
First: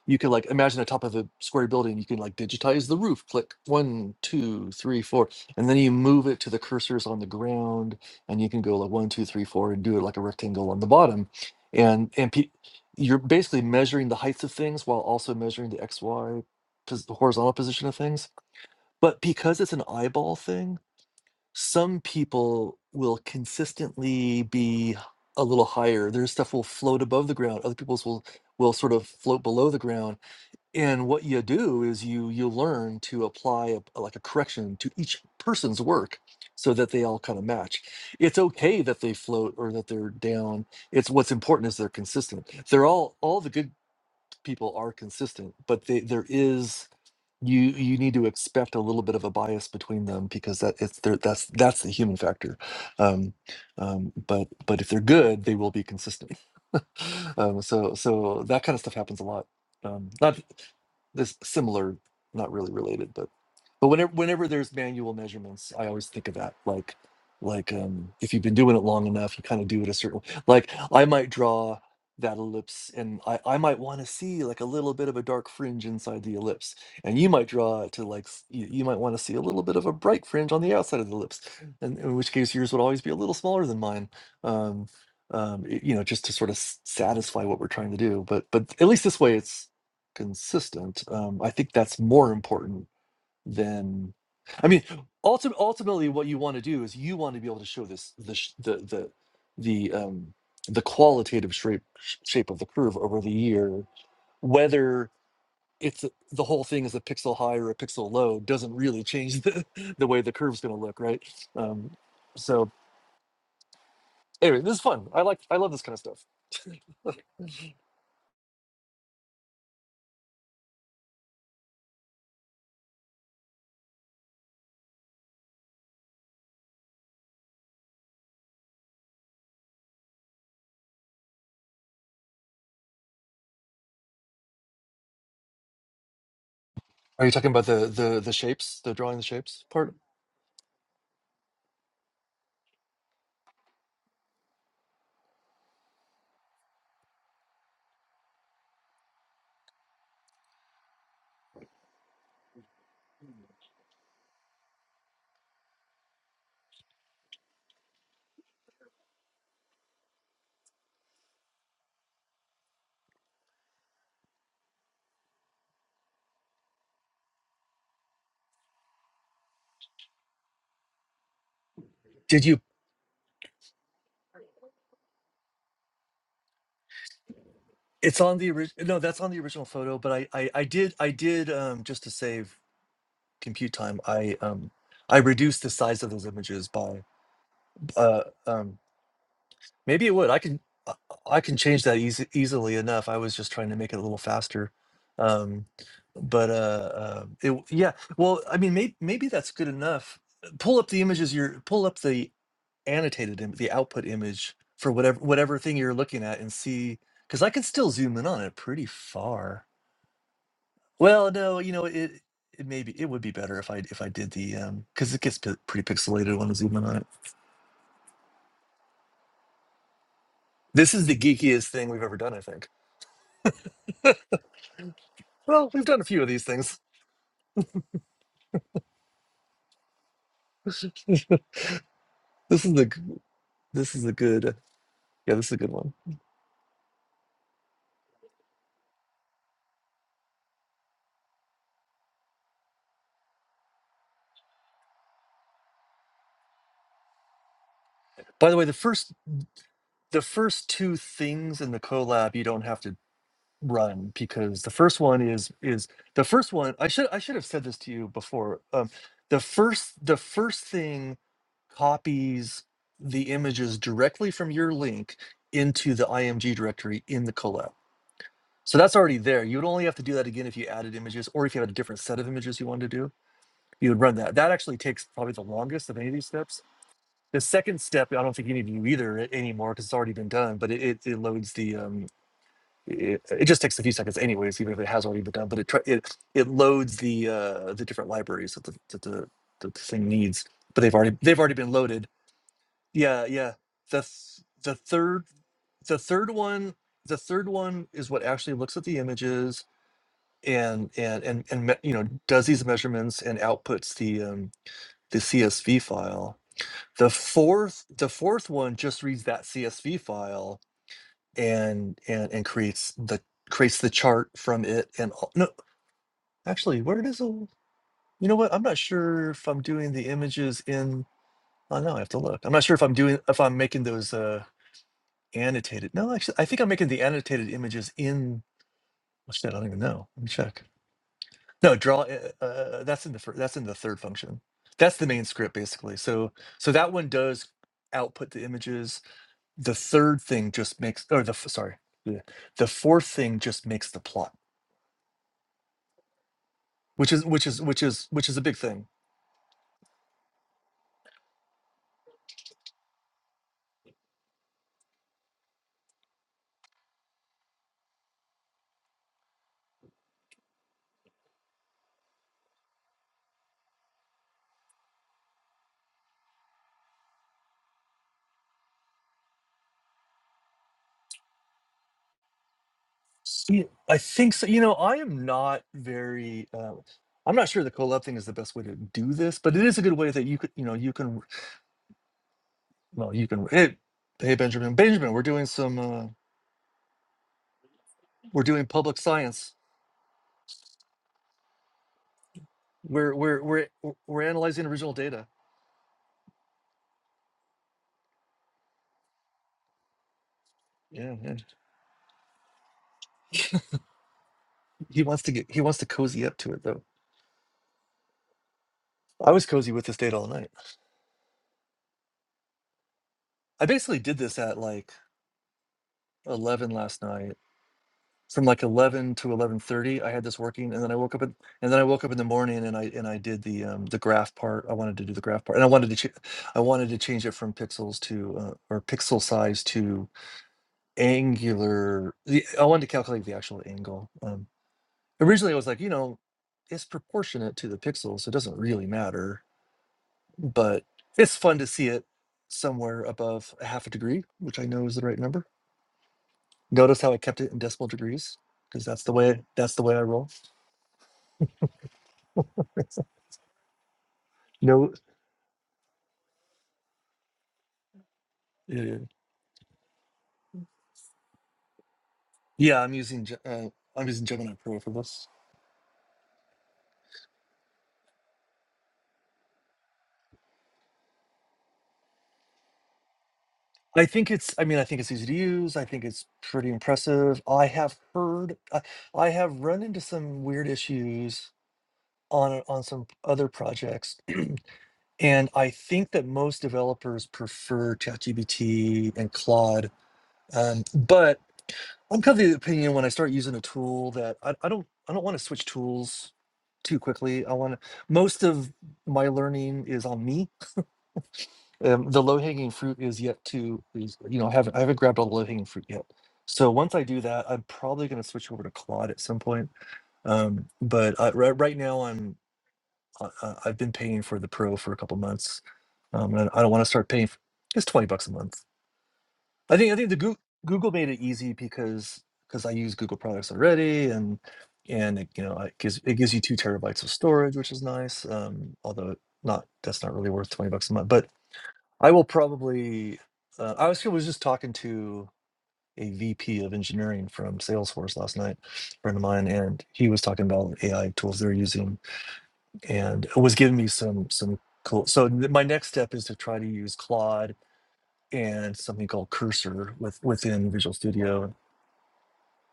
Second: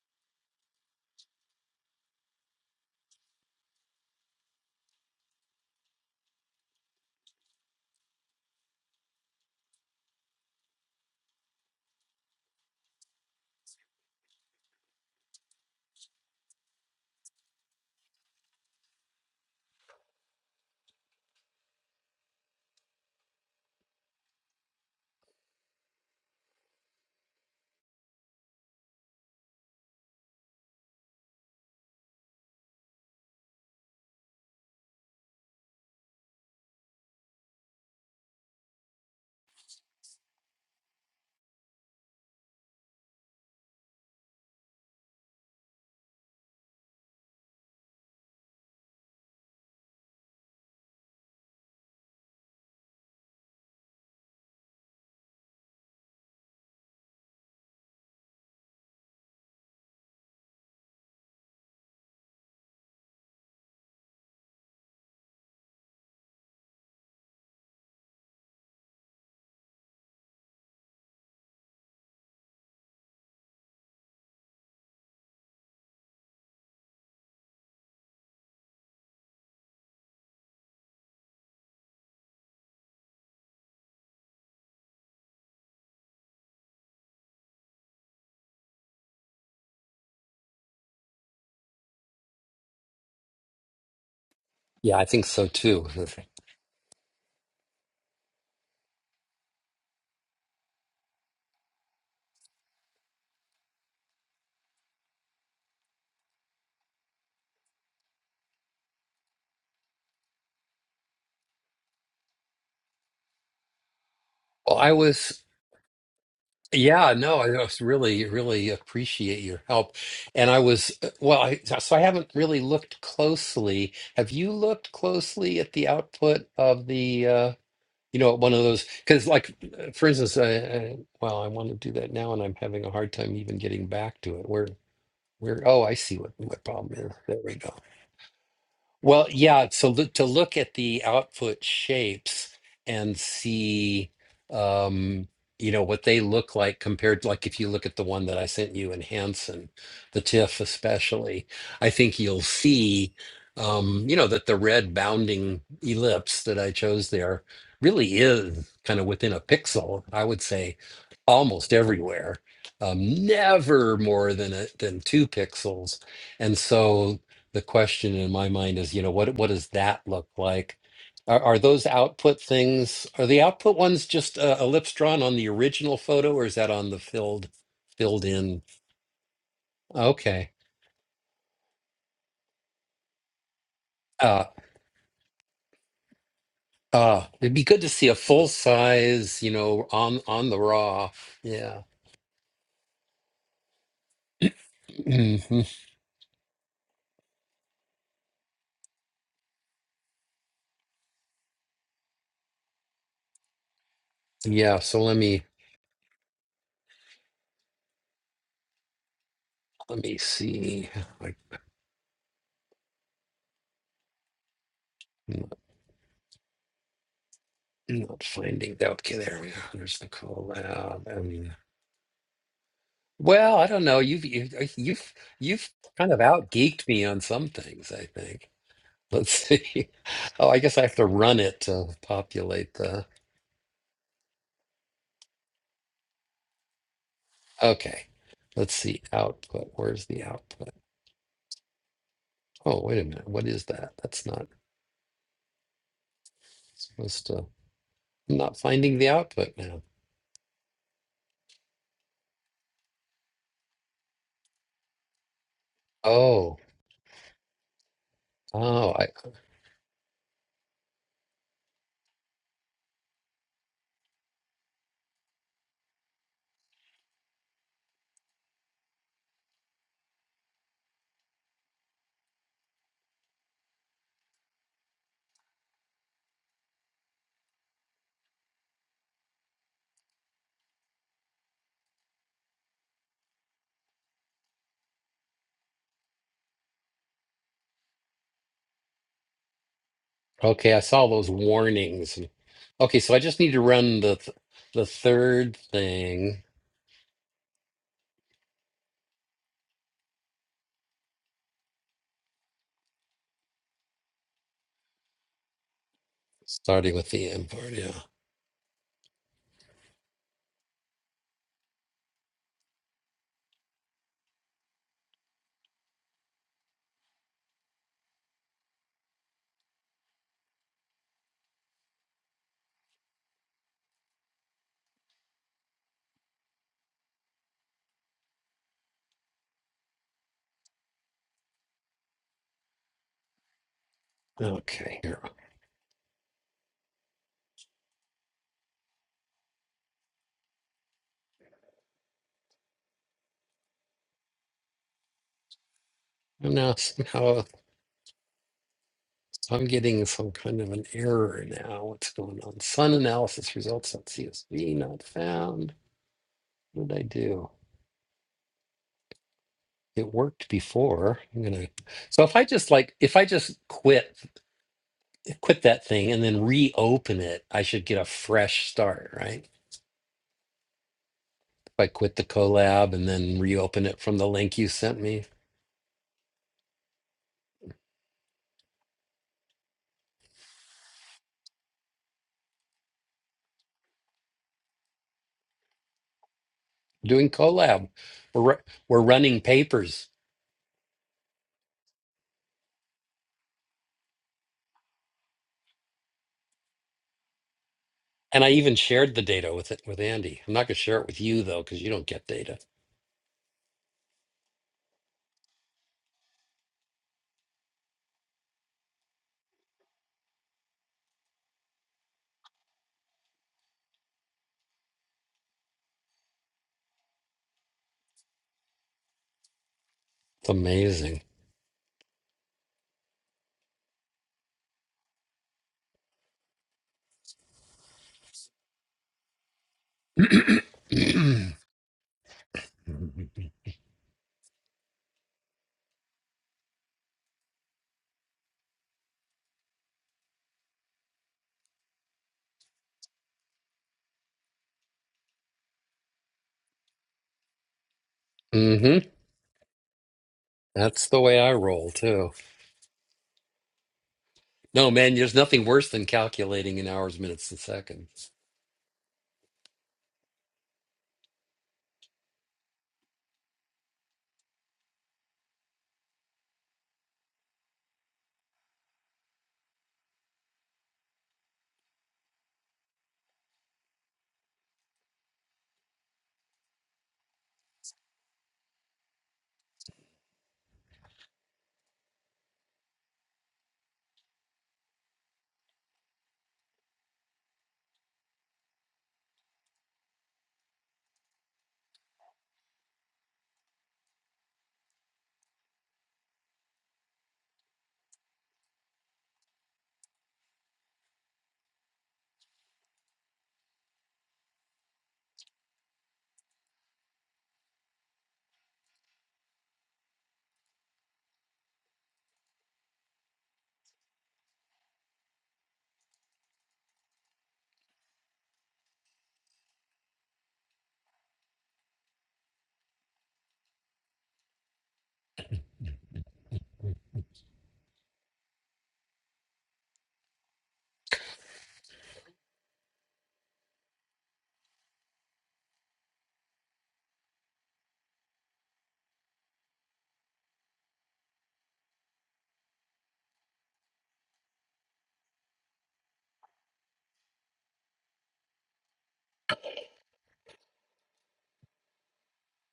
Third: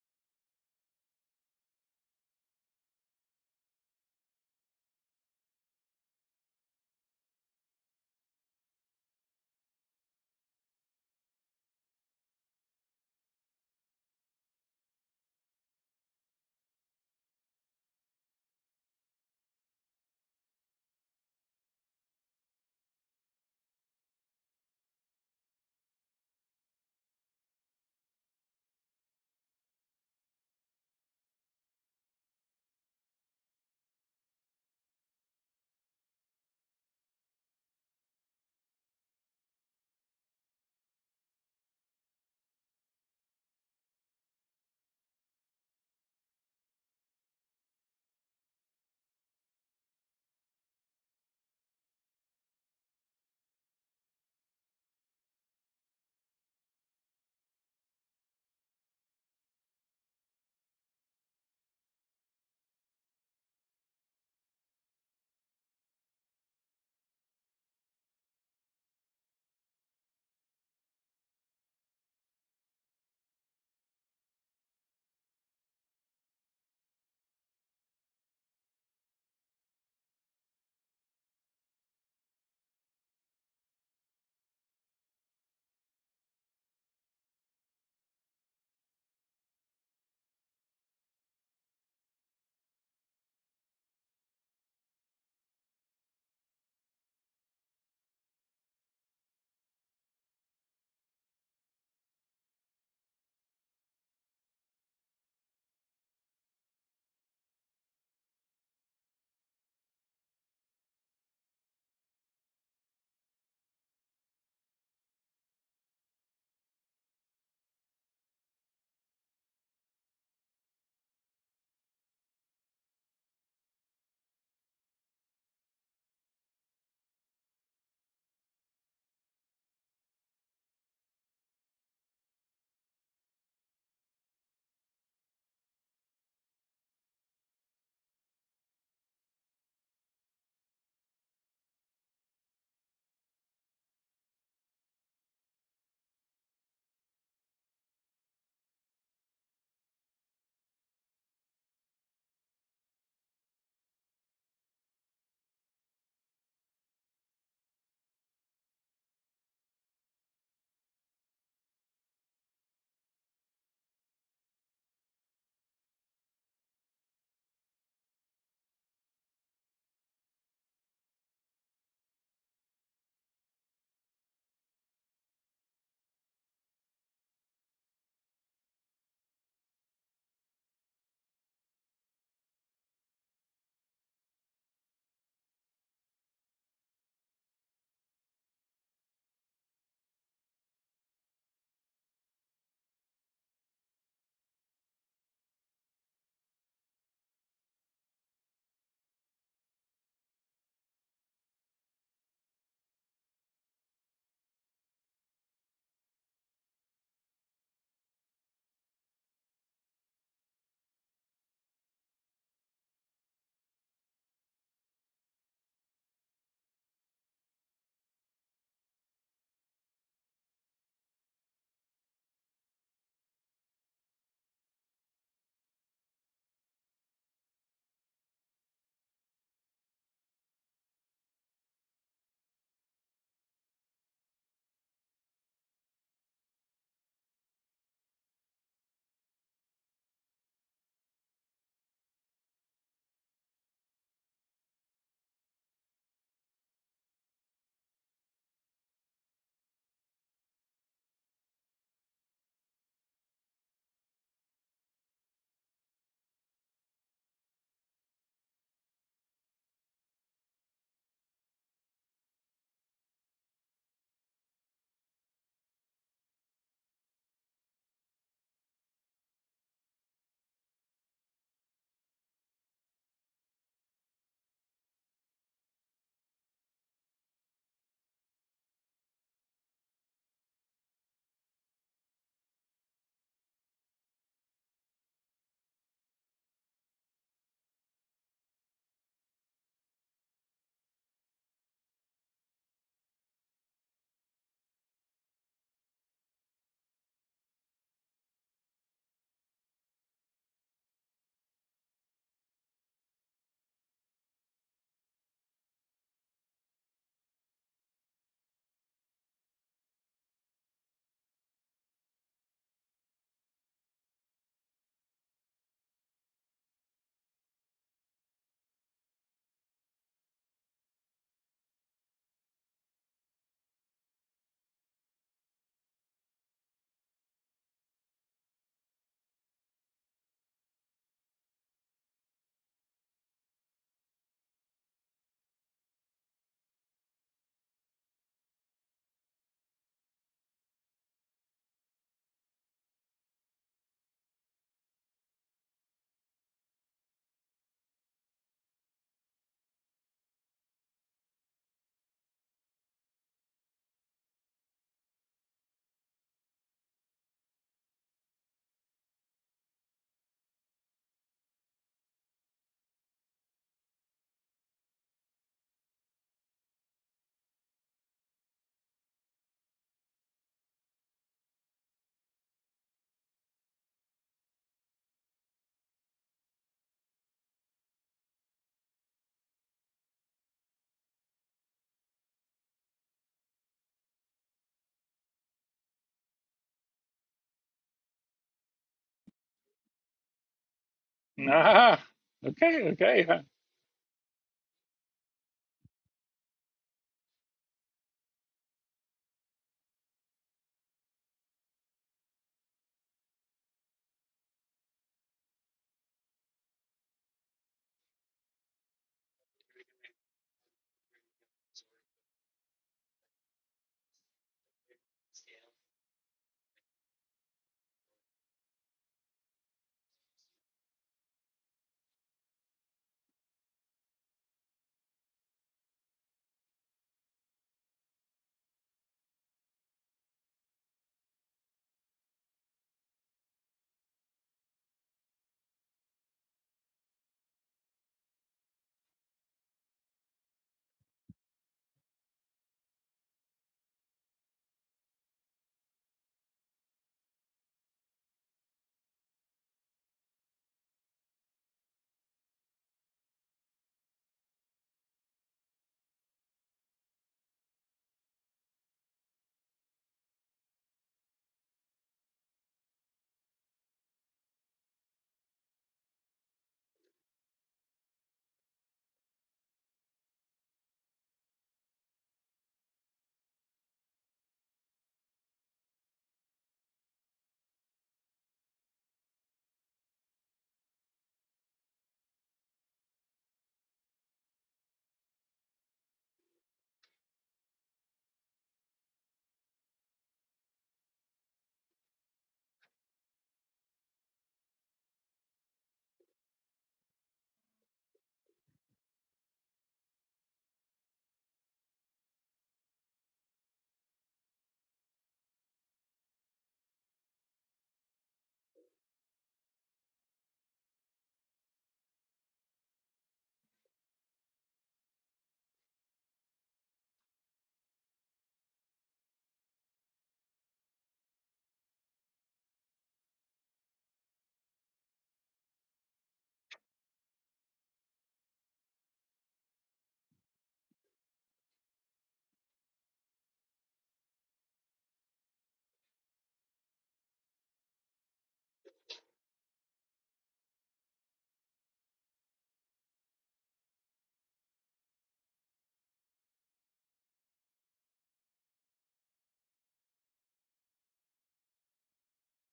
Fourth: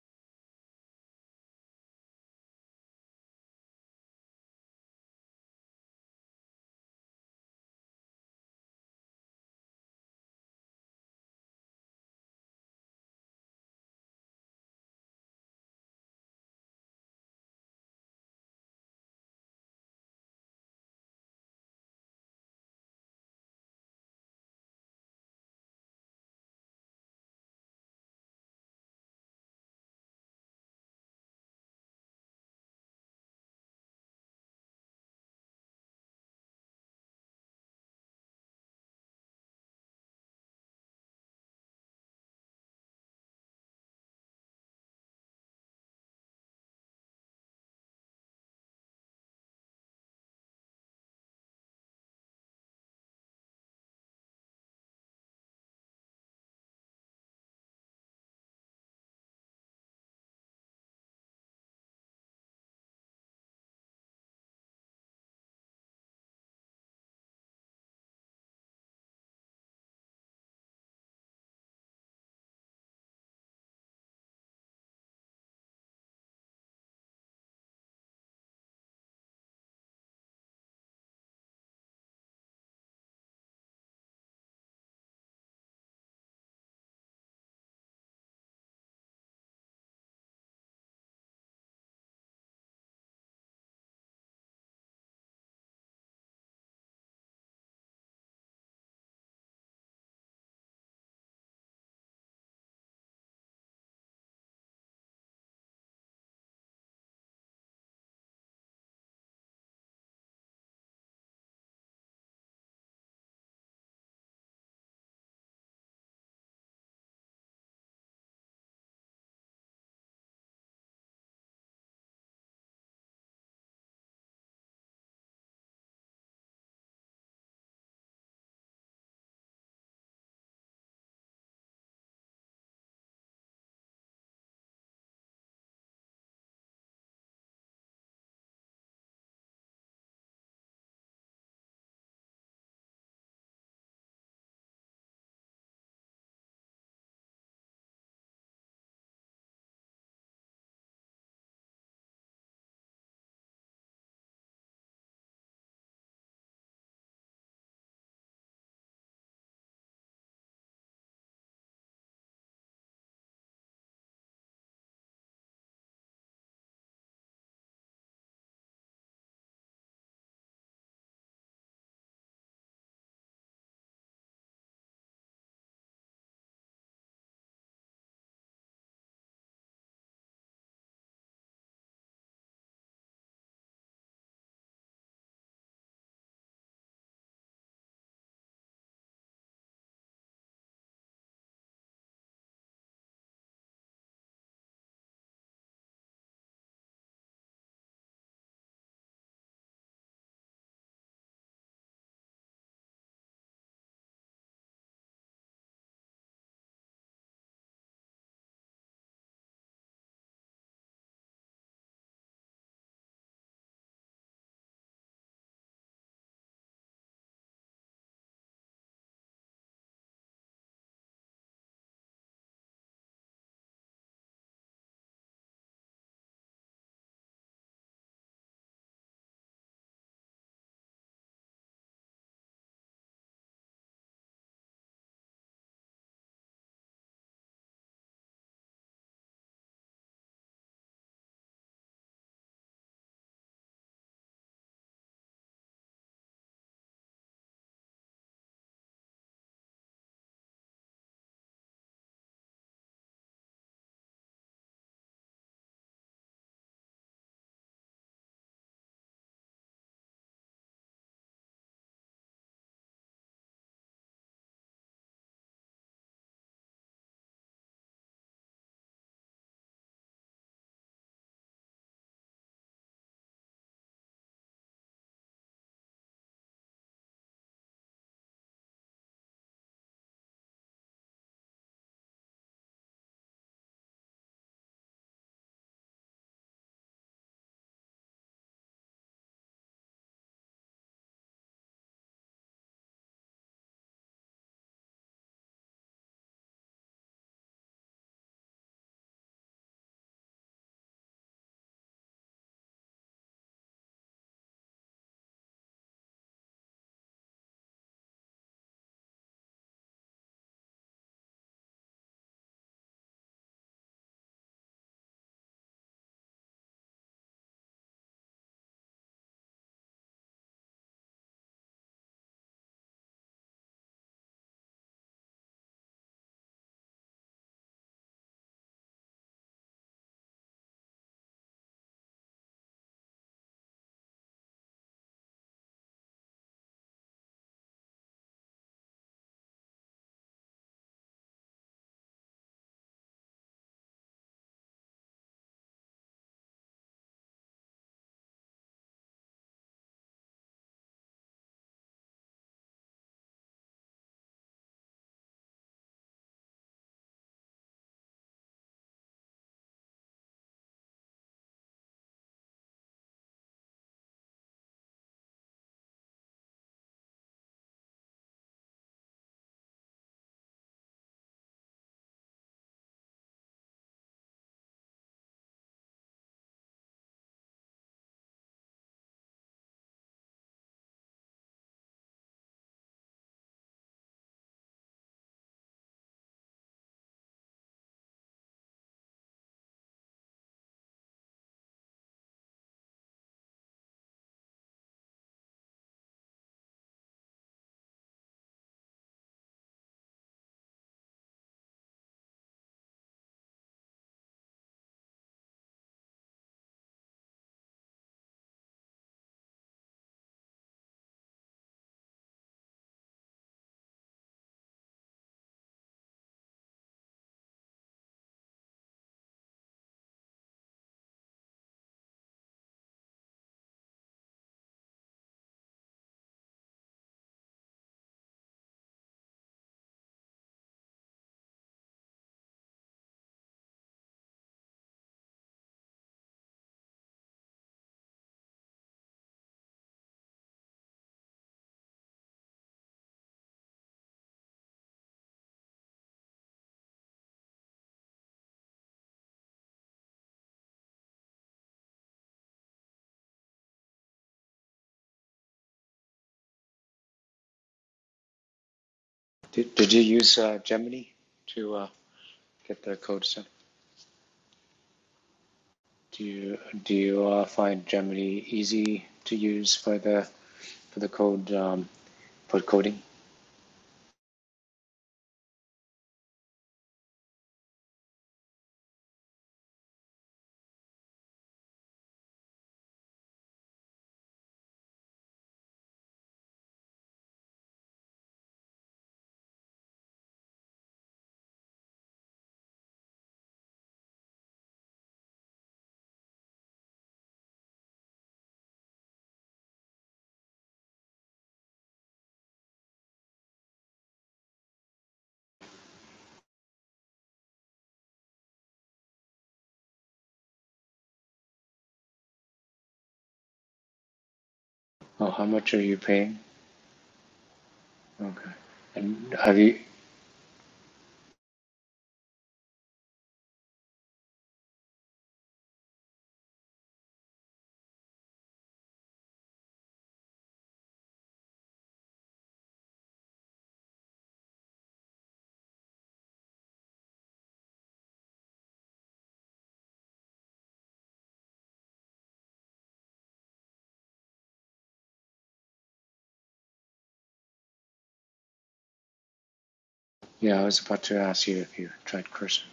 [SPEAKER 2] you could like imagine the top of a square building you can like digitize the roof click one two three four and then you move it to the cursors on the ground and you can go like one two three four and do it like a rectangle on the bottom and and pe- you're basically measuring the heights of things while also measuring the xy pos- the horizontal position of things but because it's an eyeball thing some people will consistently be a little higher their stuff will float above the ground other people's will will sort of float below the ground and what you do is you you learn to apply a, a- like a correction to each person's work so that they all kind of match it's okay that they float or that they're down it's what's important is they're consistent they're all all the good people are consistent but they there is you you need to expect a little bit of a bias between them because that it's their that's that's the human factor um, um, but but if they're good they will be consistent [LAUGHS] um, so so that kind of stuff happens a lot um, not this similar not really related but but whenever whenever there's manual measurements i always think of that like like um, if you've been doing it long enough you kind of do it a certain like i might draw that ellipse and i, I might want to see like a little bit of a dark fringe inside the ellipse and you might draw it to like s- you, you might want to see a little bit of a bright fringe on the outside of the lips and in which case yours would always be a little smaller than mine um, um, y- you know just to sort of s- satisfy what we're trying to do but but at least this way it's consistent um, i think that's more important than i mean
[SPEAKER 1] yeah i think so
[SPEAKER 2] ulti-
[SPEAKER 1] too
[SPEAKER 2] ultimately what
[SPEAKER 1] well
[SPEAKER 2] you want to do is you want to be able to show this the sh- the the the um the qualitative shape shape of the curve over the year whether it's a- the whole thing is a pixel high or a pixel low doesn't really change the, [LAUGHS] the way the curve's going to look, right? Um, so anyway, this is
[SPEAKER 1] i
[SPEAKER 2] fun. I like
[SPEAKER 1] was
[SPEAKER 2] I love this kind of stuff.
[SPEAKER 1] yeah no i was really really appreciate your help and i was uh, well I, so i haven't really looked closely have you looked closely at the output of the uh you know, one of those because, like, uh, for instance, I, I, well, I want to do that now, and I'm having a hard time even getting back to it. Where, where? Oh, I see what what problem is.
[SPEAKER 2] [LAUGHS] Are you
[SPEAKER 1] There
[SPEAKER 2] talking
[SPEAKER 1] we
[SPEAKER 2] about
[SPEAKER 1] go.
[SPEAKER 2] the the the shapes, the drawing the
[SPEAKER 1] Well,
[SPEAKER 2] shapes
[SPEAKER 1] yeah, to
[SPEAKER 2] part?
[SPEAKER 1] look to look at the output shapes and see um, you know, what they look like compared to, like if you look at the one that I sent you in Hanson, the TIFF especially, I think you'll see um, you know, that the red bounding ellipse that I chose there really is kind of within a pixel, I would say almost everywhere. Um, never more than a, than two pixels. And so the question in my mind is, you know, what what does that look like? Are, are those output
[SPEAKER 2] Did you?
[SPEAKER 1] things? Are the output ones just uh, ellipse drawn on the original photo, or is that on the filled
[SPEAKER 2] It's
[SPEAKER 1] filled
[SPEAKER 2] on the
[SPEAKER 1] in?
[SPEAKER 2] original. No, that's on the original photo. But I I,
[SPEAKER 1] Okay.
[SPEAKER 2] I did I did um, just to save compute time. I
[SPEAKER 1] Uh,
[SPEAKER 2] um I reduced the size of those images by
[SPEAKER 1] uh, it'd be good to see a
[SPEAKER 2] uh
[SPEAKER 1] full
[SPEAKER 2] um
[SPEAKER 1] size, you know,
[SPEAKER 2] Maybe it
[SPEAKER 1] on
[SPEAKER 2] would. I
[SPEAKER 1] on the
[SPEAKER 2] can I
[SPEAKER 1] raw.
[SPEAKER 2] I can
[SPEAKER 1] Yeah.
[SPEAKER 2] change that easy, easily enough. I was just trying to make it a little faster.
[SPEAKER 1] hmm
[SPEAKER 2] Um, but uh, uh, it, w- yeah. Well, I mean, maybe maybe that's good enough. Pull up the images. You're pull up the annotated Im- the output image
[SPEAKER 1] Yeah.
[SPEAKER 2] for
[SPEAKER 1] So let
[SPEAKER 2] whatever
[SPEAKER 1] me
[SPEAKER 2] whatever thing you're looking at and see because I can still zoom in on it pretty far.
[SPEAKER 1] let me see.
[SPEAKER 2] Well,
[SPEAKER 1] Like,
[SPEAKER 2] no, you know it. It maybe it would be better if I if I did the um because it gets
[SPEAKER 1] I'm
[SPEAKER 2] p-
[SPEAKER 1] not
[SPEAKER 2] pretty pixelated when I zoom in on it.
[SPEAKER 1] I'm not finding that. Okay, there we go. There's the
[SPEAKER 2] This is
[SPEAKER 1] collab.
[SPEAKER 2] the
[SPEAKER 1] I mean.
[SPEAKER 2] geekiest thing we've ever done, I think.
[SPEAKER 1] Well, I don't know. You've you've uh, you've, you've
[SPEAKER 2] Well, we've done a
[SPEAKER 1] kind of
[SPEAKER 2] few of these
[SPEAKER 1] out
[SPEAKER 2] things.
[SPEAKER 1] geeked me on some things, I think. Let's see. [LAUGHS] Oh, I guess I have to
[SPEAKER 2] [LAUGHS] this
[SPEAKER 1] run it to populate
[SPEAKER 2] is the g-
[SPEAKER 1] the.
[SPEAKER 2] this is a good yeah, this is a good one.
[SPEAKER 1] Okay. Let's see. Output. Where's the output? Oh, wait a minute. What is that? That's not supposed to. I'm
[SPEAKER 2] By
[SPEAKER 1] not
[SPEAKER 2] the way, the
[SPEAKER 1] finding the
[SPEAKER 2] first
[SPEAKER 1] output now.
[SPEAKER 2] the first two things in the collab you don't have to run because the first one is is the first
[SPEAKER 1] Oh,
[SPEAKER 2] one I should I should have said this to you before. Um,
[SPEAKER 1] oh, I
[SPEAKER 2] the first the first thing copies the images directly from your link into the IMG directory in the collab. So that's already there. You would only have to do that again if you added images or if you had a different set of images you wanted to do you would run that. That actually takes probably the longest of any of these steps. The second step, I don't think you need to do either a- anymore because it's already been done, but it, it, it loads the, um, it, it just takes a few seconds anyways, even if it has already been done, but it, tr- it, it loads the, uh, the different libraries that the, that the, that the thing needs,
[SPEAKER 1] okay. I
[SPEAKER 2] but they've
[SPEAKER 1] saw
[SPEAKER 2] already,
[SPEAKER 1] those
[SPEAKER 2] they've already been loaded.
[SPEAKER 1] warnings. Okay, so I
[SPEAKER 2] Yeah.
[SPEAKER 1] just need
[SPEAKER 2] Yeah.
[SPEAKER 1] to run
[SPEAKER 2] The,
[SPEAKER 1] the th-
[SPEAKER 2] th- the
[SPEAKER 1] the
[SPEAKER 2] third,
[SPEAKER 1] third
[SPEAKER 2] the third
[SPEAKER 1] thing,
[SPEAKER 2] one, the third one is what actually looks at the images and, and, and, and, me- you know, does these measurements and outputs the, um, the CSV file.
[SPEAKER 1] starting
[SPEAKER 2] The
[SPEAKER 1] with the end
[SPEAKER 2] fourth
[SPEAKER 1] Yeah.
[SPEAKER 2] the fourth one just reads that CSV file and and and creates the creates the chart from it and all, no actually where it is? a you know what I'm not sure if I'm doing the images in oh no I have to look I'm not sure if I'm doing if I'm making those uh annotated no actually I think I'm making the annotated images in oh shit I don't even know let me check no draw uh, uh, uh, that's in the fir- that's in the third function that's
[SPEAKER 1] Okay.
[SPEAKER 2] the
[SPEAKER 1] Here.
[SPEAKER 2] main script basically so so that one does output the images the third thing just makes or the f- sorry bleh, the fourth thing just makes the plot
[SPEAKER 1] Now
[SPEAKER 2] which is
[SPEAKER 1] somehow
[SPEAKER 2] which is which is which is a big thing
[SPEAKER 1] So I'm getting some kind of an error now. What's going on? Sun analysis results at CSV not found. What did I do? It worked before. I'm gonna. So if I just like, if I just quit, quit that thing and then reopen it, I should get a fresh start, right? If I quit the collab and then
[SPEAKER 2] Yeah,
[SPEAKER 1] reopen
[SPEAKER 2] i
[SPEAKER 1] it from the
[SPEAKER 2] think so
[SPEAKER 1] link
[SPEAKER 2] you
[SPEAKER 1] you
[SPEAKER 2] know i
[SPEAKER 1] sent
[SPEAKER 2] am
[SPEAKER 1] me,
[SPEAKER 2] not very uh, i'm not sure the collab thing is the best way to do this but it is a good way that you could you know you can well you can hey, hey benjamin benjamin we're doing some uh,
[SPEAKER 1] doing collab, we're
[SPEAKER 2] we're
[SPEAKER 1] ru-
[SPEAKER 2] doing public
[SPEAKER 1] we're running
[SPEAKER 2] science
[SPEAKER 1] papers,
[SPEAKER 4] [LAUGHS] Ah, okay,
[SPEAKER 2] we're
[SPEAKER 4] okay. yeah.
[SPEAKER 2] we're we're we're we're analyzing original data
[SPEAKER 1] and I even shared the data with it with Andy. I'm not gonna share it
[SPEAKER 2] yeah,
[SPEAKER 1] with
[SPEAKER 2] yeah
[SPEAKER 1] you though because you don't get data.
[SPEAKER 2] he wants to get he wants to cozy up to it though i was cozy with this data all night i basically did this at like 11 last night from like 11 to 11:30 I had this
[SPEAKER 1] It's
[SPEAKER 2] working and then I
[SPEAKER 1] amazing.
[SPEAKER 2] woke up in, and then I woke up in the morning and I and I did the um the graph part I wanted to do the graph part and I wanted to ch- I wanted to change it from pixels to uh, or pixel size to
[SPEAKER 1] hmm
[SPEAKER 2] angular the, I wanted to calculate the actual angle um originally I was like you know it's proportionate to the pixels so it doesn't really matter but it's fun to see it somewhere above a half a degree which I know is the right number Notice how I kept it in decimal degrees because that's the way that's the way I roll.
[SPEAKER 1] That's the way I roll too. No,
[SPEAKER 2] No,
[SPEAKER 1] man, there's nothing worse than calculating in hours, minutes, and seconds.
[SPEAKER 2] yeah,
[SPEAKER 3] Did, did you use uh, Gemini to uh,
[SPEAKER 2] yeah.
[SPEAKER 3] get
[SPEAKER 2] I'm
[SPEAKER 3] the code
[SPEAKER 2] using Ge-
[SPEAKER 3] set?
[SPEAKER 2] uh, I'm using Gemini Pro for this.
[SPEAKER 3] Do you do you uh, find Gemini easy to use for the for the code um, for coding?
[SPEAKER 2] I think it's. I mean, I think it's easy to use. I think it's pretty impressive. I have heard. I, I have run into some weird issues on on some other projects, and I think that most developers prefer ChatGPT and Claude. Um, but I'm kind of the opinion when I start using a tool that I, I don't I don't want to switch tools too quickly. I want to, most of my learning is on me. Um, the low hanging fruit is yet to is, you know I haven't I haven't grabbed all the low hanging fruit yet. So once I do that, I'm probably going to switch over to Claude at some point. Um, but I, right, right now I'm I, I- I've been paying for the Pro for a couple
[SPEAKER 3] Oh, how
[SPEAKER 2] months.
[SPEAKER 3] much are you
[SPEAKER 2] Um,
[SPEAKER 3] paying?
[SPEAKER 2] and I don't want to start paying. f- It's twenty bucks a
[SPEAKER 3] Okay.
[SPEAKER 2] month
[SPEAKER 3] And have
[SPEAKER 2] I
[SPEAKER 3] you?
[SPEAKER 2] think I think the Google, Google made it easy because because I use Google products already, and and it, you know it gives it gives you two terabytes of storage, which is nice. Um, although not that's not really worth twenty bucks a month. But I will probably. Uh, I was I was just talking to a VP of engineering from Salesforce last night, a friend of mine, and he was talking about AI tools they're using, and was giving me some some cool. So th- my next step is to try to use Claude and something called Cursor with
[SPEAKER 3] Yeah, I
[SPEAKER 2] within
[SPEAKER 3] was
[SPEAKER 2] Visual
[SPEAKER 3] about to ask
[SPEAKER 2] Studio.
[SPEAKER 3] you if you tried Cursor.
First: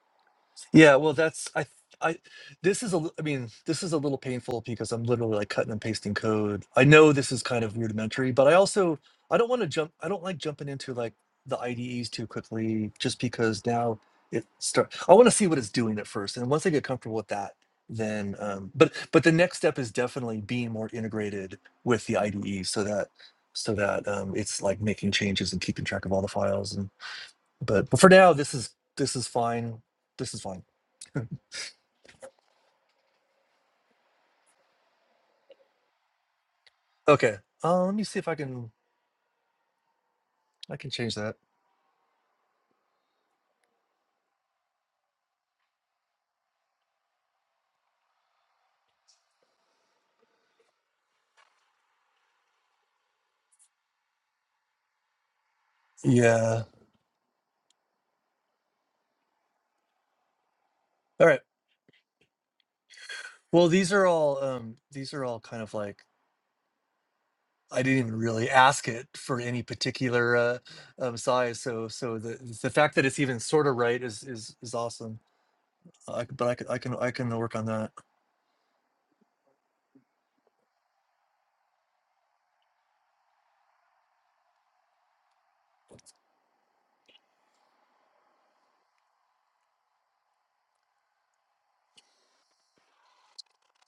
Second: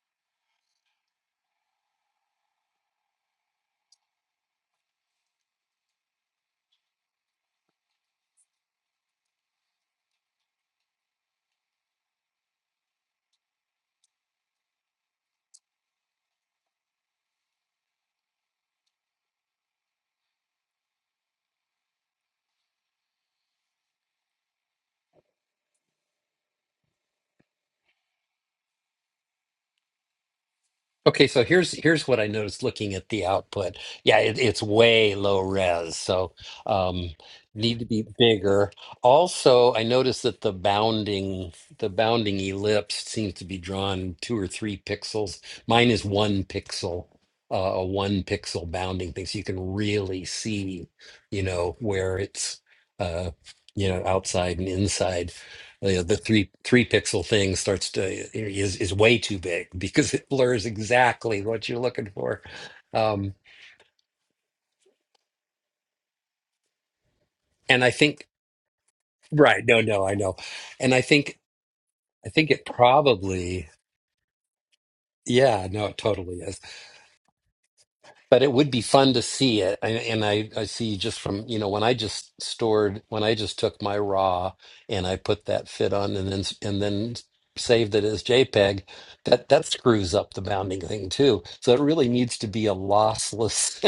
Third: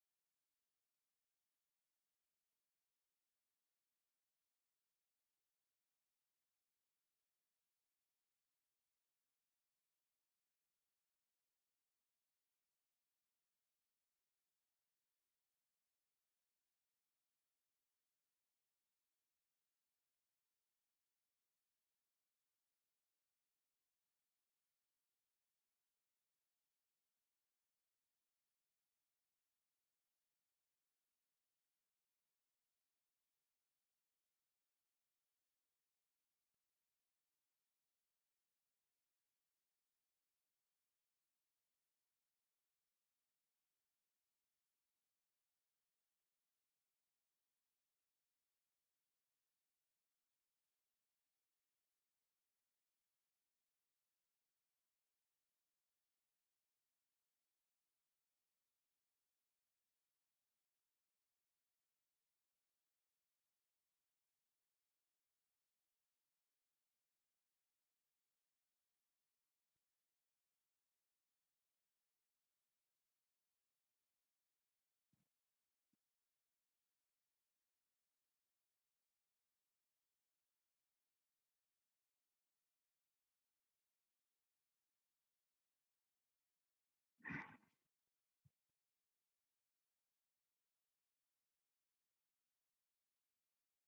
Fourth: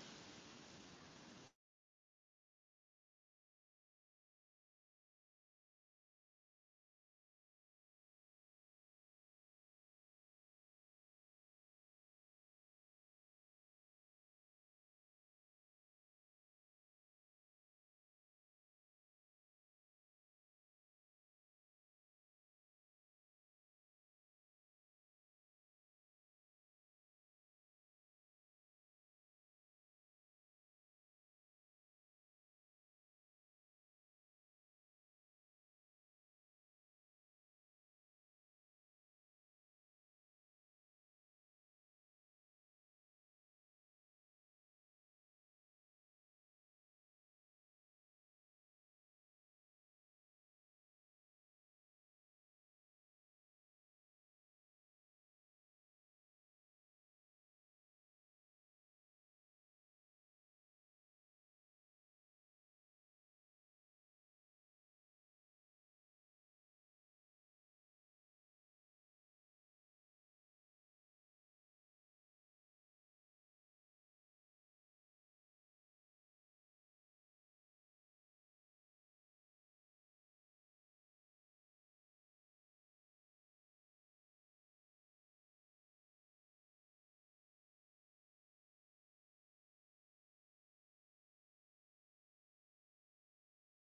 [SPEAKER 2] Yeah, well, that's I I this is a li- I mean this is a little painful because I'm literally like cutting and pasting code. I know this is kind of rudimentary, but I also I don't want to jump. I don't like jumping into like the IDEs too quickly just because now it start. I want to see what it's doing at first, and once I get comfortable with that then um but but the next step is definitely being more integrated with the IDE so that so that um it's like making changes and keeping track of all the files but but for now, this is this is fine. This is fine.
[SPEAKER 1] Okay, so here's here's what I noticed looking at the output. Yeah, it, it's way low res, so um,
[SPEAKER 2] Okay.
[SPEAKER 1] need
[SPEAKER 2] Uh,
[SPEAKER 1] to
[SPEAKER 2] let me
[SPEAKER 1] be
[SPEAKER 2] see if I can
[SPEAKER 1] bigger. Also, I noticed that the
[SPEAKER 2] I can change that.
[SPEAKER 1] bounding the bounding ellipse seems to be drawn two or three pixels. Mine is one pixel, uh, a one pixel bounding thing, so you can really see, you know, where it's, uh, you know, outside and inside you know, the three
[SPEAKER 2] Yeah.
[SPEAKER 1] three pixel thing starts to eh, is is way too big [LAUGHS] because it blurs
[SPEAKER 2] All right.
[SPEAKER 1] exactly what you're looking for. Um,
[SPEAKER 2] Well, these are all um these are all kind of like I
[SPEAKER 1] and I
[SPEAKER 2] didn't even
[SPEAKER 1] think
[SPEAKER 2] really ask it for any
[SPEAKER 1] right, no, no, I know,
[SPEAKER 2] particular uh,
[SPEAKER 1] and I
[SPEAKER 2] um,
[SPEAKER 1] think
[SPEAKER 2] size. So so
[SPEAKER 1] I think
[SPEAKER 2] the
[SPEAKER 1] it
[SPEAKER 2] the fact that it's even sort
[SPEAKER 1] probably
[SPEAKER 2] of right is is is awesome.
[SPEAKER 1] yeah, no, it
[SPEAKER 2] Uh, I, c-
[SPEAKER 1] totally
[SPEAKER 2] but I
[SPEAKER 1] is.
[SPEAKER 2] can I can I can work on that.
[SPEAKER 1] but it would be fun to see it and, and I, I see just from you know when i just stored when i just took my raw and i put that fit on and then and then saved it as jpeg that that screws up the bounding thing too so it really needs to be a lossless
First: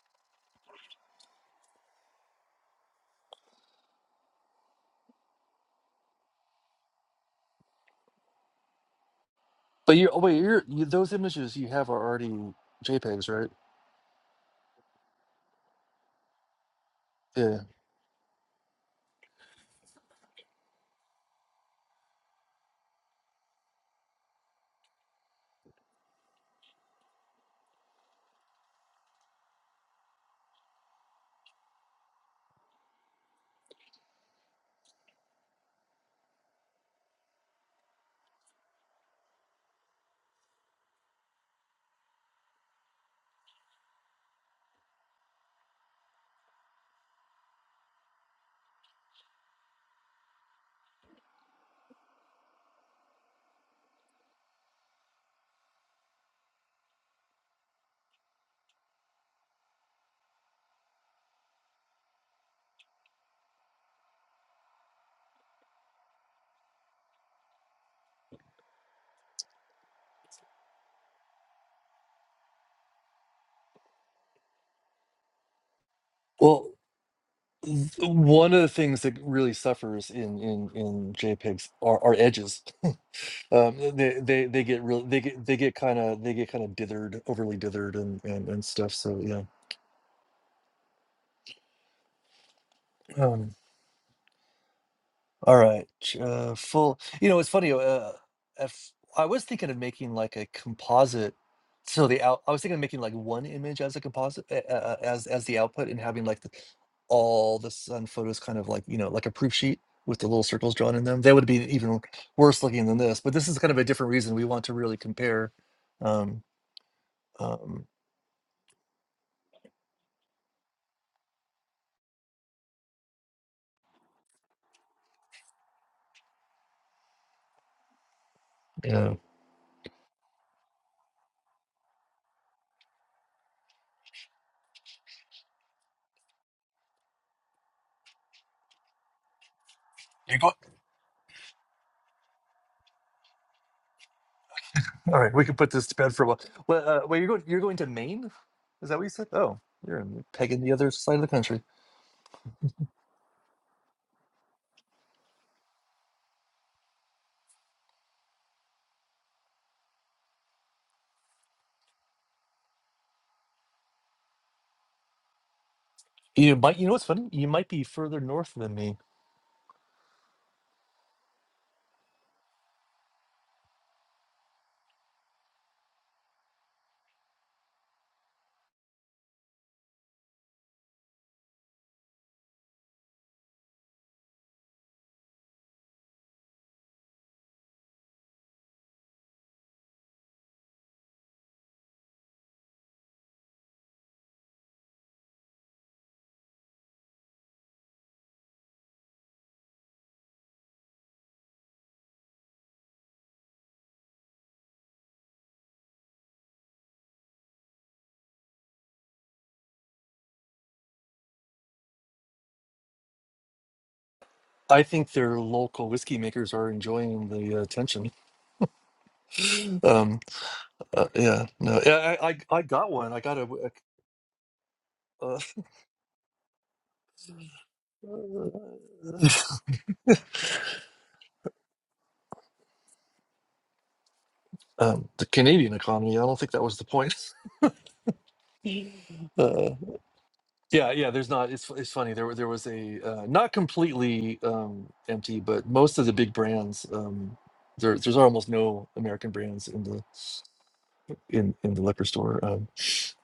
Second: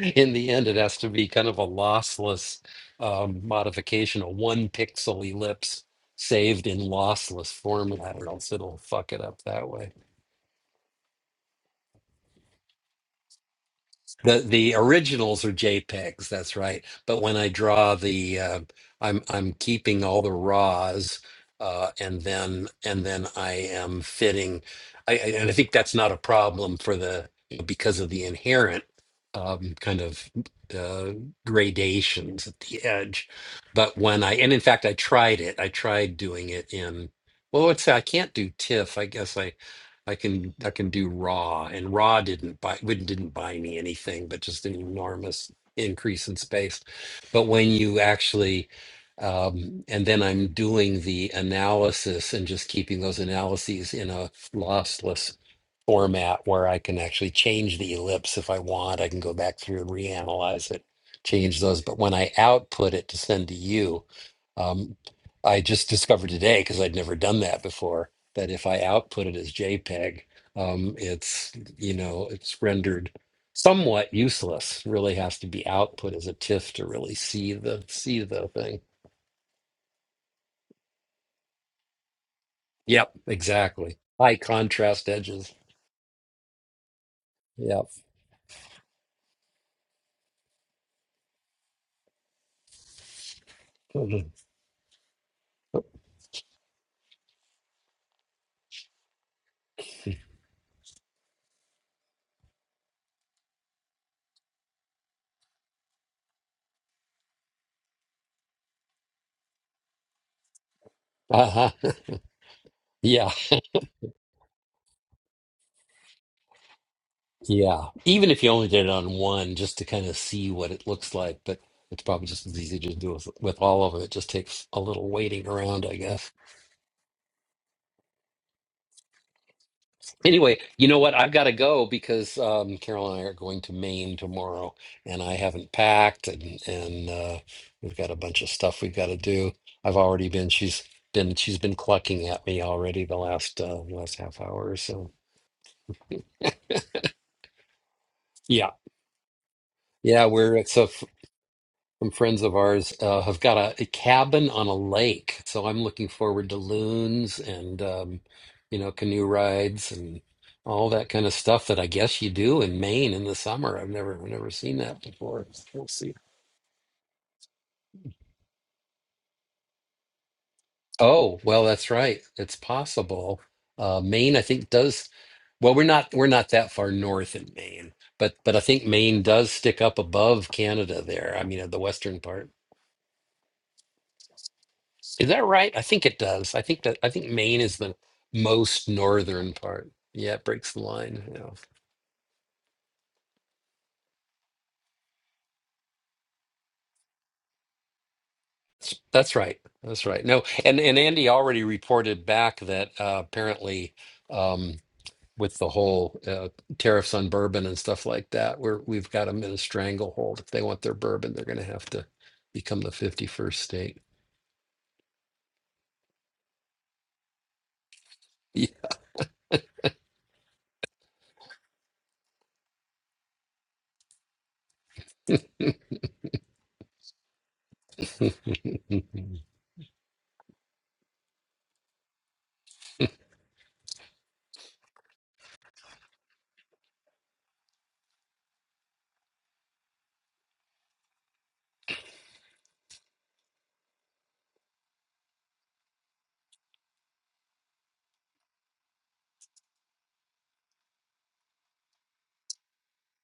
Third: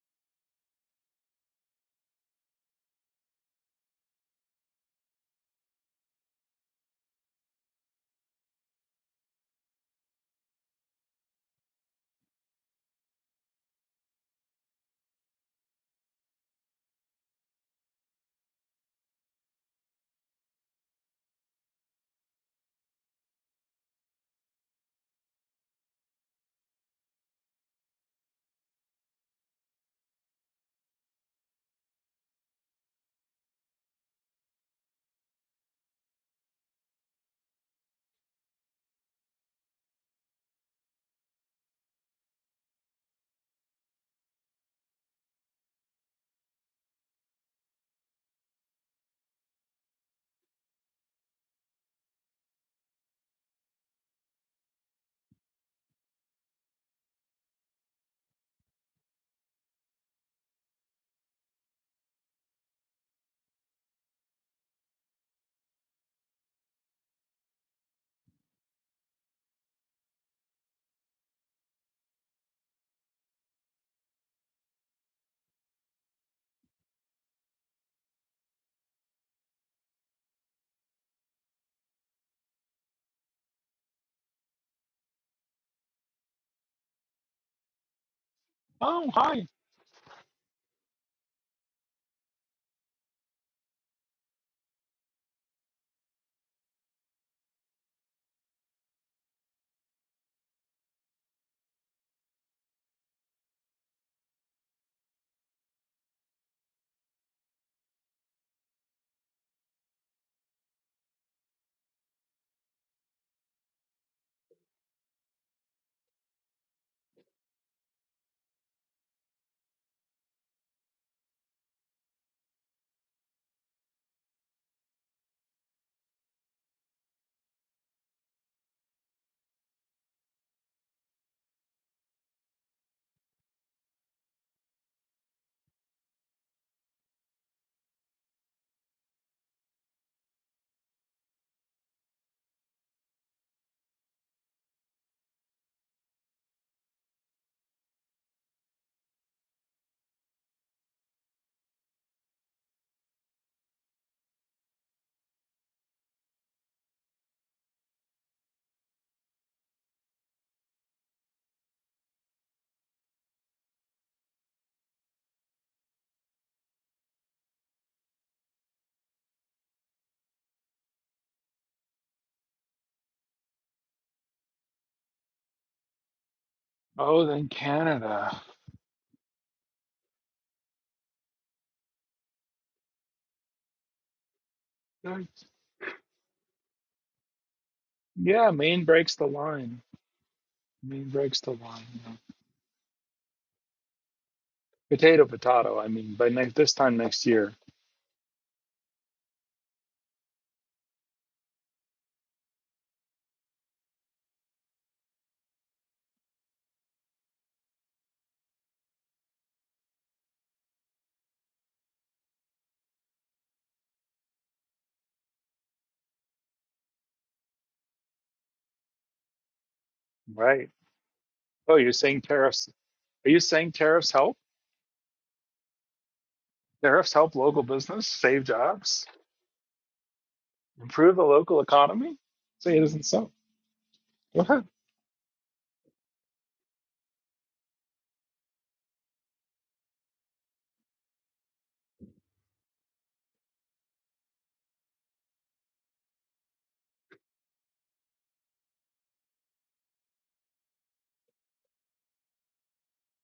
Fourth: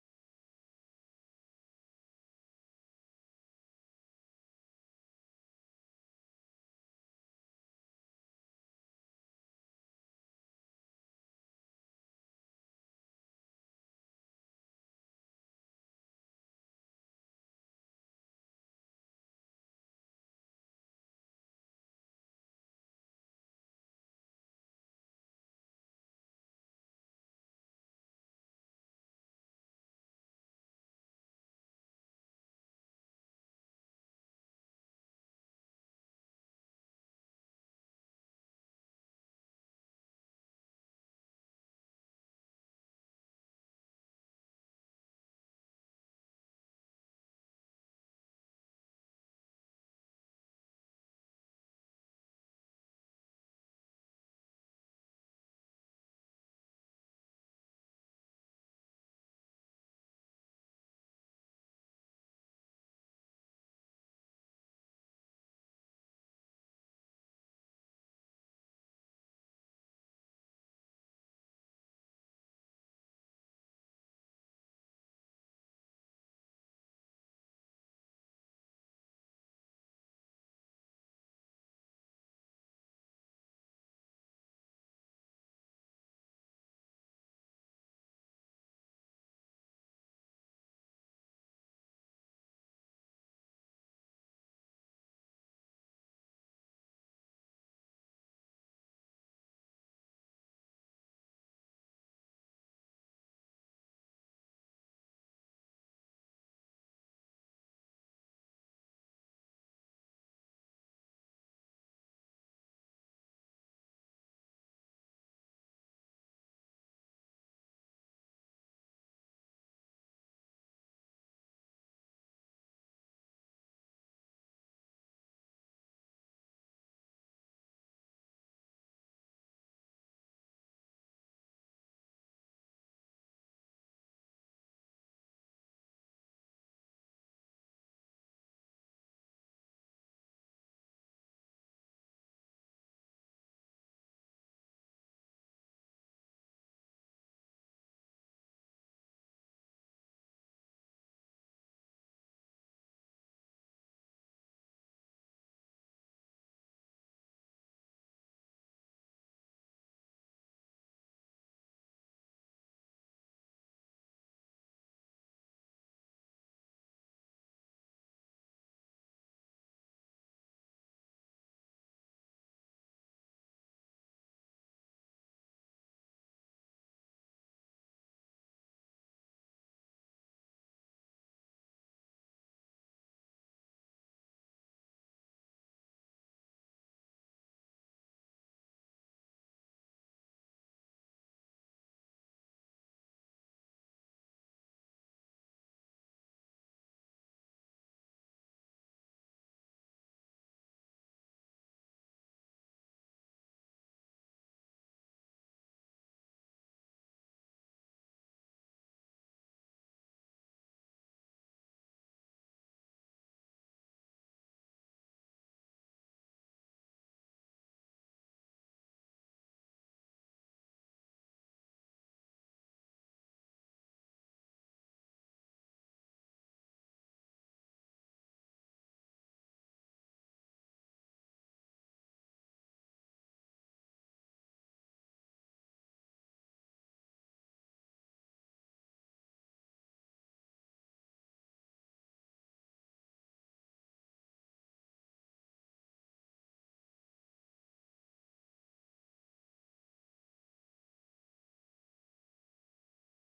[SPEAKER 1] [LAUGHS] in the end it has to be kind of a lossless um, modification a one pixel ellipse saved in lossless format or else it'll fuck it up that way
[SPEAKER 2] But you, oh wait, you're, you, those images you have are already JPEGs, right?
[SPEAKER 1] The the originals are JPEGs, that's right. But when I
[SPEAKER 2] Yeah.
[SPEAKER 1] draw the, uh, I'm I'm keeping all the RAWs, uh, and then and then I am fitting. I, I- and I think that's not a problem for the because of the inherent um, kind of uh, gradations at the edge. But when I and in fact I tried it. I tried doing it in. Well, let's say I can't do TIFF. I guess I. I can I can do raw and raw didn't buy wouldn't didn't buy me anything but just an enormous increase in space. But when you actually um, and then I'm doing the analysis and just keeping those analyses in a lossless format where I can actually change the ellipse if I want. I can go back through and reanalyze it, change those. But when I output it to send to you, um, I just discovered today because I'd never done that before that if I output it as JPEG, um, it's you know it's rendered somewhat useless. Really has to be output as a
[SPEAKER 2] Well,
[SPEAKER 1] TIFF to really see the
[SPEAKER 2] th-
[SPEAKER 1] see the
[SPEAKER 2] One of the
[SPEAKER 1] thing.
[SPEAKER 2] things that really suffers in in in JPEGs are, are edges.
[SPEAKER 1] Yep,
[SPEAKER 2] [LAUGHS] um,
[SPEAKER 1] exactly.
[SPEAKER 2] they
[SPEAKER 1] High
[SPEAKER 2] they they get really
[SPEAKER 1] contrast
[SPEAKER 2] they get
[SPEAKER 1] edges.
[SPEAKER 2] they get kind of they get kind of dithered, overly
[SPEAKER 1] Yep.
[SPEAKER 2] dithered, and, and and stuff.
[SPEAKER 4] Oh,
[SPEAKER 2] So yeah.
[SPEAKER 4] hi.
[SPEAKER 2] Um,
[SPEAKER 1] Mhm.
[SPEAKER 2] All right. Uh, full. You know, it's funny. Uh, if, I was thinking of making like a composite. So the out, I was thinking of making like one image as a composite, uh, uh, as as the output, and having like the, all the sun photos kind of like you know like a proof sheet with the little circles drawn in them. They would be
[SPEAKER 1] Uh-huh. [LAUGHS]
[SPEAKER 2] even worse looking than this.
[SPEAKER 1] Yeah,
[SPEAKER 2] But this is kind of a different reason we want to really compare. Um,
[SPEAKER 1] yeah.
[SPEAKER 2] um,
[SPEAKER 1] Even if you only did it on one, just to kind of see what it looks like, but it's probably just as easy to do with, with all of them. It just takes a little waiting around, I guess.
[SPEAKER 2] yeah.
[SPEAKER 1] Anyway, you know what? I've got to go because um, Carol and I are going to Maine tomorrow, and I haven't packed, and and uh, we've got a bunch of stuff we've got to do. I've already
[SPEAKER 2] You're
[SPEAKER 1] been.
[SPEAKER 2] going.
[SPEAKER 1] She's been. She's been clucking at me already the last uh, last half hour or so.
[SPEAKER 2] All right, we can put this to bed for a while. Well, uh, well, you're going. You're going to Maine.
[SPEAKER 1] Yeah,
[SPEAKER 2] Is that what you said? Oh, you're in-
[SPEAKER 1] yeah. We're
[SPEAKER 2] pegging the
[SPEAKER 1] it's a
[SPEAKER 2] other side of the country.
[SPEAKER 1] Some friends of ours uh, have got a, a cabin on a lake, so I'm looking forward to loons and um, you know canoe rides and all that kind of stuff that I guess you do in Maine in the summer. I've never never seen that before. We'll see.
[SPEAKER 2] You might, you know what's funny? You might be further north than me.
[SPEAKER 1] Oh, well, that's right. It's possible. Uh, Maine, I think, does well, we're not we're not that far
[SPEAKER 4] Oh,
[SPEAKER 1] north
[SPEAKER 4] then
[SPEAKER 1] in Maine, but
[SPEAKER 4] Canada.
[SPEAKER 1] but I think Maine does stick up above Canada there. I mean, uh, the western part.
[SPEAKER 4] Right.
[SPEAKER 1] Is that right? I think it does. I think that I think Maine is the
[SPEAKER 4] Yeah, Maine
[SPEAKER 1] most
[SPEAKER 4] breaks the
[SPEAKER 1] northern
[SPEAKER 4] line.
[SPEAKER 1] part. Yeah, it breaks the
[SPEAKER 4] Maine
[SPEAKER 1] line.
[SPEAKER 4] breaks
[SPEAKER 1] Yeah.
[SPEAKER 4] the line. yeah. Potato, potato. I mean, by next this time next year,
[SPEAKER 1] That's, that's right. That's right. No, and and Andy already reported back that uh, apparently um, with the whole uh, tariffs on bourbon and stuff like that, we're we've got them in a stranglehold. If they want their bourbon, they're going to have to become the 51st
[SPEAKER 2] I think their local whiskey makers are enjoying the uh, attention. Um,
[SPEAKER 4] right?
[SPEAKER 2] uh, yeah,
[SPEAKER 4] Oh,
[SPEAKER 2] no,
[SPEAKER 4] you're
[SPEAKER 2] yeah,
[SPEAKER 4] saying
[SPEAKER 2] I, I, I
[SPEAKER 4] tariffs?
[SPEAKER 2] got one. I
[SPEAKER 4] Are
[SPEAKER 2] got
[SPEAKER 4] you
[SPEAKER 2] a,
[SPEAKER 4] saying tariffs help?
[SPEAKER 2] uh,
[SPEAKER 4] Tariffs help local business, save jobs,
[SPEAKER 1] state.
[SPEAKER 2] [LAUGHS]
[SPEAKER 1] [LAUGHS]
[SPEAKER 4] improve the local economy? Say it isn't so. Go ahead.
[SPEAKER 2] um, the Canadian economy. I don't think that was the point. [LAUGHS] Uh, yeah, yeah. There's not. It's it's funny. There were- there was a uh, not completely um, empty, but most of the big brands. Um, there, there's almost no American brands in the in in the liquor store. Um,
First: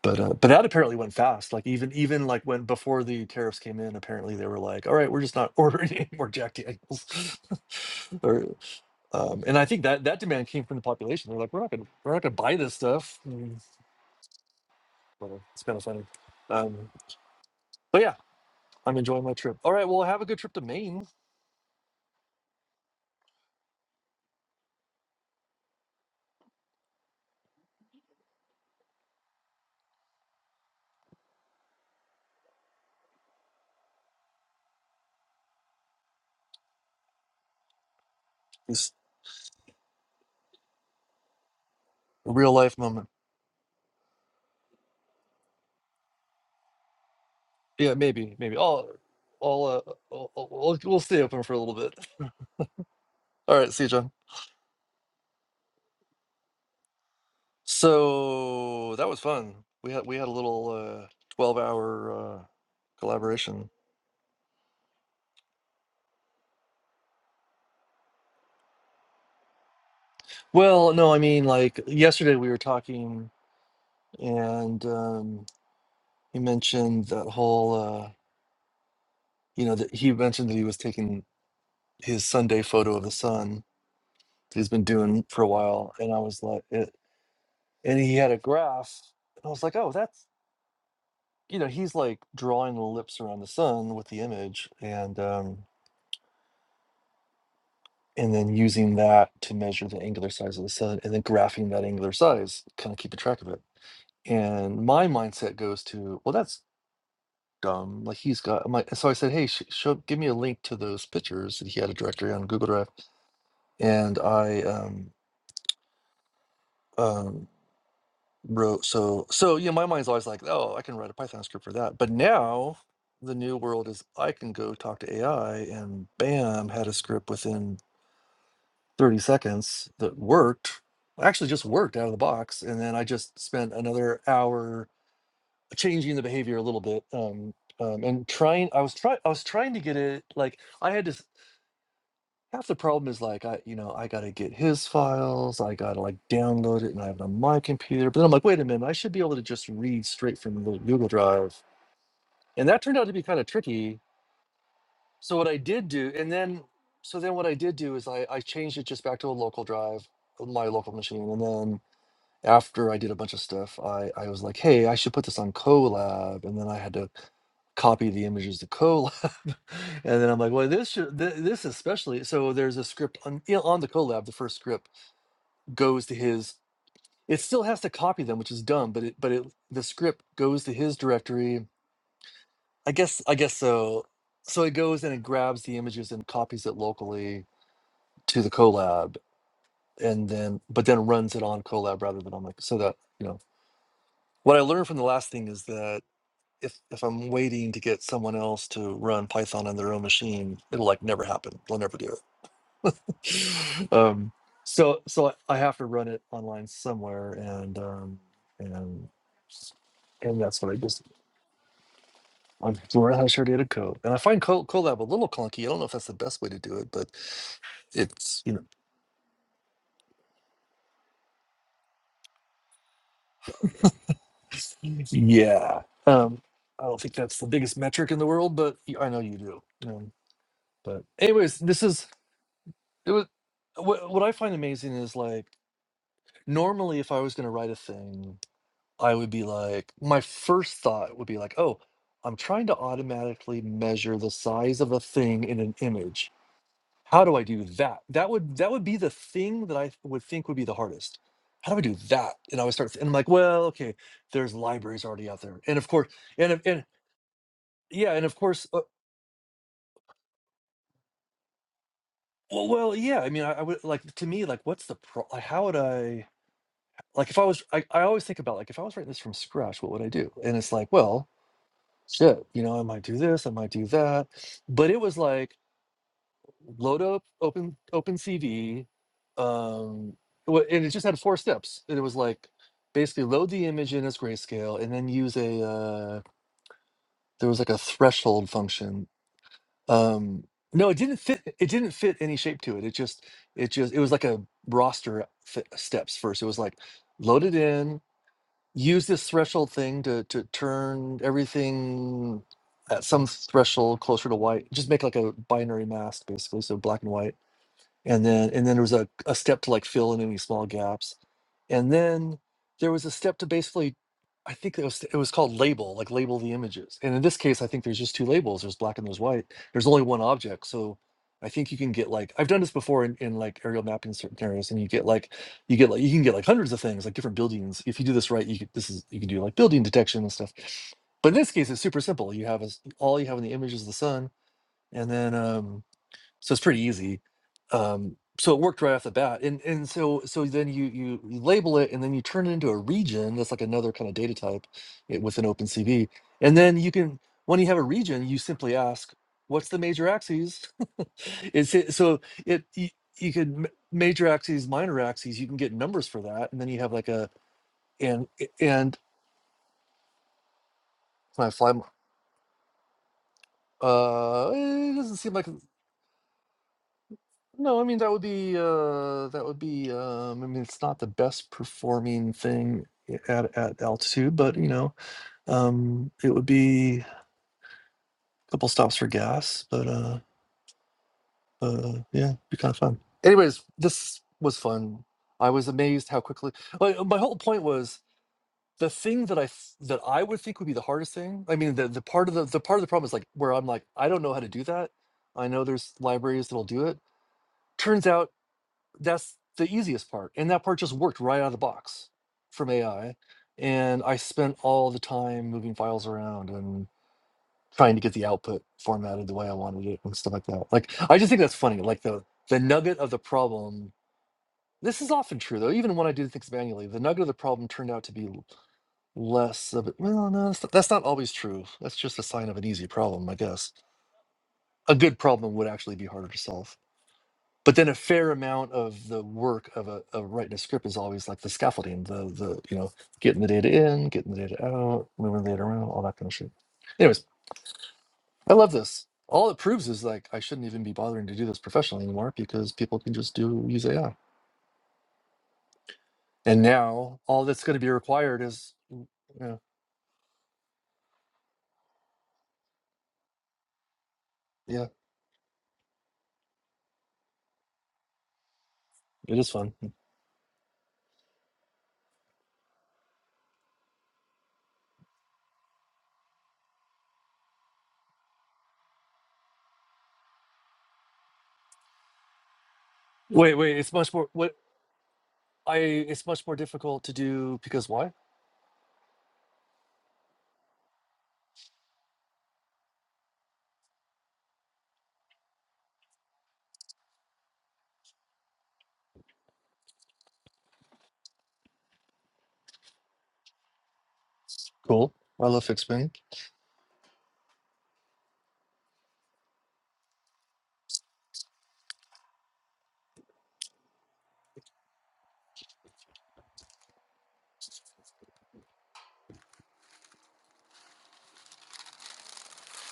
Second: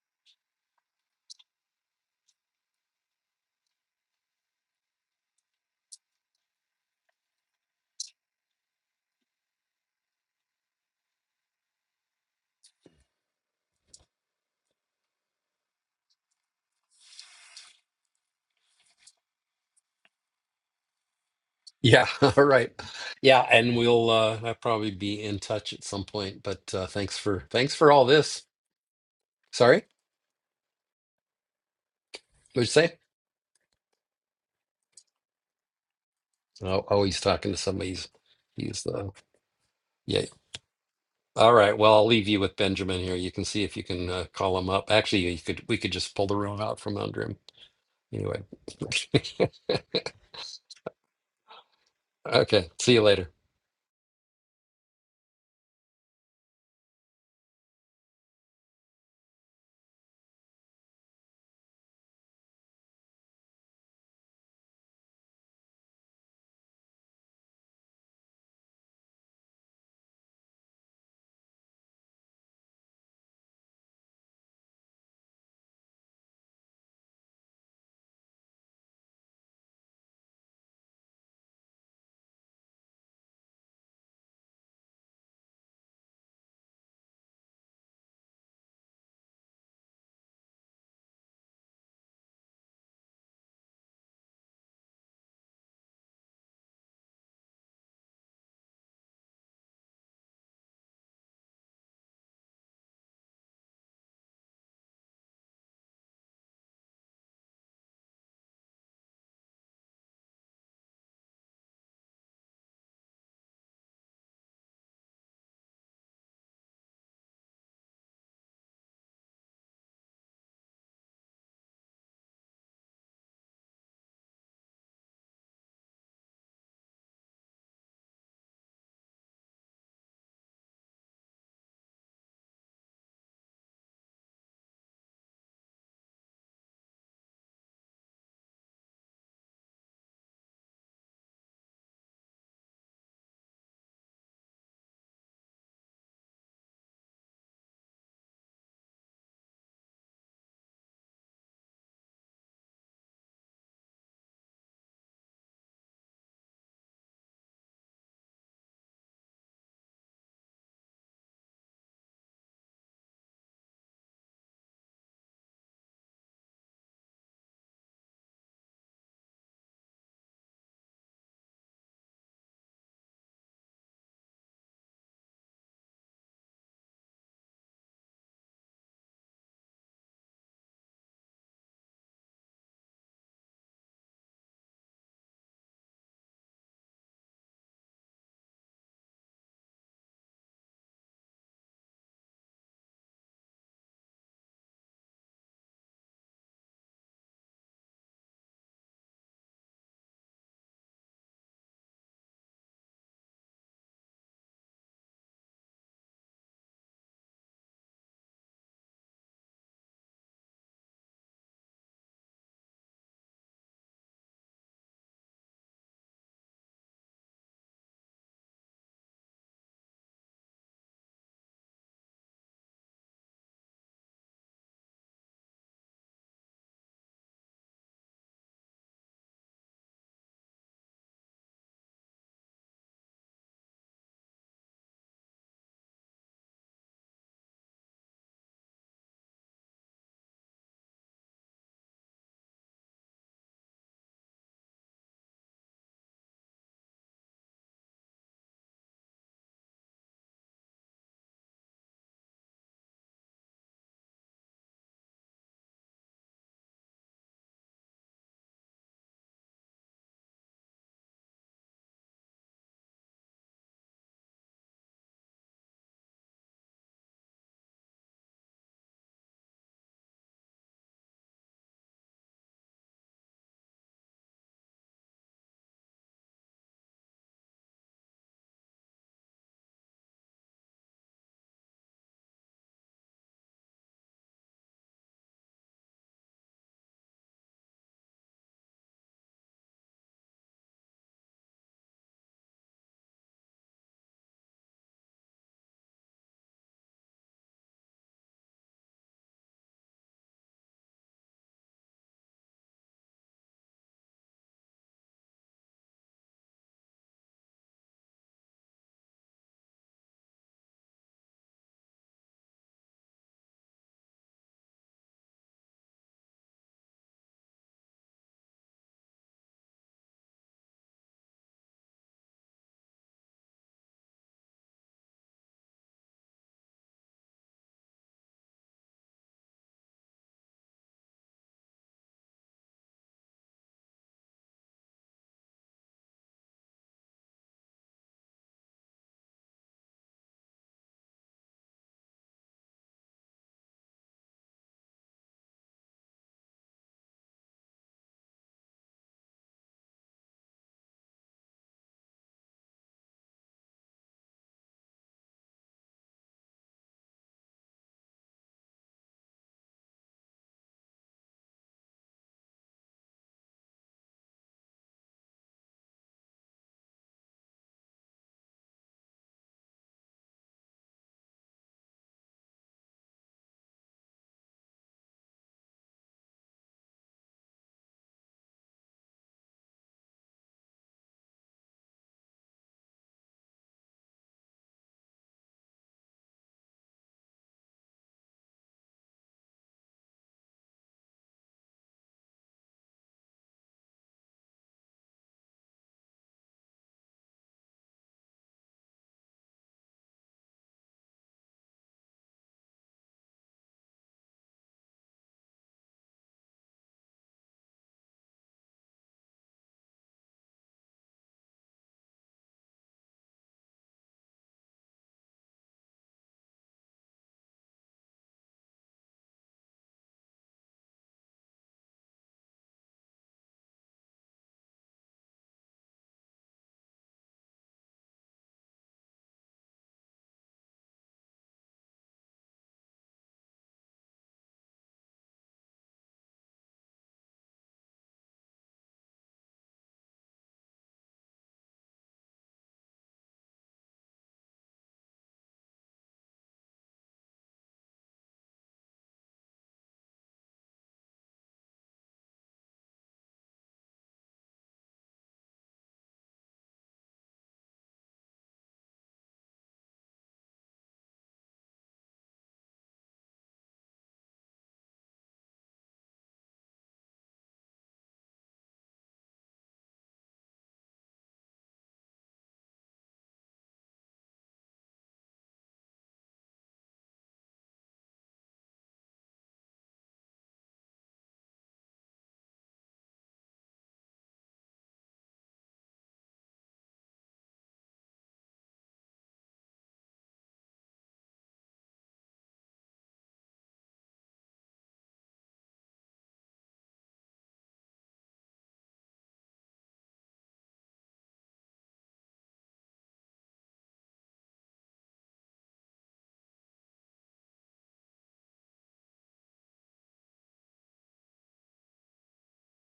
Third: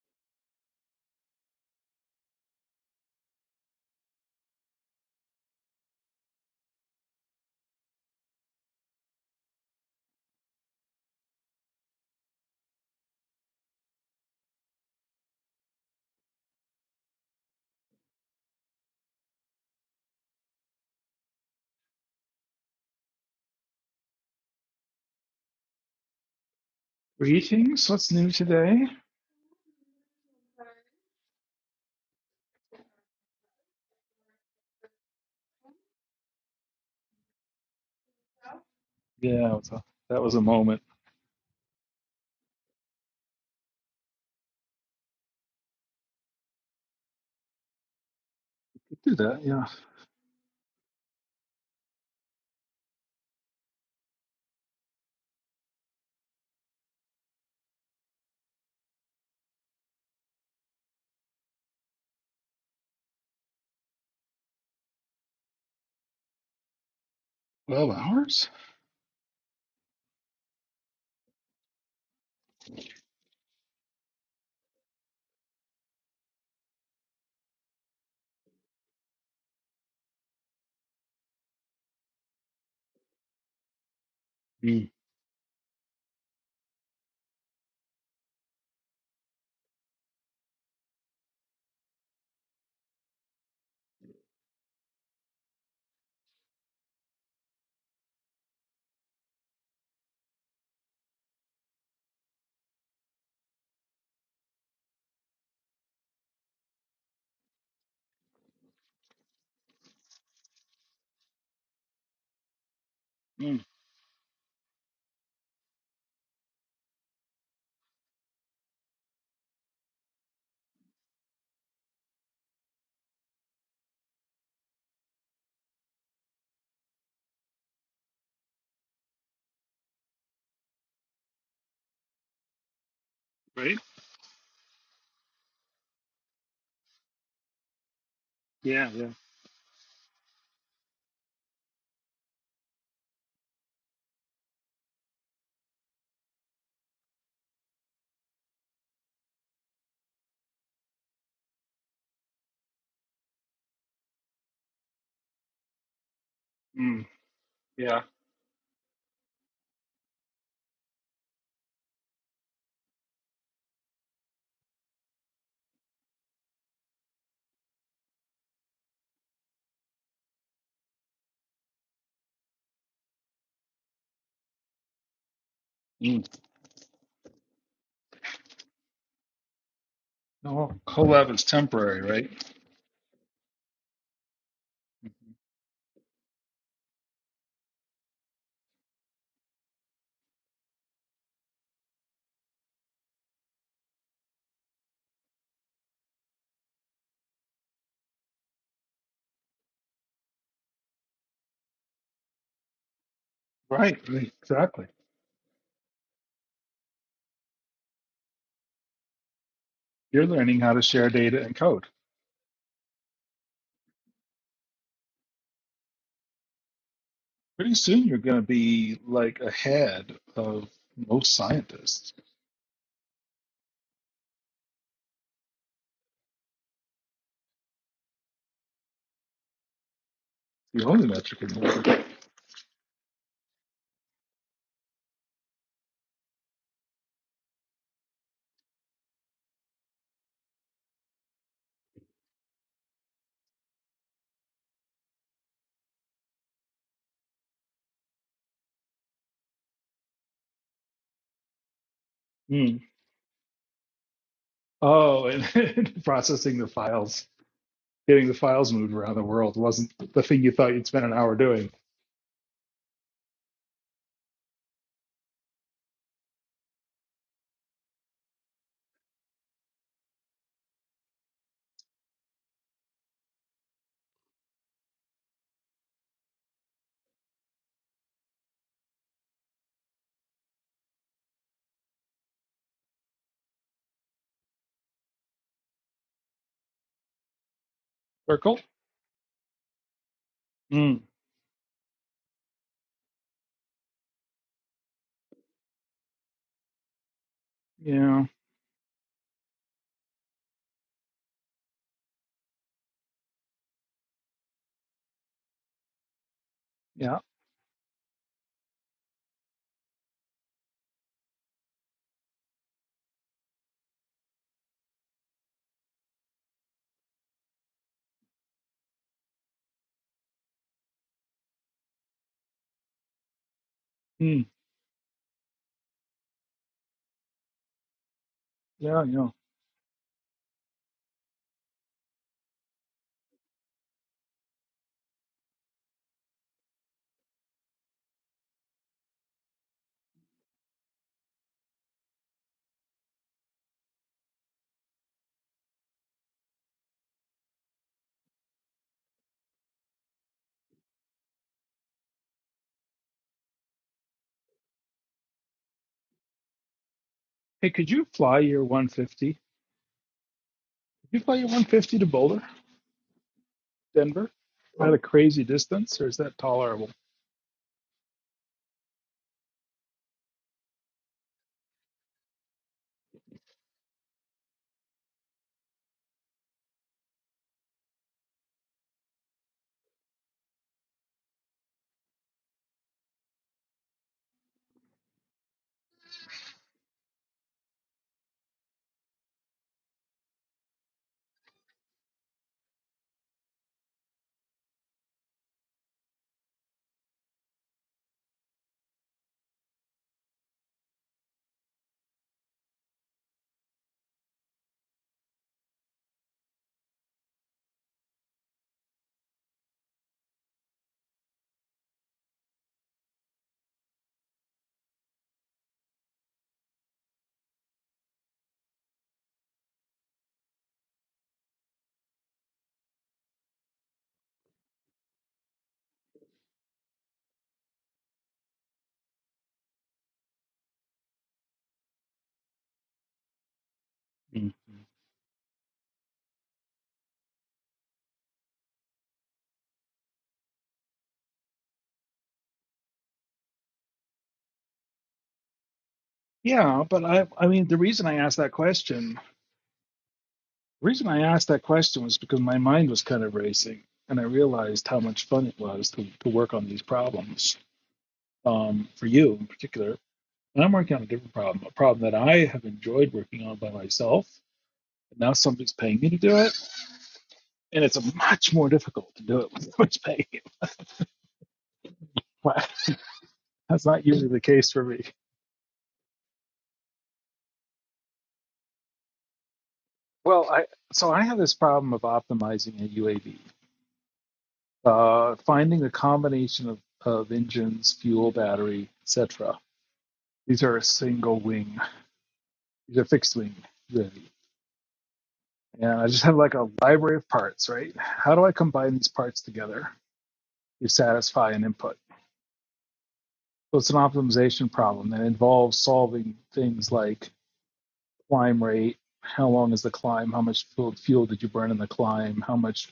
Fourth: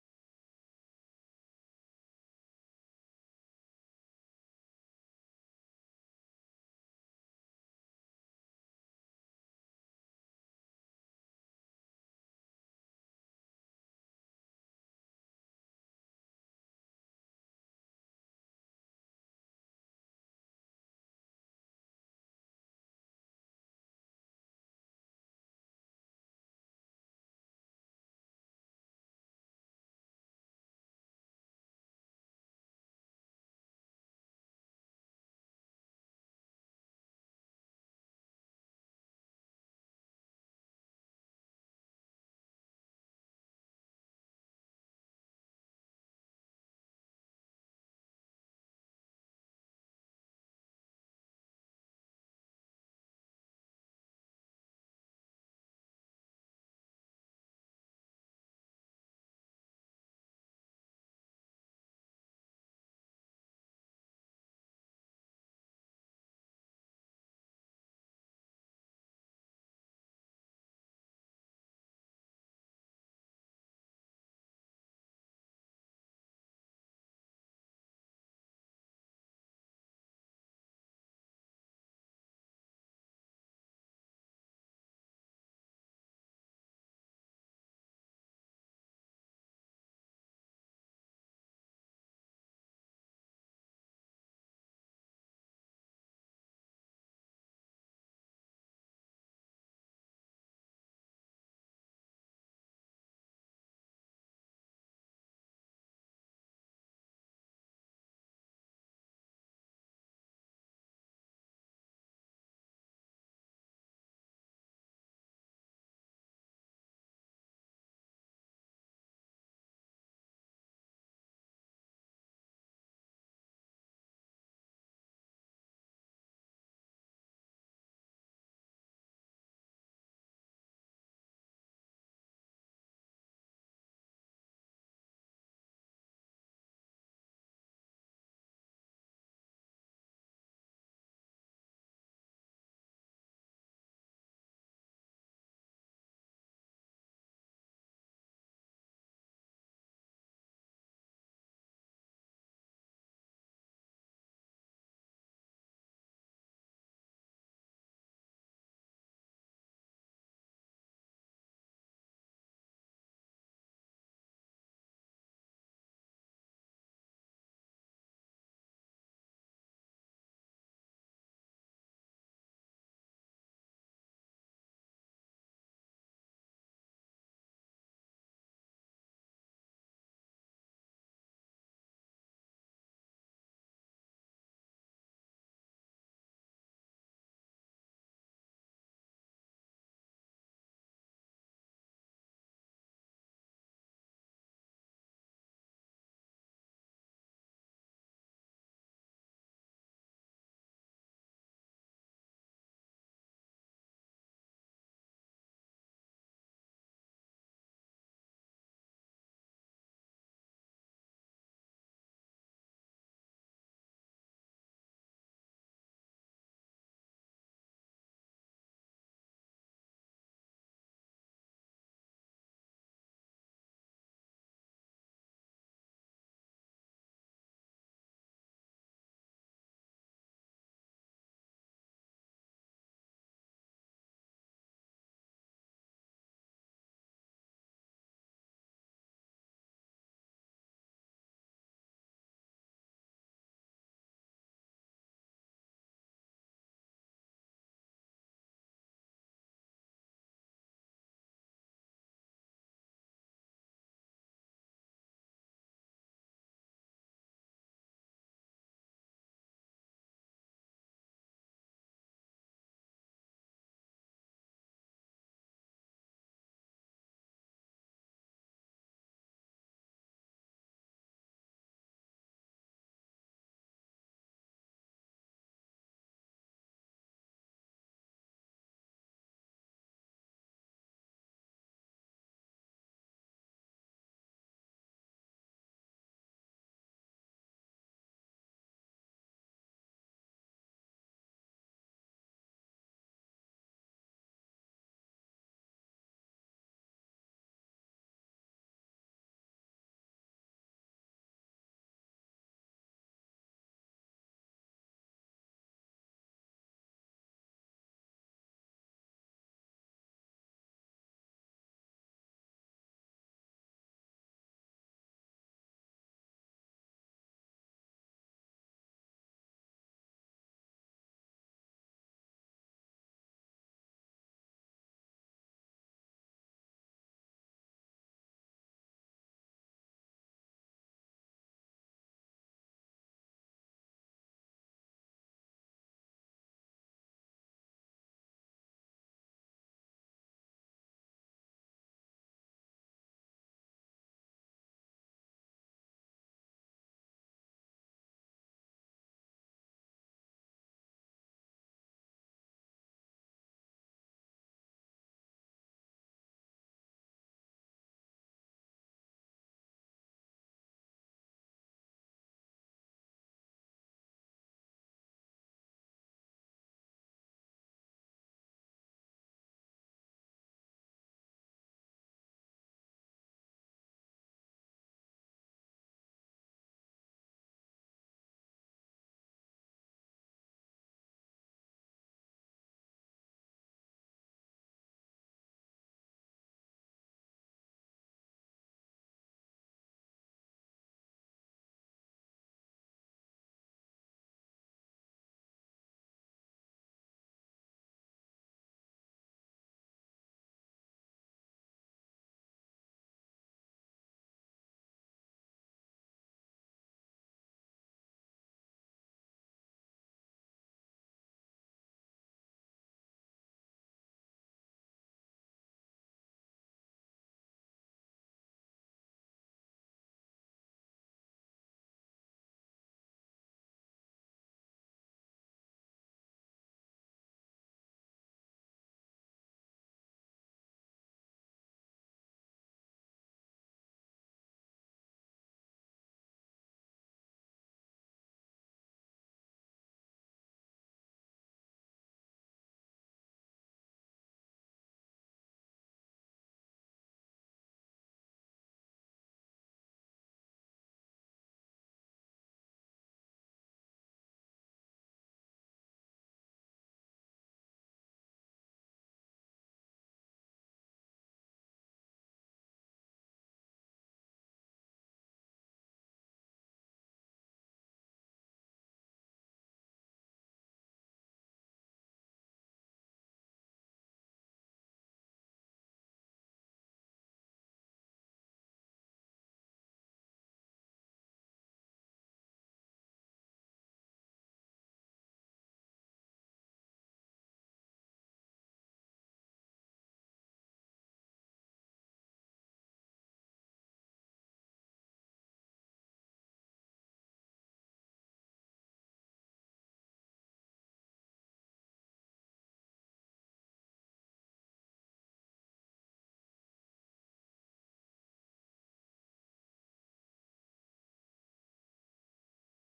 [SPEAKER 2] but uh, but that apparently went fast. Like even even like when before the tariffs came in, apparently they were like, "All right, we're just not [LAUGHS] ordering any more Jack Daniels." [LAUGHS] or, um, and I think that that demand came from the population. They're like, "We're not gonna we're not gonna buy this stuff." Mm, whatever. It's kind of funny. Um, but yeah, I'm enjoying my trip. All right, well, have a good trip to Maine.
[SPEAKER 1] Yeah, [LAUGHS] all right. Yeah, and we'll uh I'll probably be in touch at some point, but uh thanks for thanks
[SPEAKER 4] Greetings.
[SPEAKER 1] for all
[SPEAKER 4] What's new
[SPEAKER 1] this.
[SPEAKER 4] today?
[SPEAKER 1] Sorry, what'd you say? Oh, oh he's talking to somebody. He's he's
[SPEAKER 2] It's
[SPEAKER 1] uh
[SPEAKER 4] Yeah, what's up? that
[SPEAKER 1] yeah.
[SPEAKER 4] was a moment.
[SPEAKER 1] All right. Well, I'll leave
[SPEAKER 2] a
[SPEAKER 1] you
[SPEAKER 2] real
[SPEAKER 1] with
[SPEAKER 2] life
[SPEAKER 1] Benjamin
[SPEAKER 2] moment.
[SPEAKER 1] here. You can see if you can uh, call him up. Actually, you could we could just pull the room out from under him.
[SPEAKER 2] Yeah, maybe
[SPEAKER 1] Anyway.
[SPEAKER 2] maybe. I'll
[SPEAKER 4] We Do
[SPEAKER 1] [LAUGHS]
[SPEAKER 4] that.
[SPEAKER 2] I'll
[SPEAKER 4] Yeah.
[SPEAKER 2] uh, I'll, I'll, I'll- we'll stay open for a little bit.
[SPEAKER 1] Okay. See you later.
[SPEAKER 2] [LAUGHS] All right, see you, John. So that was fun. We had we had a little uh, twelve hour uh, collaboration.
[SPEAKER 4] Twelve hours.
[SPEAKER 2] Well, no, I mean like yesterday we were talking, and um, he mentioned that whole uh, you know that he mentioned that he was taking his Sunday photo of the sun that he's been
[SPEAKER 4] Mm.
[SPEAKER 2] doing for a while, and I was like, it, and he had a graph, and I was like, oh, that's you know he's like drawing the lips around the sun with the image, and um, and then using that to measure the angular size of the sun and then graphing that angular size kind of keeping track of it and my mindset goes to well that's dumb like he's got my so i said hey sh- show give me a link to those pictures and he had a directory on google drive
[SPEAKER 4] Mm,
[SPEAKER 2] and i um um wrote so so yeah my mind's always like oh i can write a python script for that but now the new world is i can go talk to ai and bam had a script within 30 seconds that worked actually just worked out of the box and then i just spent
[SPEAKER 4] Right.
[SPEAKER 2] another hour changing the behavior a little bit um, um and trying i
[SPEAKER 4] Yeah.
[SPEAKER 2] was
[SPEAKER 4] Yeah.
[SPEAKER 2] trying i was trying to get it like i had to s- half the problem is like i you know i gotta get his files i gotta like download it and i have it on my computer but then i'm like wait a minute i should be able to just read straight from the google drive and that turned out to be kind of tricky so what i did do and then
[SPEAKER 4] Mm,
[SPEAKER 2] so then what i did do
[SPEAKER 4] yeah.
[SPEAKER 2] is i i changed it just back to a local drive my local machine and then after I did a bunch of stuff, I, I was like, hey, I should put this on Colab. And then I had to copy the images to Colab. [LAUGHS] and then I'm like, well, this should, th- this especially. So there's a script on, you know, on the Colab. The first script goes to
[SPEAKER 4] Mm.
[SPEAKER 2] his. It still has to copy them, which is dumb. But it but it the script goes
[SPEAKER 4] No,
[SPEAKER 2] to his
[SPEAKER 4] Colab is
[SPEAKER 2] directory.
[SPEAKER 4] temporary, right?
[SPEAKER 2] I guess I guess so. So it goes and it grabs the images and copies it locally to the Colab, and then but then runs it on Colab rather than on like so that you know what I learned from the last thing is that if if I'm waiting to get someone else to run Python on their own machine, it'll like never happen. They'll never do it. [LAUGHS]
[SPEAKER 4] Right,
[SPEAKER 2] um,
[SPEAKER 4] exactly.
[SPEAKER 2] so so I I have to run it online somewhere, and um, and
[SPEAKER 4] You're
[SPEAKER 2] and
[SPEAKER 4] learning
[SPEAKER 2] that's what
[SPEAKER 4] how
[SPEAKER 2] I
[SPEAKER 4] to
[SPEAKER 2] just
[SPEAKER 4] share data and code.
[SPEAKER 2] I'm learning how to share data code. And I find Col- Colab a little clunky. I don't know if that's the best way to do it, but
[SPEAKER 4] Pretty soon you're going
[SPEAKER 2] it's
[SPEAKER 4] to
[SPEAKER 2] you know
[SPEAKER 4] be like ahead of most scientists.
[SPEAKER 2] yeah. Um, I don't think that's the biggest metric in the world, but y- I know you do. Um,
[SPEAKER 4] The
[SPEAKER 2] but
[SPEAKER 4] only metric in the
[SPEAKER 2] anyways, this
[SPEAKER 4] world.
[SPEAKER 2] is it was what what I find amazing is like. normally if I was going to write a thing, I would be like, my first thought would be like, oh, I'm trying to automatically measure the size of a thing in an image. How do I do that? That would that would be the thing that I would think would be the hardest. How do I do that? And I would
[SPEAKER 4] Mm.
[SPEAKER 2] start, th- and I'm like, well, okay, there's libraries
[SPEAKER 4] Oh,
[SPEAKER 2] already out there, and of
[SPEAKER 4] and [LAUGHS]
[SPEAKER 2] course, and
[SPEAKER 4] processing
[SPEAKER 2] if-
[SPEAKER 4] the
[SPEAKER 2] and
[SPEAKER 4] files,
[SPEAKER 2] yeah, and
[SPEAKER 4] getting the
[SPEAKER 2] of course,
[SPEAKER 4] files
[SPEAKER 2] uh,
[SPEAKER 4] moved around the world wasn't the thing you thought you'd spend an hour doing.
[SPEAKER 2] well, well, yeah. I mean, I, I would like to me, like, what's the pro? Like, how would I? Like, if I was, I, I always think about like, if I was writing this from scratch, what would I do? And it's like, well, shit, you know, I might do this, I might do that. But it was like load up open open CV. Um wha- and it just had four steps. And it was like basically load the image in as grayscale and then use a uh there was like a threshold
[SPEAKER 4] Circle?
[SPEAKER 2] function. Um no, it
[SPEAKER 4] Mm.
[SPEAKER 2] didn't fit it didn't fit any shape to it. It just it just it was like a roster f- steps first. It was like load it in,
[SPEAKER 4] Yeah,
[SPEAKER 2] use this threshold thing to to turn everything at some threshold closer to white. Just make like a binary mask basically, so black and
[SPEAKER 4] yeah,
[SPEAKER 2] white and then and then there was a, a step to like fill in any small gaps and then there was a step to basically i think it was it was called label like label the images and in this case i think there's just two labels there's black and there's white there's only one object so i think you can get like i've done this before in, in like aerial mapping certain
[SPEAKER 4] mm.
[SPEAKER 2] areas and you get like you get like you can get like hundreds of things like different buildings if you do this right you could this
[SPEAKER 4] yeah,
[SPEAKER 2] is you
[SPEAKER 4] yeah.
[SPEAKER 2] can do like building detection and stuff but in this case it's super simple you have a, s- all you have in the image is the sun and then um so it's pretty easy um so it worked right off the bat and and so so then you you, you label it and then you turn it into a region that's like another kind of data type eh, within opencv and then you can when you have a region you simply ask what's the major axes [LAUGHS] it's it, so it you, you could m- major axes minor axes you can get numbers for that and then you have like a
[SPEAKER 4] Hey, could you
[SPEAKER 2] and
[SPEAKER 4] fly your
[SPEAKER 2] and
[SPEAKER 4] 150? Could you fly your
[SPEAKER 2] can i fly m-
[SPEAKER 4] 150 to Boulder? Denver?
[SPEAKER 2] uh
[SPEAKER 4] Is
[SPEAKER 2] eh,
[SPEAKER 4] that
[SPEAKER 2] it
[SPEAKER 4] a
[SPEAKER 2] doesn't seem
[SPEAKER 4] crazy
[SPEAKER 2] like
[SPEAKER 4] distance or is that tolerable?
[SPEAKER 2] No, I mean that would be uh that would be um I mean it's not the best performing thing i- at at altitude, but you know, um it would be a couple stops for gas, but uh uh yeah, it'd be kind of fun. Anyways, this was fun. I was amazed how quickly my, my whole point was the thing that I f- that I would think would be the hardest thing. I mean the the part of the the part of the problem is like where I'm like I don't know how to do that. I know there's libraries that'll do it. Turns out that's the easiest part and that part just worked right out of the box from ai and i spent all the time moving files around and trying to get the output formatted the way i wanted it and stuff like that like i just think that's funny like the the nugget of the problem this is often true though even when i do things manually the nugget of the problem turned out to be l- less of it well no that's not, that's not always true that's just a sign of an easy problem i guess a good problem would actually be harder to solve but then a fair amount of the work of a of writing a script is always like the scaffolding, the the you know getting the data in, getting the
[SPEAKER 4] Mm-hmm.
[SPEAKER 2] data out, moving the data around, all that kind of shit. Anyways, I love this. All it proves is like I shouldn't even be bothering to do this professionally anymore because people can just do use AI. And
[SPEAKER 4] Yeah, but
[SPEAKER 2] now
[SPEAKER 4] I
[SPEAKER 2] all
[SPEAKER 4] I
[SPEAKER 2] that's
[SPEAKER 4] mean
[SPEAKER 2] going
[SPEAKER 4] the
[SPEAKER 2] to be
[SPEAKER 4] reason I asked
[SPEAKER 2] required
[SPEAKER 4] that
[SPEAKER 2] is
[SPEAKER 4] question,
[SPEAKER 2] you know,
[SPEAKER 4] the reason I asked that question was because my mind was kind of racing and I
[SPEAKER 2] yeah,
[SPEAKER 4] realized how much fun it was to, to work on these problems. Um, for you
[SPEAKER 2] it
[SPEAKER 4] in
[SPEAKER 2] is fun.
[SPEAKER 4] particular. And I'm working on a different problem, a problem that I have enjoyed working on by myself. And now somebody's paying me to do it. And it's much more difficult to do it when somebody's paying you. [LAUGHS]
[SPEAKER 2] Wait, wait,
[SPEAKER 4] That's
[SPEAKER 2] it's
[SPEAKER 4] not
[SPEAKER 2] much more
[SPEAKER 4] usually the
[SPEAKER 2] what
[SPEAKER 4] case for me.
[SPEAKER 2] I it's much more difficult to do because why?
[SPEAKER 4] Well, I, so I have this problem of optimizing a UAV, uh, finding the combination of, of engines, fuel, battery, etc. These are a single wing, these are fixed wing UAV.
[SPEAKER 2] Cool. I love fixed
[SPEAKER 4] And
[SPEAKER 2] wing.
[SPEAKER 4] I just have like a library of parts, right? How do I combine these parts together to satisfy an input? So it's an optimization problem that involves solving things like climb rate, how long is the climb, how much fuel fuel did you burn in the climb, how much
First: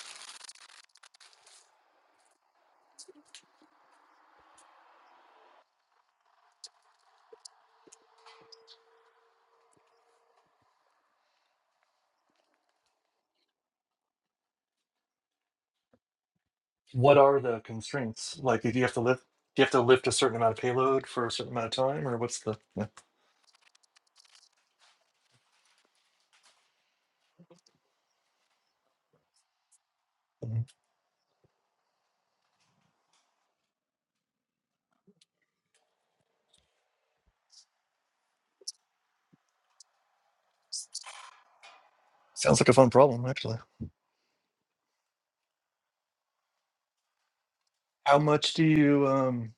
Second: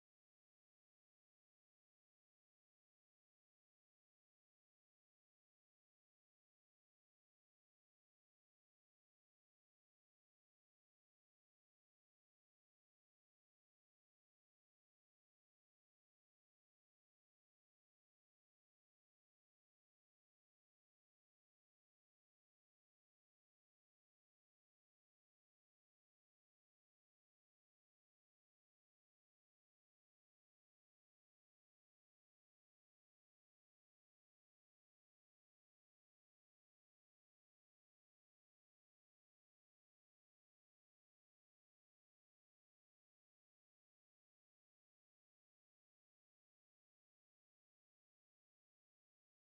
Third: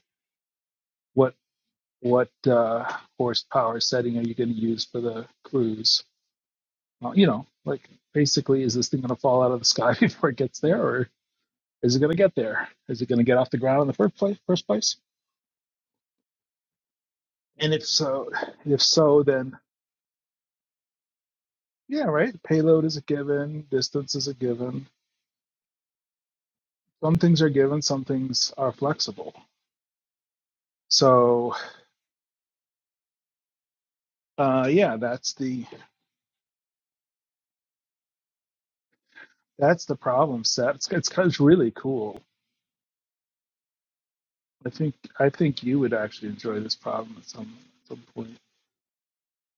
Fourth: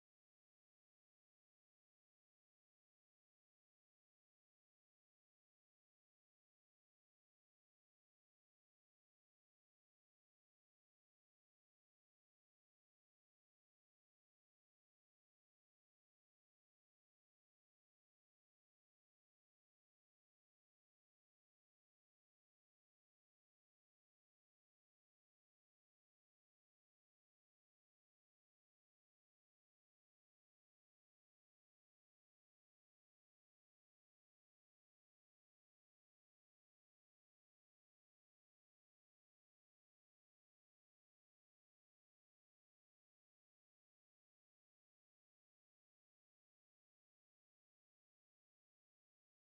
[SPEAKER 4] what what uh, horsepower setting are you going to use for the cruise? Uh, you know, like basically, is this thing going to fall out of the sky [LAUGHS] before it gets there, or is it going to get there? Is it going to get off the ground in the first place? First place?
[SPEAKER 2] What are the
[SPEAKER 4] And if so,
[SPEAKER 2] constraints? Like, do
[SPEAKER 4] if
[SPEAKER 2] you have to lift?
[SPEAKER 4] so, then
[SPEAKER 2] Do you have to lift a certain amount of payload for a certain amount of
[SPEAKER 4] yeah,
[SPEAKER 2] time, or
[SPEAKER 4] right.
[SPEAKER 2] what's the?
[SPEAKER 4] Payload
[SPEAKER 2] yeah.
[SPEAKER 4] is a given. Distance is a given. Some things are given. Some things are flexible.
[SPEAKER 2] Mhm.
[SPEAKER 4] So uh, yeah, that's the that's the problem set. It's it's, it's really cool.
[SPEAKER 2] Sounds like a fun problem, actually.
[SPEAKER 4] I think I think you would actually enjoy this problem at some some
[SPEAKER 2] How
[SPEAKER 4] point.
[SPEAKER 2] much do you? um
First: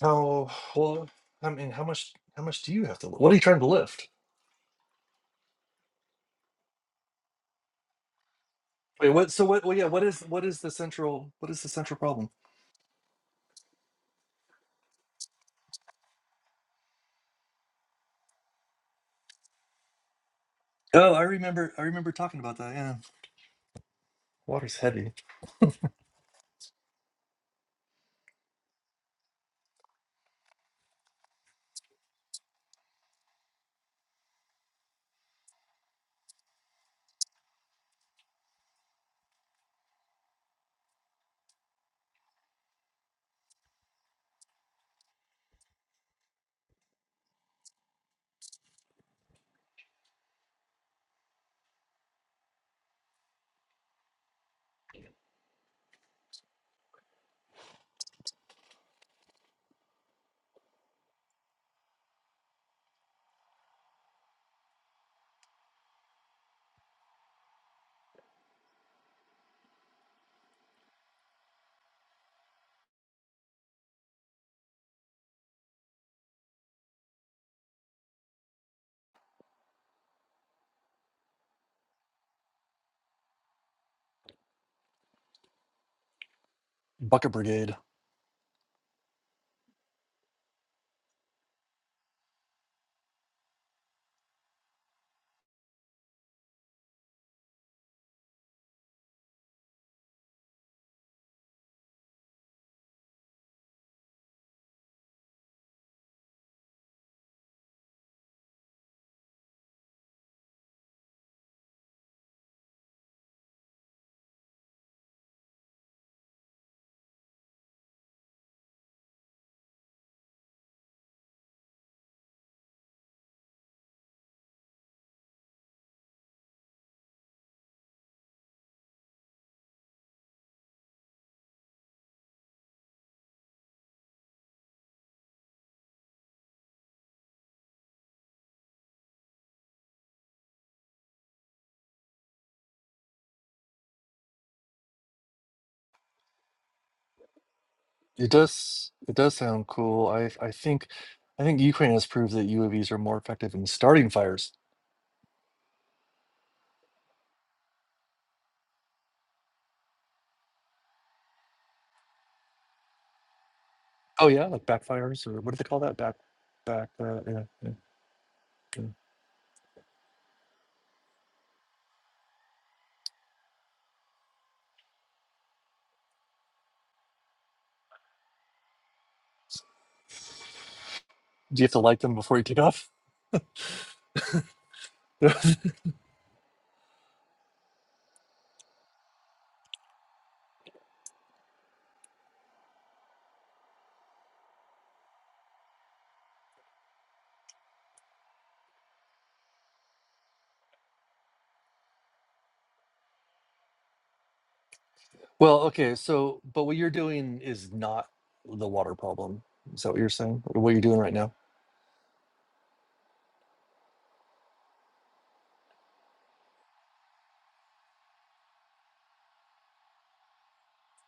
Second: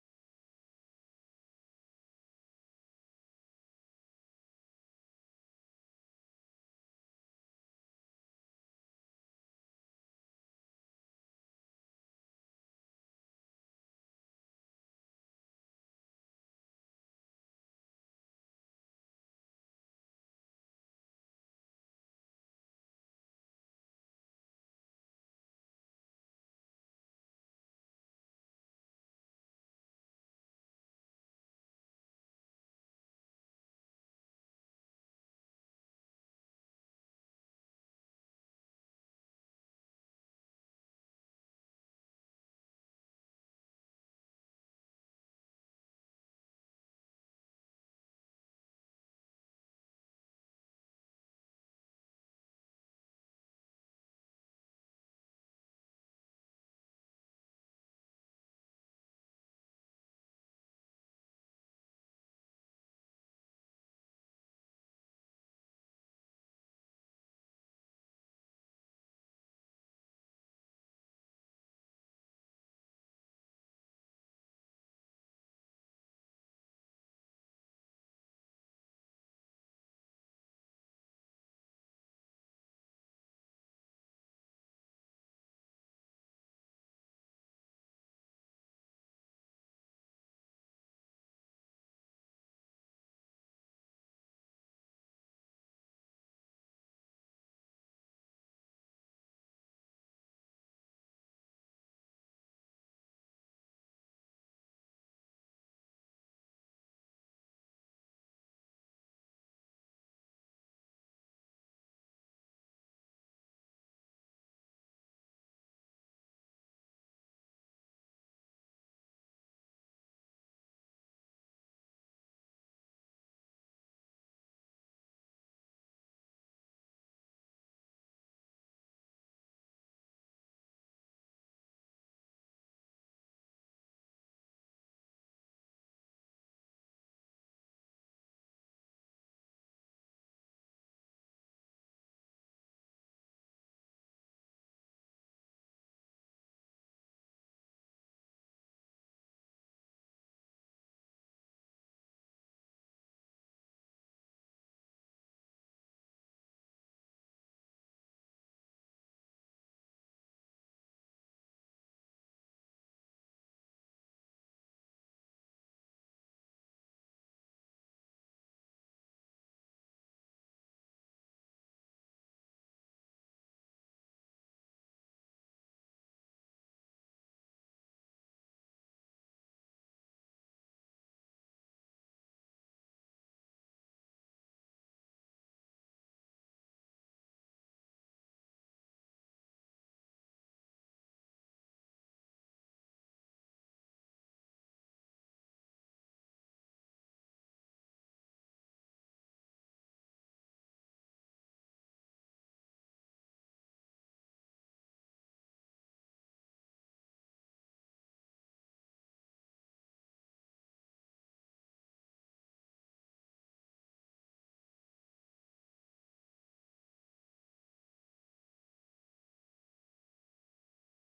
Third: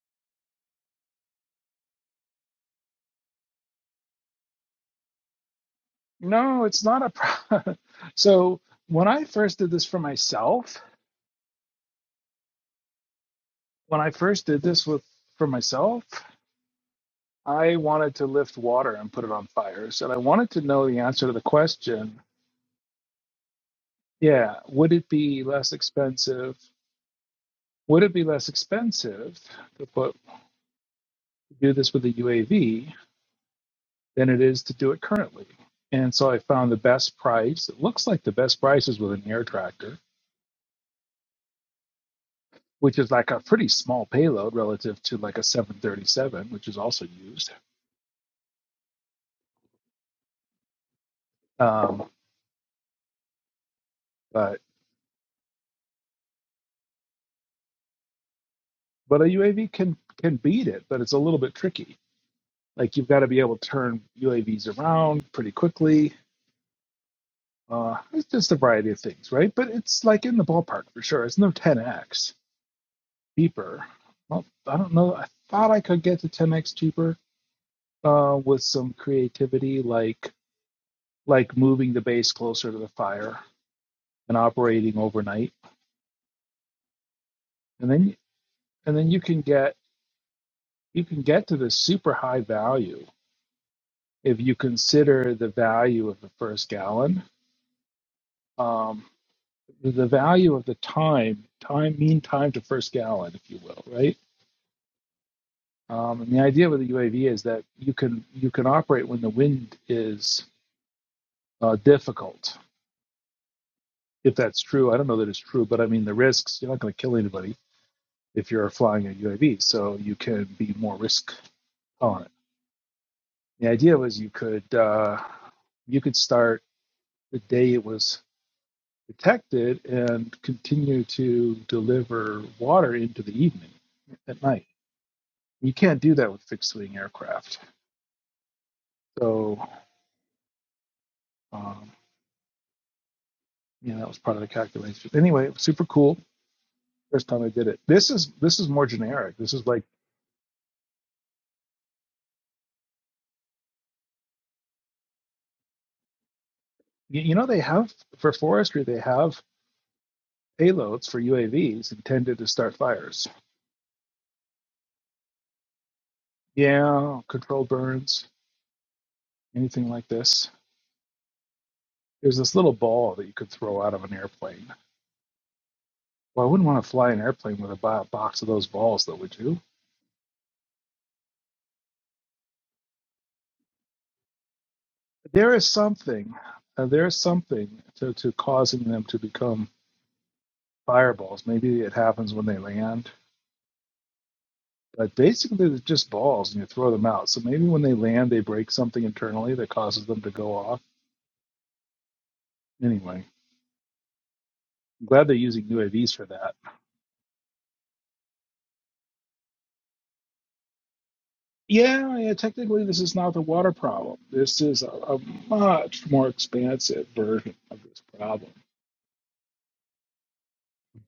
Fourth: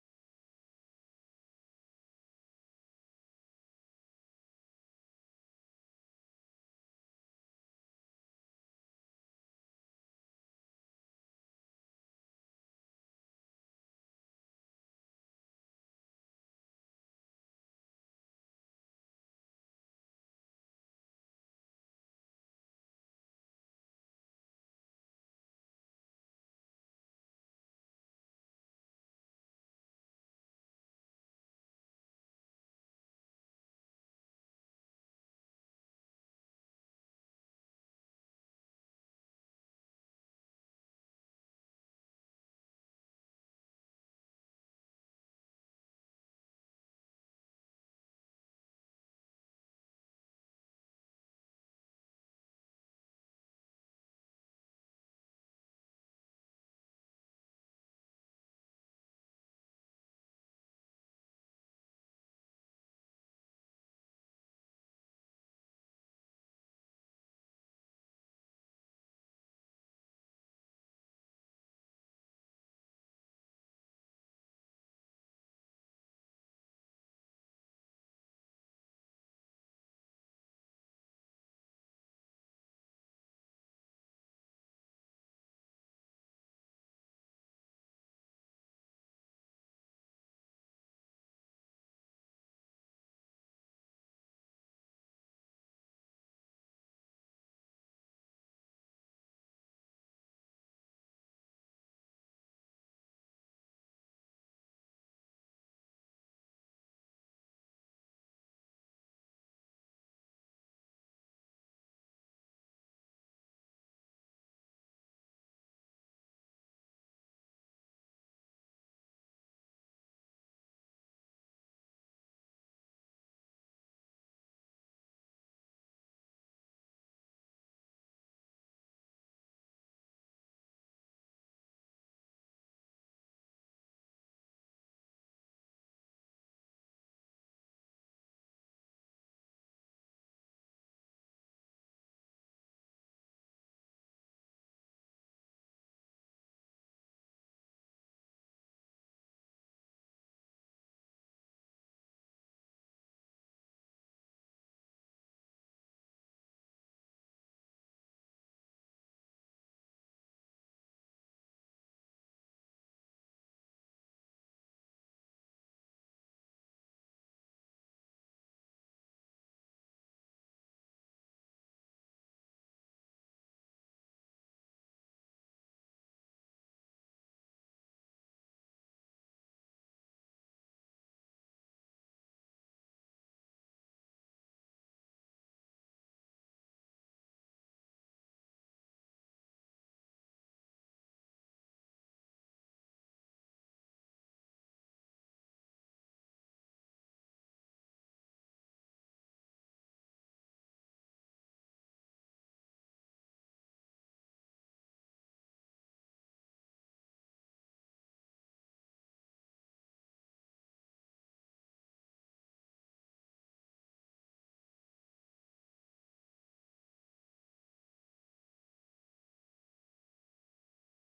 [SPEAKER 2] How well? I mean, how much? How much do you have to? lift? What are you trying to lift?
[SPEAKER 4] No, it's not a problem. [LAUGHS] So when
[SPEAKER 2] Wait,
[SPEAKER 4] I
[SPEAKER 2] what? So
[SPEAKER 4] first
[SPEAKER 2] what?
[SPEAKER 4] did
[SPEAKER 2] Well, yeah.
[SPEAKER 4] this for
[SPEAKER 2] What is? What is the
[SPEAKER 4] myself,
[SPEAKER 2] central? What is the central problem?
[SPEAKER 4] when I first did this with for myself, I wanted to lift water and put it on fire. So I wanted to know the
[SPEAKER 2] Oh, I
[SPEAKER 4] answer to the
[SPEAKER 2] remember. I remember
[SPEAKER 4] question,
[SPEAKER 2] talking about that. Yeah,
[SPEAKER 4] yeah,
[SPEAKER 2] water's
[SPEAKER 4] would it
[SPEAKER 2] heavy.
[SPEAKER 4] be less expensive? Would it be less expensive to put do this with a UAV than it is to do it currently? And so I found the best price. It looks like the best price is with an air tractor which is like a pretty small payload relative to like a 737, which is also used. Um, but but a UAV can can beat it, but it's a little bit tricky. Like you've got to be able to turn UAVs around pretty quickly. Uh, it's just a variety of things, right? But it's like in the ballpark for sure. It's no 10x cheaper. Well, I don't know. I thought I could get to 10x cheaper uh, with some creativity, like like moving the base closer to the fire and operating overnight.
[SPEAKER 2] Bucket brigade.
[SPEAKER 4] and then. and then you can get you can get to this super high value if you consider the value of the first gallon um, the value of the time time mean time to first gallon if you will right um, and the idea with the uav is that you can you can operate when the wind is uh, difficult if that's true i don't know that it's true but i mean the risks you're not going to kill anybody if you're flying a uav so you can be more risk tolerant the idea was you could uh, you could start the day it was detected and continue to deliver water into the evening at night. You can't do that with fixed wing aircraft. So, um, yeah, that was part of the calculation. Anyway, it was super cool. First time I did it. This
[SPEAKER 2] It
[SPEAKER 4] is this is more
[SPEAKER 2] does. It does
[SPEAKER 4] generic. This is
[SPEAKER 2] sound
[SPEAKER 4] like
[SPEAKER 2] cool. I. I think. I think Ukraine has proved that UAVs are more effective in starting fires
[SPEAKER 4] you, you know they have for forestry they have payloads for UAVs intended to start fires.
[SPEAKER 2] Oh yeah, like backfires or what do they call that? Back, back. Uh,
[SPEAKER 4] Yeah,
[SPEAKER 2] yeah, yeah,
[SPEAKER 4] controlled burns,
[SPEAKER 2] yeah.
[SPEAKER 4] anything like this. There's this little ball that you could throw out of an airplane Well, I wouldn't want to fly an airplane with a bo- box of those balls, though, would you?
[SPEAKER 2] Do you have to light them before you take off? [LAUGHS]
[SPEAKER 4] There is something. Uh, there is something to, to causing them to become fireballs. Maybe it happens when they land, but basically they're just balls, and you throw them out. So maybe when they land, they break something internally that causes them to go off. Anyway, I'm glad they're
[SPEAKER 2] well,
[SPEAKER 4] using
[SPEAKER 2] okay.
[SPEAKER 4] UAVs for
[SPEAKER 2] So,
[SPEAKER 4] that.
[SPEAKER 2] but what you're doing is not the water problem. Is that what you're saying? Or What you're doing right now?
[SPEAKER 4] Yeah, yeah. Technically, this is not the water problem. This is a, a much more expansive version of this problem.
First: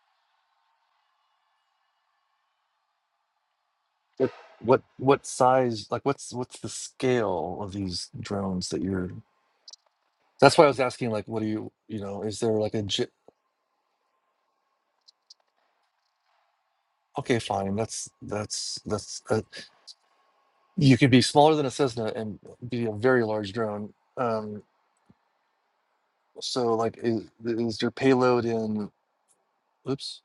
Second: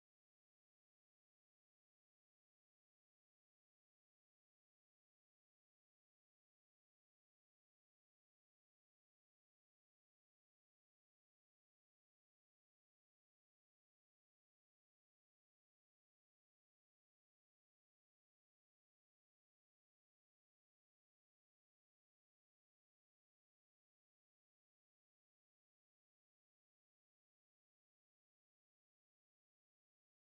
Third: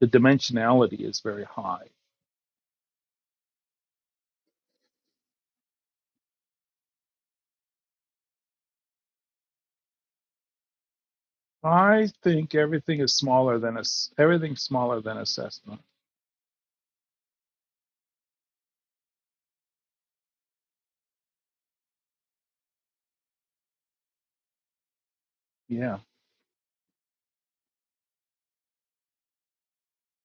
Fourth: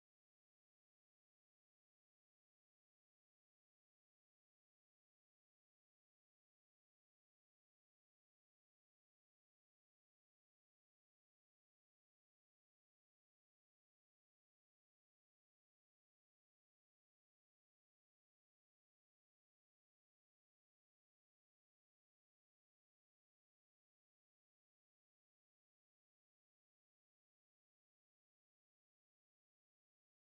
[SPEAKER 4] The dimensionality is very high
[SPEAKER 2] What what what size? Like, what's what's the scale of these drones that you're? That's why I was asking. Like, what do you you
[SPEAKER 4] I
[SPEAKER 2] know? Is there
[SPEAKER 4] think
[SPEAKER 2] like a?
[SPEAKER 4] everything is smaller than a s- everything smaller than assessment.
[SPEAKER 2] Okay, fine. That's that's that's. Uh, you could be smaller than a Cessna and be a very large drone. Um,
[SPEAKER 4] Yeah.
[SPEAKER 2] so, like, is, is your payload in? Oops,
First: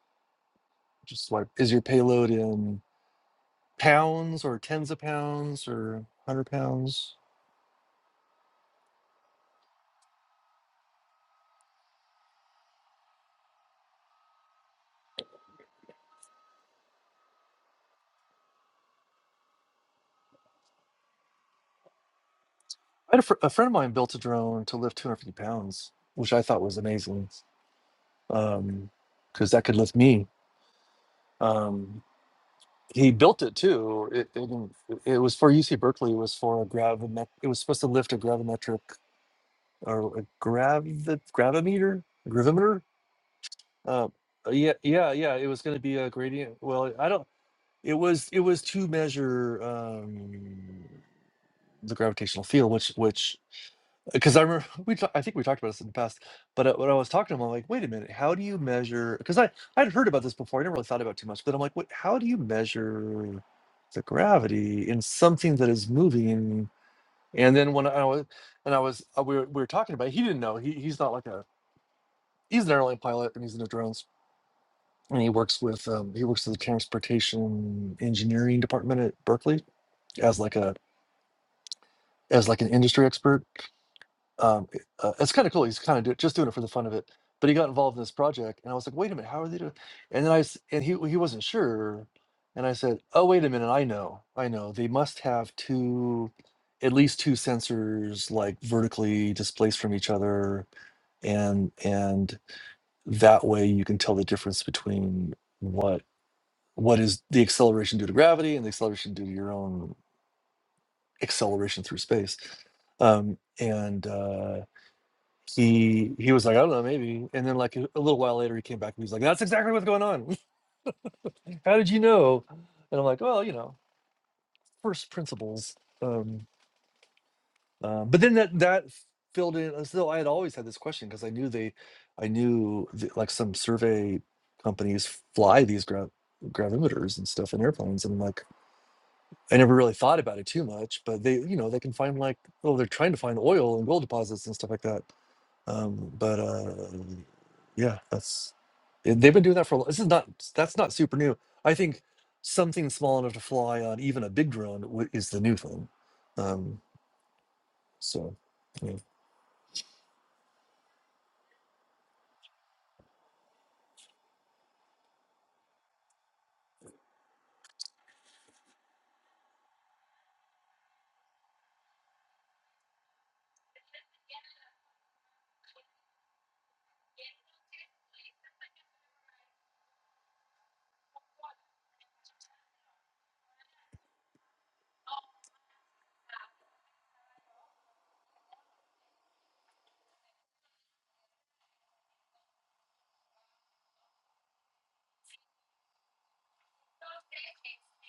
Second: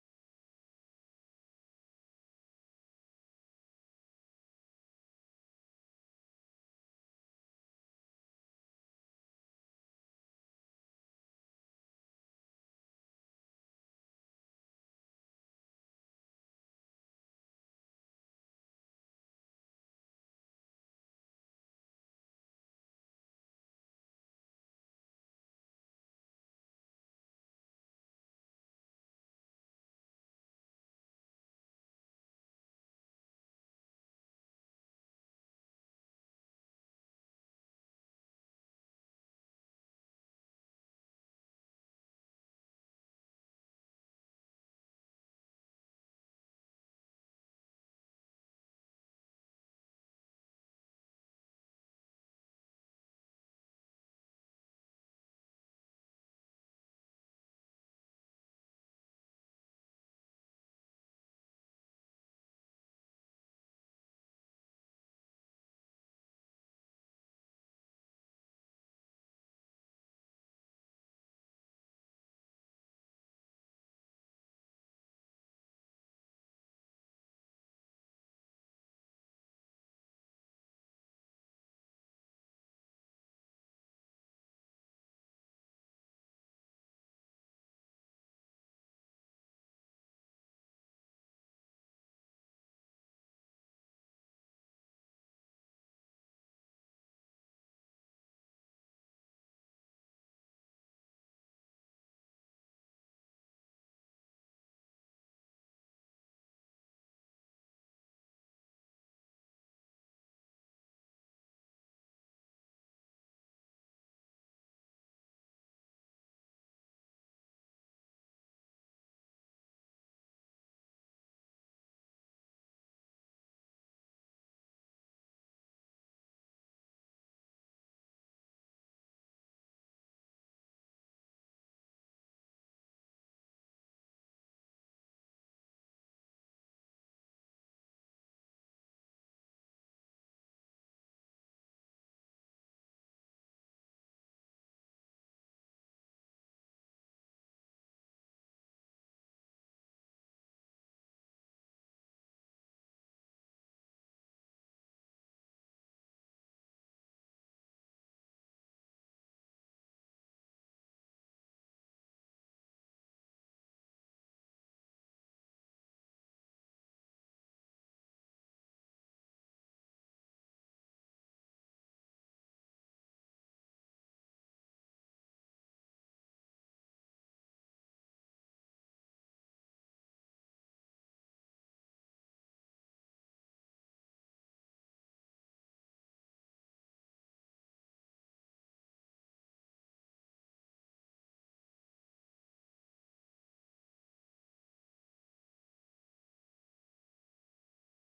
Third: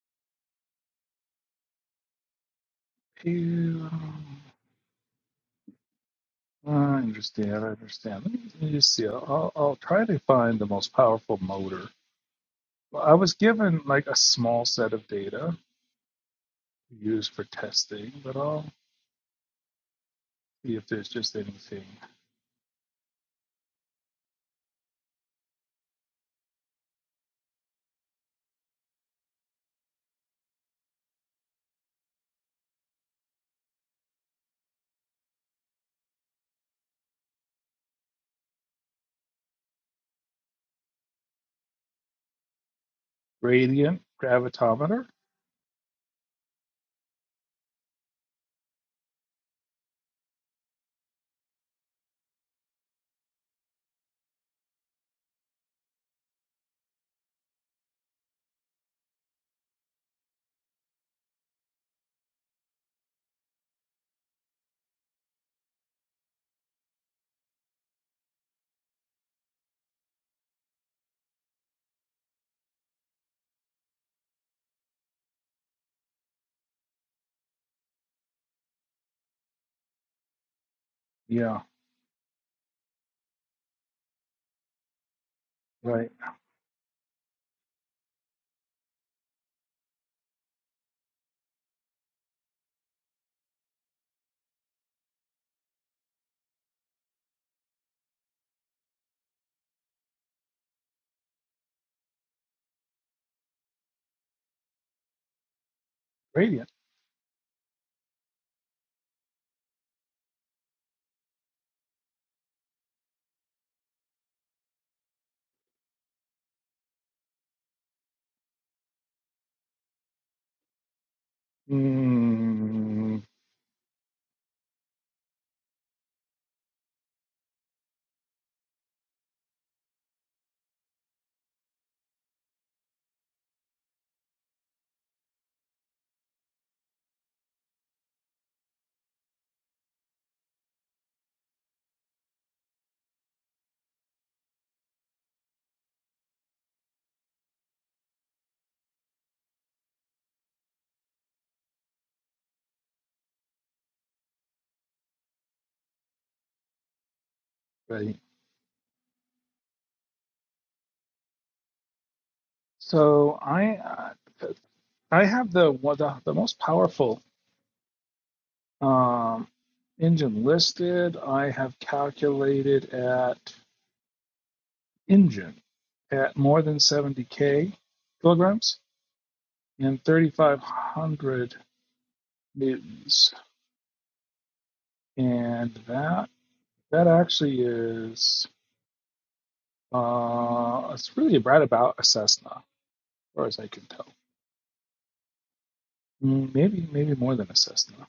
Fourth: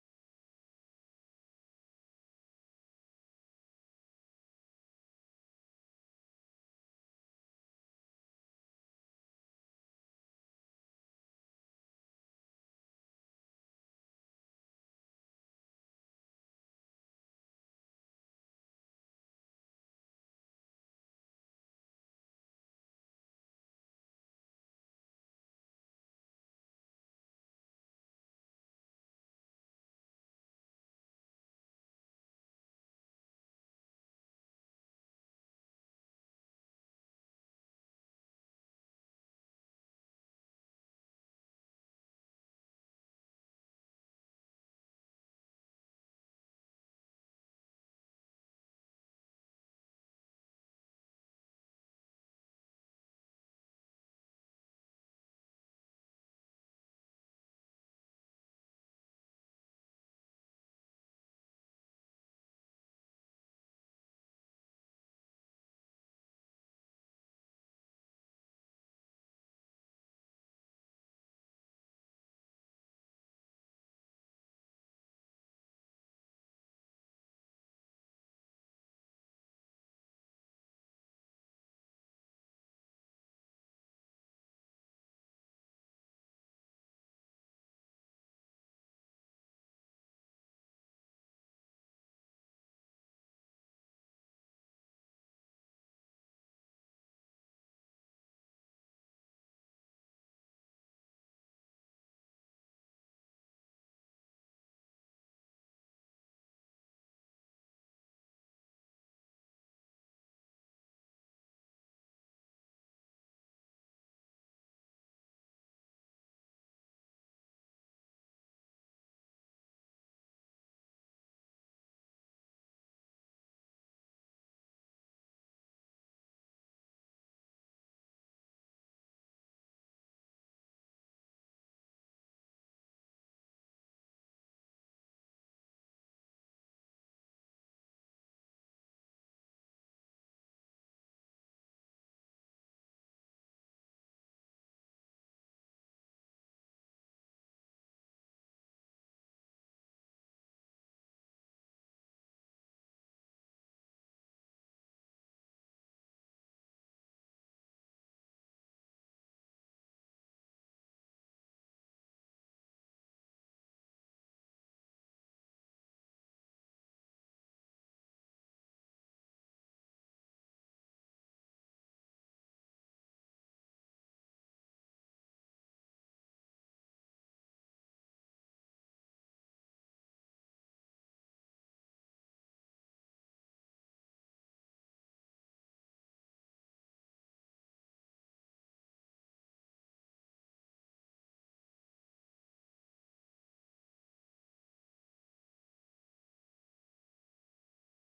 [SPEAKER 2] just swipe. Is your payload in
[SPEAKER 4] Pew.
[SPEAKER 2] pounds or tens of pounds or hundred
[SPEAKER 4] I
[SPEAKER 2] pounds?
[SPEAKER 4] understand. I understand. Let me, let me just see. I'll, I'll try to find the most powerful motor. Well, I was given like a small set of data used for testing, but I'll see if there's just anything.
[SPEAKER 2] I had a, fr- a friend of mine built a drone to lift 250 pounds, which I thought was amazing, because that could lift me. Um, he built it too. It, it didn't- it was for UC Berkeley. It was for a gravimet. It was supposed to lift a gravimetric or a gravit gravimeter gravimeter
[SPEAKER 4] Radiant
[SPEAKER 2] Um, uh yeah
[SPEAKER 4] gravitometer.
[SPEAKER 2] yeah yeah it was going to be a gradient well i don't it was it was to measure um the gravitational field which which because i remember [LAUGHS] we ta- i think we talked about this in the past but uh, when i was talking to him i'm like wait a minute how do you measure because i i'd heard about this before i never really thought about it too much but i'm like what how do you measure the gravity in something that is moving and then when i was and I was uh, we were, we were talking about. it, He didn't know. He he's not like a he's an airline pilot and he's into drones and he works with um, he works in the transportation engineering department at berkeley as like a
[SPEAKER 4] Yeah.
[SPEAKER 2] as like an industry expert um, it- uh, it's kind of cool he's kind of
[SPEAKER 4] Right.
[SPEAKER 2] do, just doing it for the fun of it but he got involved in this project and i was like wait a minute how are they doing and then i s- and he he wasn't sure and i said oh wait a minute i know i know they must have two at least two sensors like vertically displaced from each other and and. that way you can tell the difference between what
[SPEAKER 4] Radiant.
[SPEAKER 2] what is the acceleration due to gravity and the acceleration due to your own acceleration through space um and uh he he was like i don't know maybe and then like a, a little while later he came back and he was like that's exactly what's going on [LAUGHS] how did you know and i'm
[SPEAKER 4] Mm,
[SPEAKER 2] like well you know first principles um, Uh, but then that that filled in as though I had always had this question because I knew they, I knew th- like some survey companies fly these gra- gravimeters and stuff in airplanes, and like I never really thought about it too much. But they, you know, they can find like oh, they're trying to find oil and gold deposits and stuff like that. Um, but uh, yeah, that's and they've been doing that for a long. This is not that's not super new. I think something small enough to fly on even a big drone w- is the new thing. Um,
[SPEAKER 4] right.
[SPEAKER 2] so. yeah.
[SPEAKER 4] So I uh, I have the one the, the most powerful Um, engine listed, I have calculated at engine at more than 70k kilograms and 3,500 newtons, and that that actually is uh, it's really right about a Cessna, as far as I can tell. Mm, Maybe maybe more than a Cessna.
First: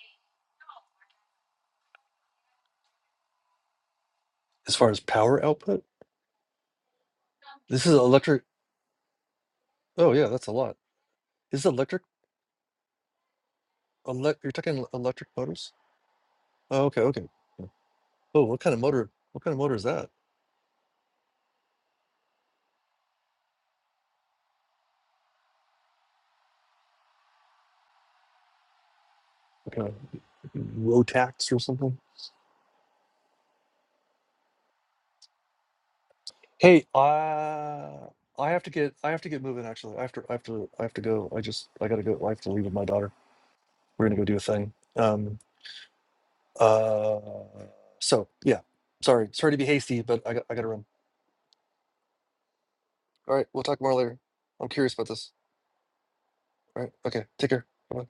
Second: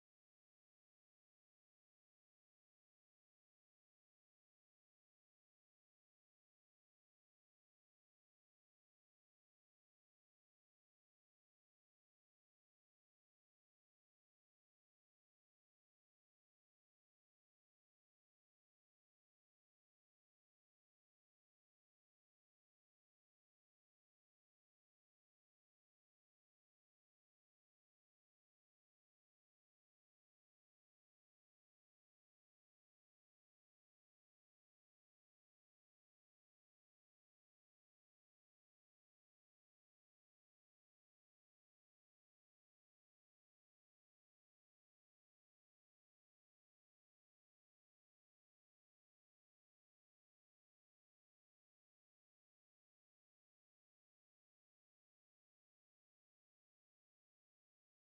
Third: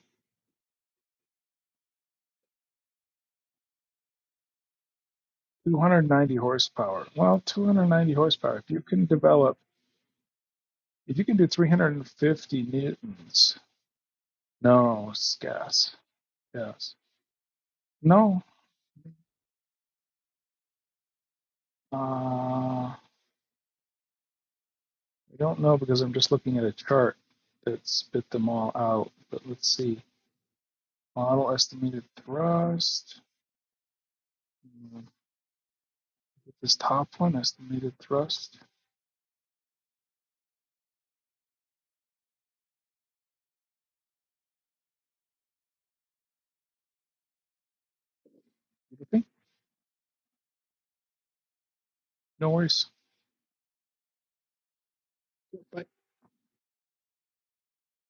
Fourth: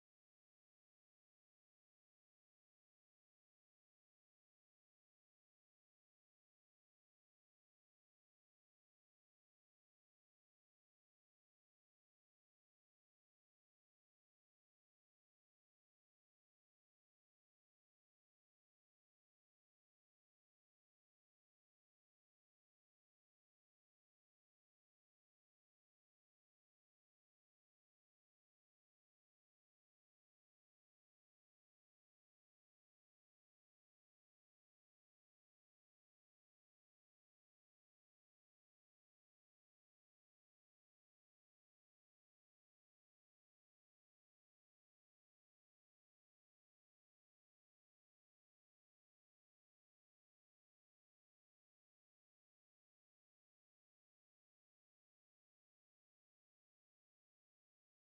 [SPEAKER 2] as far as power output.
[SPEAKER 4] 290 horsepower. Well,
[SPEAKER 2] This is
[SPEAKER 4] 290
[SPEAKER 2] electric.
[SPEAKER 4] horsepower. If you can develop,
[SPEAKER 2] Oh yeah, that's a lot.
[SPEAKER 4] if you can do
[SPEAKER 2] Is it electric?
[SPEAKER 4] 350 newtons
[SPEAKER 2] Elect, you're talking ele-
[SPEAKER 4] No,
[SPEAKER 2] electric motors?
[SPEAKER 4] gas.
[SPEAKER 2] Oh,
[SPEAKER 4] Yes.
[SPEAKER 2] okay, okay. Yeah.
[SPEAKER 4] No,
[SPEAKER 2] Oh, what kind of motor? What kind of motor is that?
[SPEAKER 4] uh, I don't know because I'm just looking at a chart that spit them all out. But let's
[SPEAKER 2] What kind
[SPEAKER 4] see.
[SPEAKER 2] of Rotax
[SPEAKER 4] Model
[SPEAKER 2] or something?
[SPEAKER 4] estimated thrust. Hmm, This
[SPEAKER 2] Hey,
[SPEAKER 4] top one,
[SPEAKER 2] uh,
[SPEAKER 4] estimated
[SPEAKER 2] I
[SPEAKER 4] thrust.
[SPEAKER 2] have to get I have to get moving. Actually, I have to I have to I have to go. I just I gotta go. I have to leave with my daughter. We're gonna go do a thing. Um. Uh. So yeah.
[SPEAKER 4] You think?
[SPEAKER 2] Sorry. Sorry to be hasty, but I got I gotta run.
[SPEAKER 4] No worries.
[SPEAKER 2] All right. We'll talk more later. I'm curious about this.
[SPEAKER 4] Bye.
[SPEAKER 2] All right. Okay. Take care. Bye.